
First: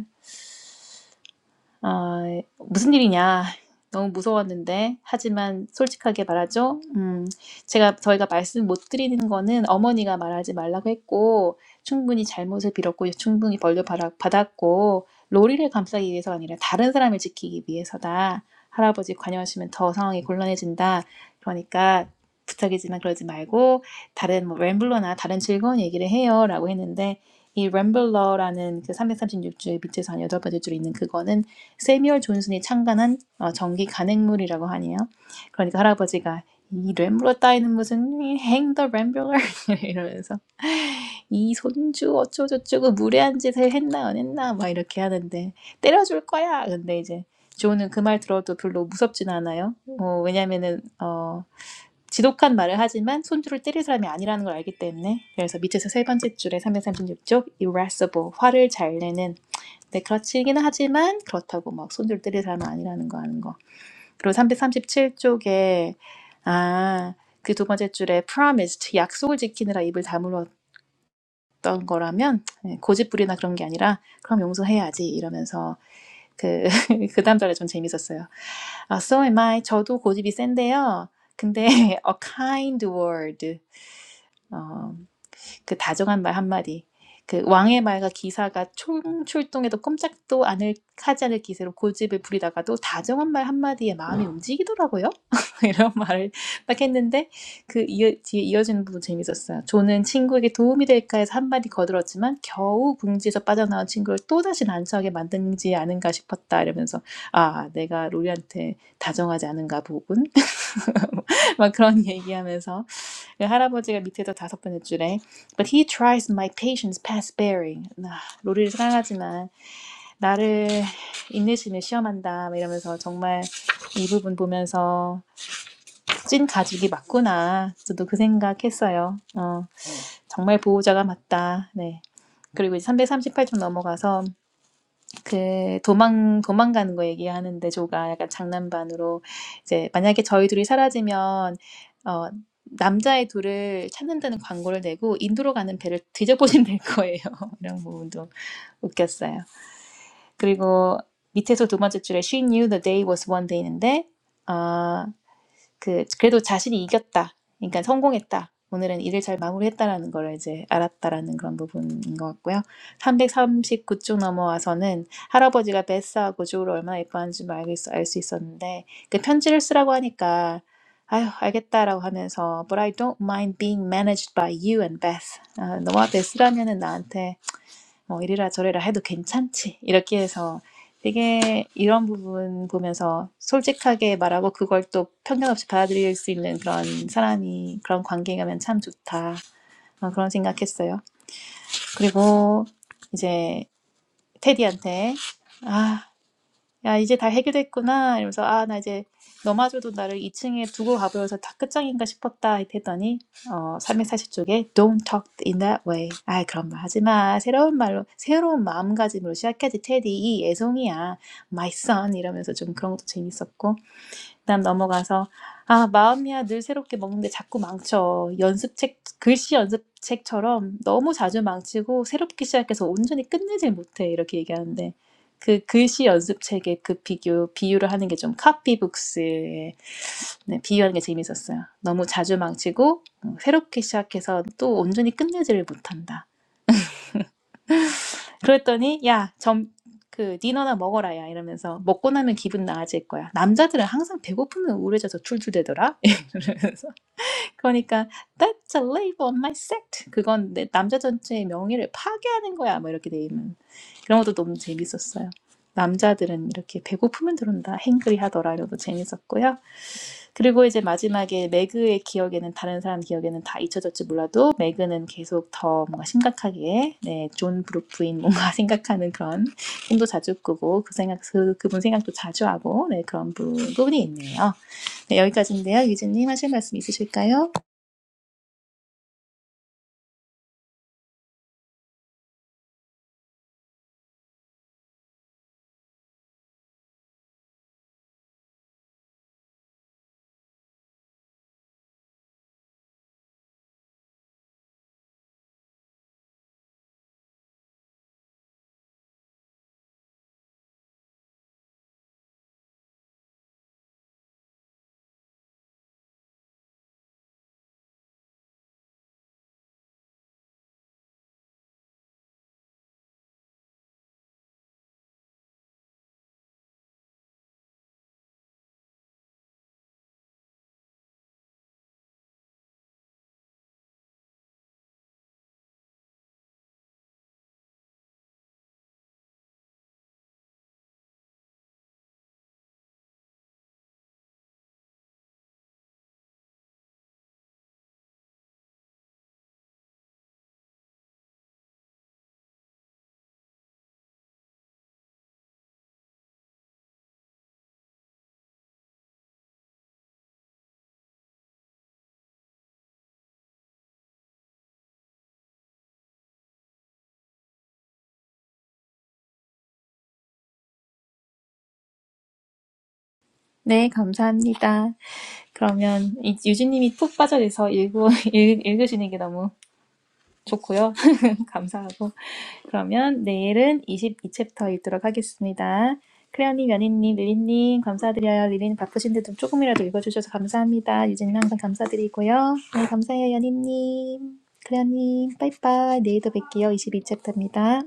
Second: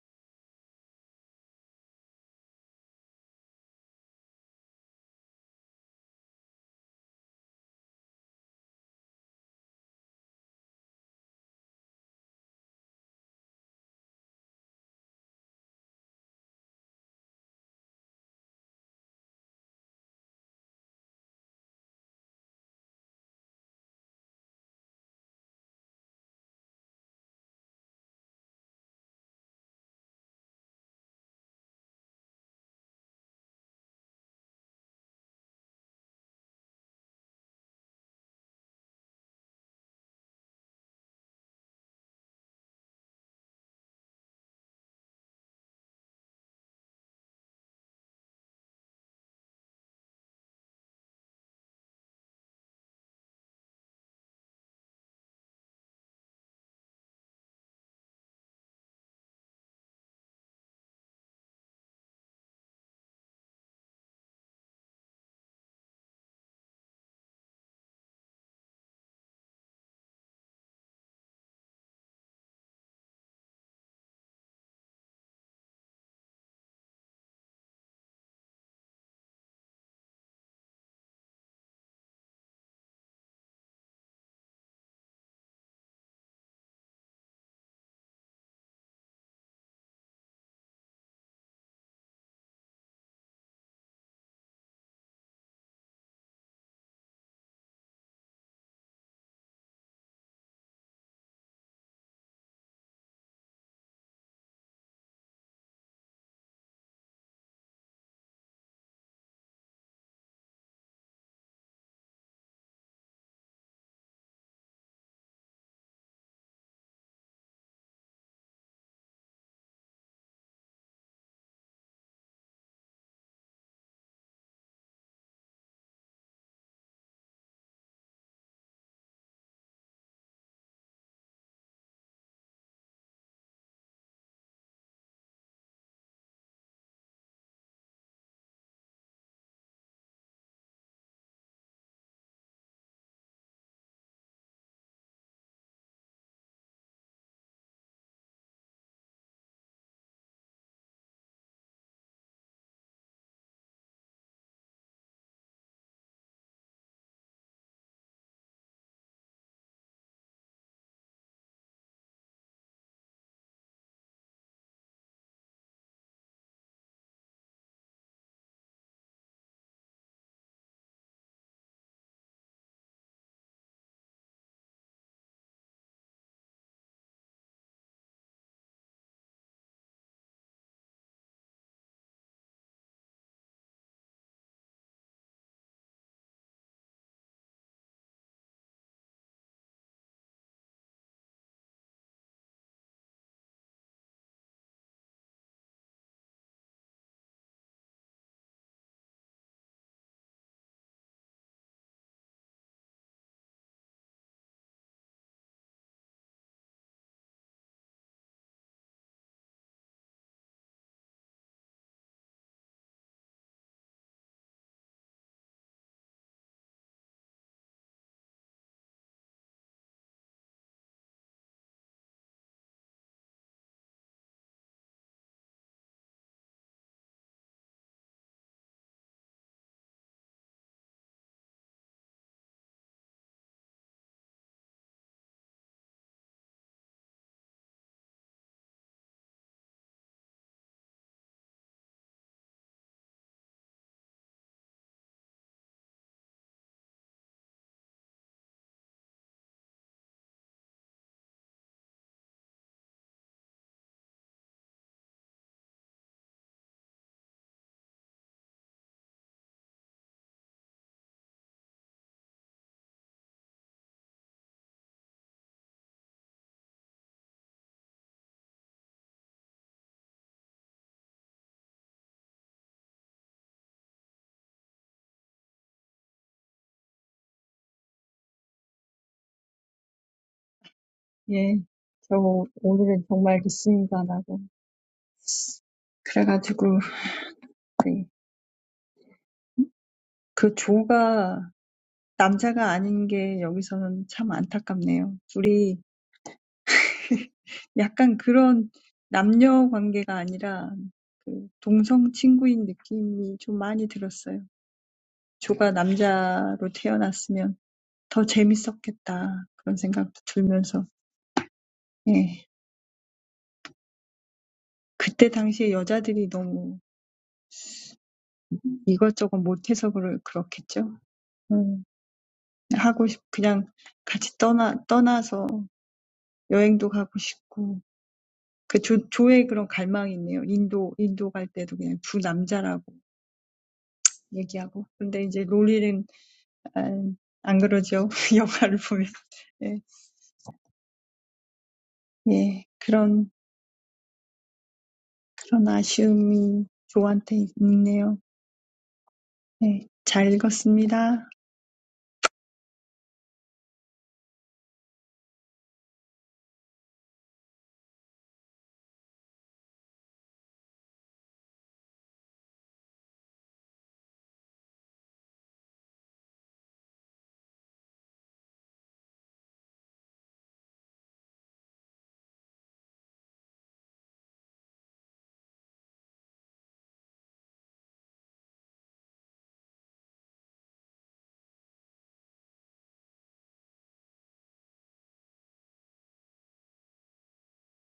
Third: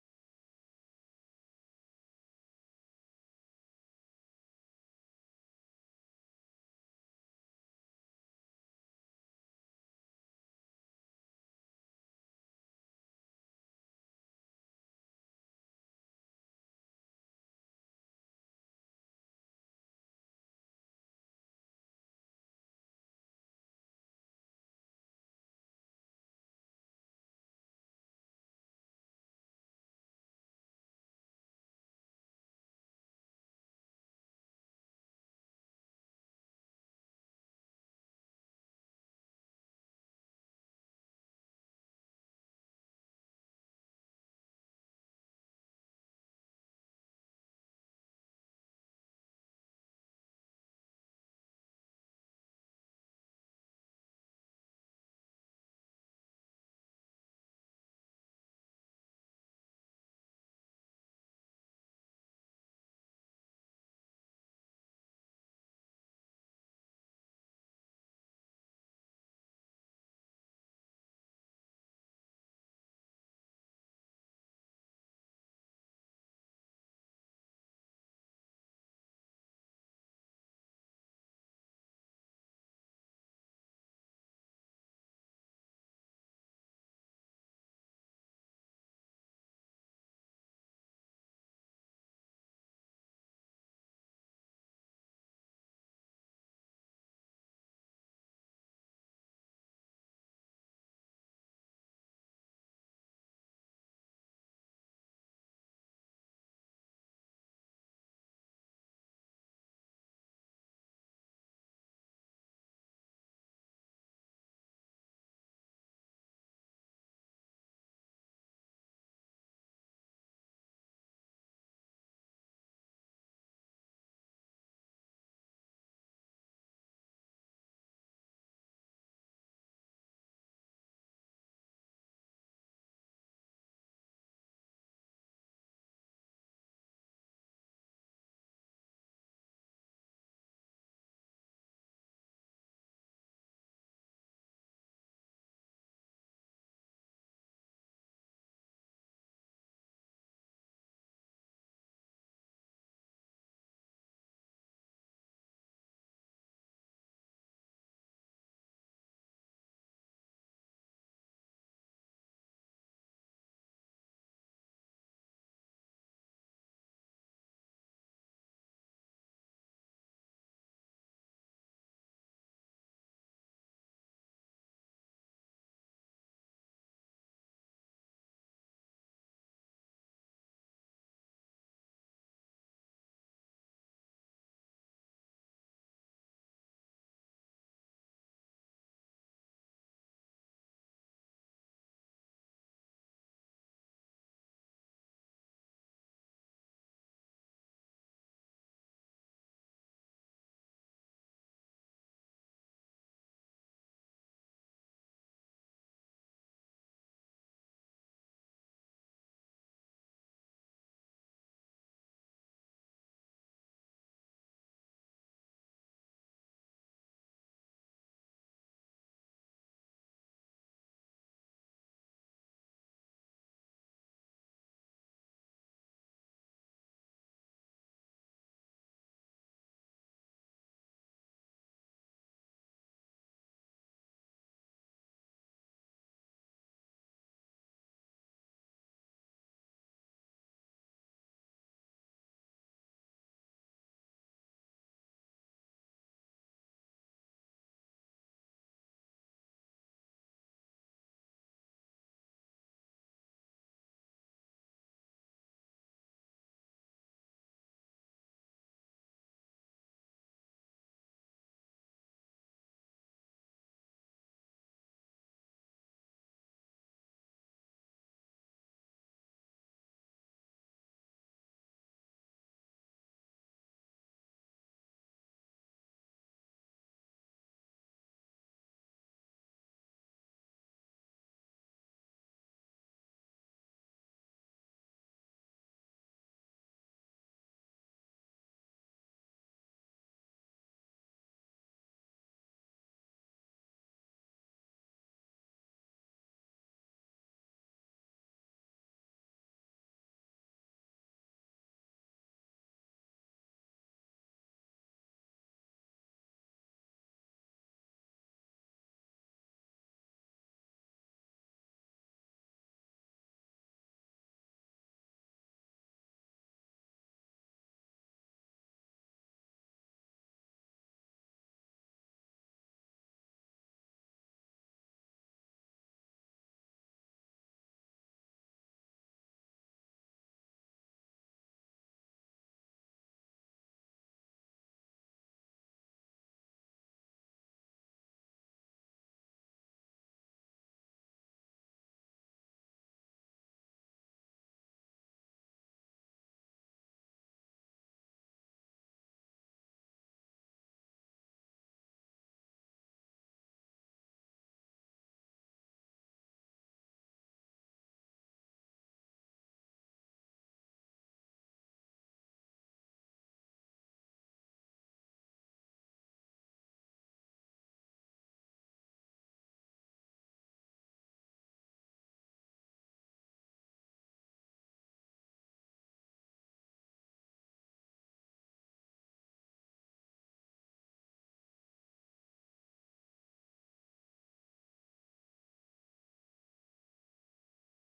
Speaker 2: 아, 무슨 일이냐. 너무 무서웠는데. 하지만 솔직하게 말하죠. 음, 제가, 저희가 말씀 못 드리는 거는 어머니가 말하지 말라고 했고, 충분히 잘못을 빌었고, 충분히 벌려 받았고 로리를 감싸기 위해서가 아니라 다른 사람을 지키기 위해서다. 할아버지 관여하시면 더 상황이 곤란해진다. 그러니까 부탁이지만 그러지 말고, 다른 뭐 램블러나 다른 즐거운 얘기를 해요. 라고 했는데, 이 램블러라는 그 336줄 밑에서 한 여덟 번째 줄에 있는 그거는 세미얼 존슨이 창간한 정 전기 간행물이라고 하네요. 그러니까 할아버지가 이 램블러 따위는 무슨 hang the rambler 이러면서 이 손주 어쩌고저쩌고 무례한 짓을 했나 안 했나 막 이렇게 하는데 때려줄 거야. 근데 이제 조는 그 말 들어도 별로 무섭진 않아요. 어, 왜냐면은 어, 지독한 말을 하지만 손주를 때릴 사람이 아니라는 걸 알기 때문에 그래서 밑에서 세 번째 줄에 336쪽 irascible 화를 잘 내는 네, 그렇지긴 하지만 그렇다고 막 손절 때릴 사람은 아니라는 거 아는 거. 그리고 337쪽에 아, 그 두 번째 줄에 promised 약속을 지키느라 입을 다물었던 거라면 예, 고집부리나 그런 게 아니라 그럼 용서해야지 이러면서 그, 그 다음 절에 좀 재밌었어요. 아, so am I. 저도 고집이 센데요. 근데 a kind word. 어, 그 다정한 말 한마디. 그 왕의 말과 기사가 총출동해도 꼼짝도 않을 하지 않을 기세로 고집을 부리다가도 다정한 말 한마디에 마음이 움직이더라고요. 이런 말을 딱 했는데 그 이어, 뒤에 이어지는 부분 재밌었어요. 조는 친구에게 도움이 될까 해서 한마디 거들었지만 겨우 궁지에서 빠져나온 친구를 또다시 난처하게 만든지 않은가 싶었다 이러면서 아 내가 로리한테 다정하지 않은가 보군 막 그런 얘기하면서 그 할아버지가 밑에서 다섯 번째 줄에 But he tries my patience past bearing. 아, 로리를 사랑하지만 나를 인내심에 시험한다 이러면서 정말 이 부분 보면서 찐 가족이 맞구나. 저도 그 생각했어요. 어, 정말 보호자가 맞다. 네. 그리고 이제 338쪽 넘어가서 그 도망 도망가는 거 얘기하는데 조가 약간 장난반으로 이제 만약에 저희 둘이 사라지면 어 남자의 둘을 찾는다는 광고를 내고 인도로 가는 배를 뒤져보신될 거예요. 이런 부분도 웃겼어요. 그리고 밑에서 두 번째 줄에 She knew the day was one day인데 아 그 그래도 자신이 이겼다. 그러니까 성공했다. 오늘은 일을 잘 마무리했다라는 걸 이제 알았다라는 그런 부분인 것 같고요. 339쪽 넘어와서는 할아버지가 베스하고 조를 얼마나 예뻐하는지 알고 알수 있었는데 그 편지를 쓰라고 하니까 아휴 알겠다라고 하면서 But I don't mind being managed by you and Beth. 아, 너와 베스라면은 나한테 뭐 이래라 저래라 해도 괜찮지. 이렇게 해서 되게 이런 부분 보면서 솔직하게 말하고 그걸 또 편견 없이 받아들일 수 있는 그런 사람이 그런 관계가면 참 좋다. 어, 그런 생각했어요. 그리고 이제 테디한테 아 야, 이제 다 해결됐구나. 이러면서, 아, 나 이제 너마저도 나를 2층에 두고 가버려서 다 끝장인가 싶었다. 했더니, 어, 백사십 쪽에 Don't talk in that way. 아, 그런 말 하지 마. 새로운 말로, 새로운 마음가짐으로 시작하지, 테디. 이 애송이야. My son. 이러면서 좀 그런 것도 재밌었고. 그다음 넘어가서 아 마음이야 늘 새롭게 먹는데 자꾸 망쳐 연습책 글씨 연습책처럼 너무 자주 망치고 새롭게 시작해서 온전히 끝내질 못해 이렇게 얘기하는데 그 글씨 연습책의 그 비교 비유를 하는 게 좀 카피북스에 네, 비유하는 게 재밌었어요. 너무 자주 망치고 어, 새롭게 시작해서 또 온전히 끝내지를 못한다. 그랬더니 야, 점 그 디너나 먹어라 야 이러면서 먹고 나면 기분 나아질 거야. 남자들은 항상 배고프면 우울해져서 툴툴대더라. 이러면서 그러니까 that's a label on my sect. 그건 내 남자 전체의 명예를 파괴하는 거야. 뭐 이렇게 돼 있는 그런 것도 너무 재밌었어요. 남자들은 이렇게 배고프면 들어온다, 행그리 하더라 이런 것도 재밌었고요. 그리고 이제 마지막에 매그의 기억에는 다른 사람 기억에는 다 잊혀졌지 몰라도 매그는 계속 더 뭔가 심각하게 네, 존 브루프인 뭔가 생각하는 그런 꿈도 자주 꾸고 그 생각 그, 그분 생각도 자주 하고 네, 그런 부분이 있네요. 네, 여기까지인데요. 유진님 하실 말씀 있으실까요?
Speaker 1: 예, 저 오늘은 정말 리스닝가라고. 그래가지고 네, 그 조가 남자가 아닌 게 여기서는 참 안타깝네요. 우리 약간 그런 남녀 관계가 아니라 그 동성 친구인 느낌이 좀 많이 들었어요. 조가 남자로 태어났으면 더 재밌었겠다. 그런 생각도 들면서. 예. 그때 당시에 여자들이 너무 이것저것 못해서 그럴, 그렇겠죠. 음, 하고 싶, 그냥 같이 떠나, 떠나서 여행도 가고 싶고. 그 조, 조의 그런 갈망이 있네요. 인도, 인도 갈 때도 그냥 두 남자라고 얘기하고. 근데 이제 롤리는 안, 안 그러죠. 영화를 보면. 예, 예, 그런, 그런 아쉬움이 조한테 있네요. 예, 잘 읽었습니다.
Speaker 2: 네, 감사합니다. 그러면 이- 유진님이 푹 빠져서 읽고 읽, 읽으시는 게 너무 좋고요. 감사하고. 그러면 내일은 22챕터 읽도록 하겠습니다. 크레어님, 연희님, 릴리님 감사드려요. 릴리님 바쁘신데도 조금이라도 읽어주셔서 감사합니다. 유진님 항상 감사드리고요. 네, 감사해요, 연희님. 크레어님, 빠이빠이. 내일도 뵐게요. 22챕터입니다.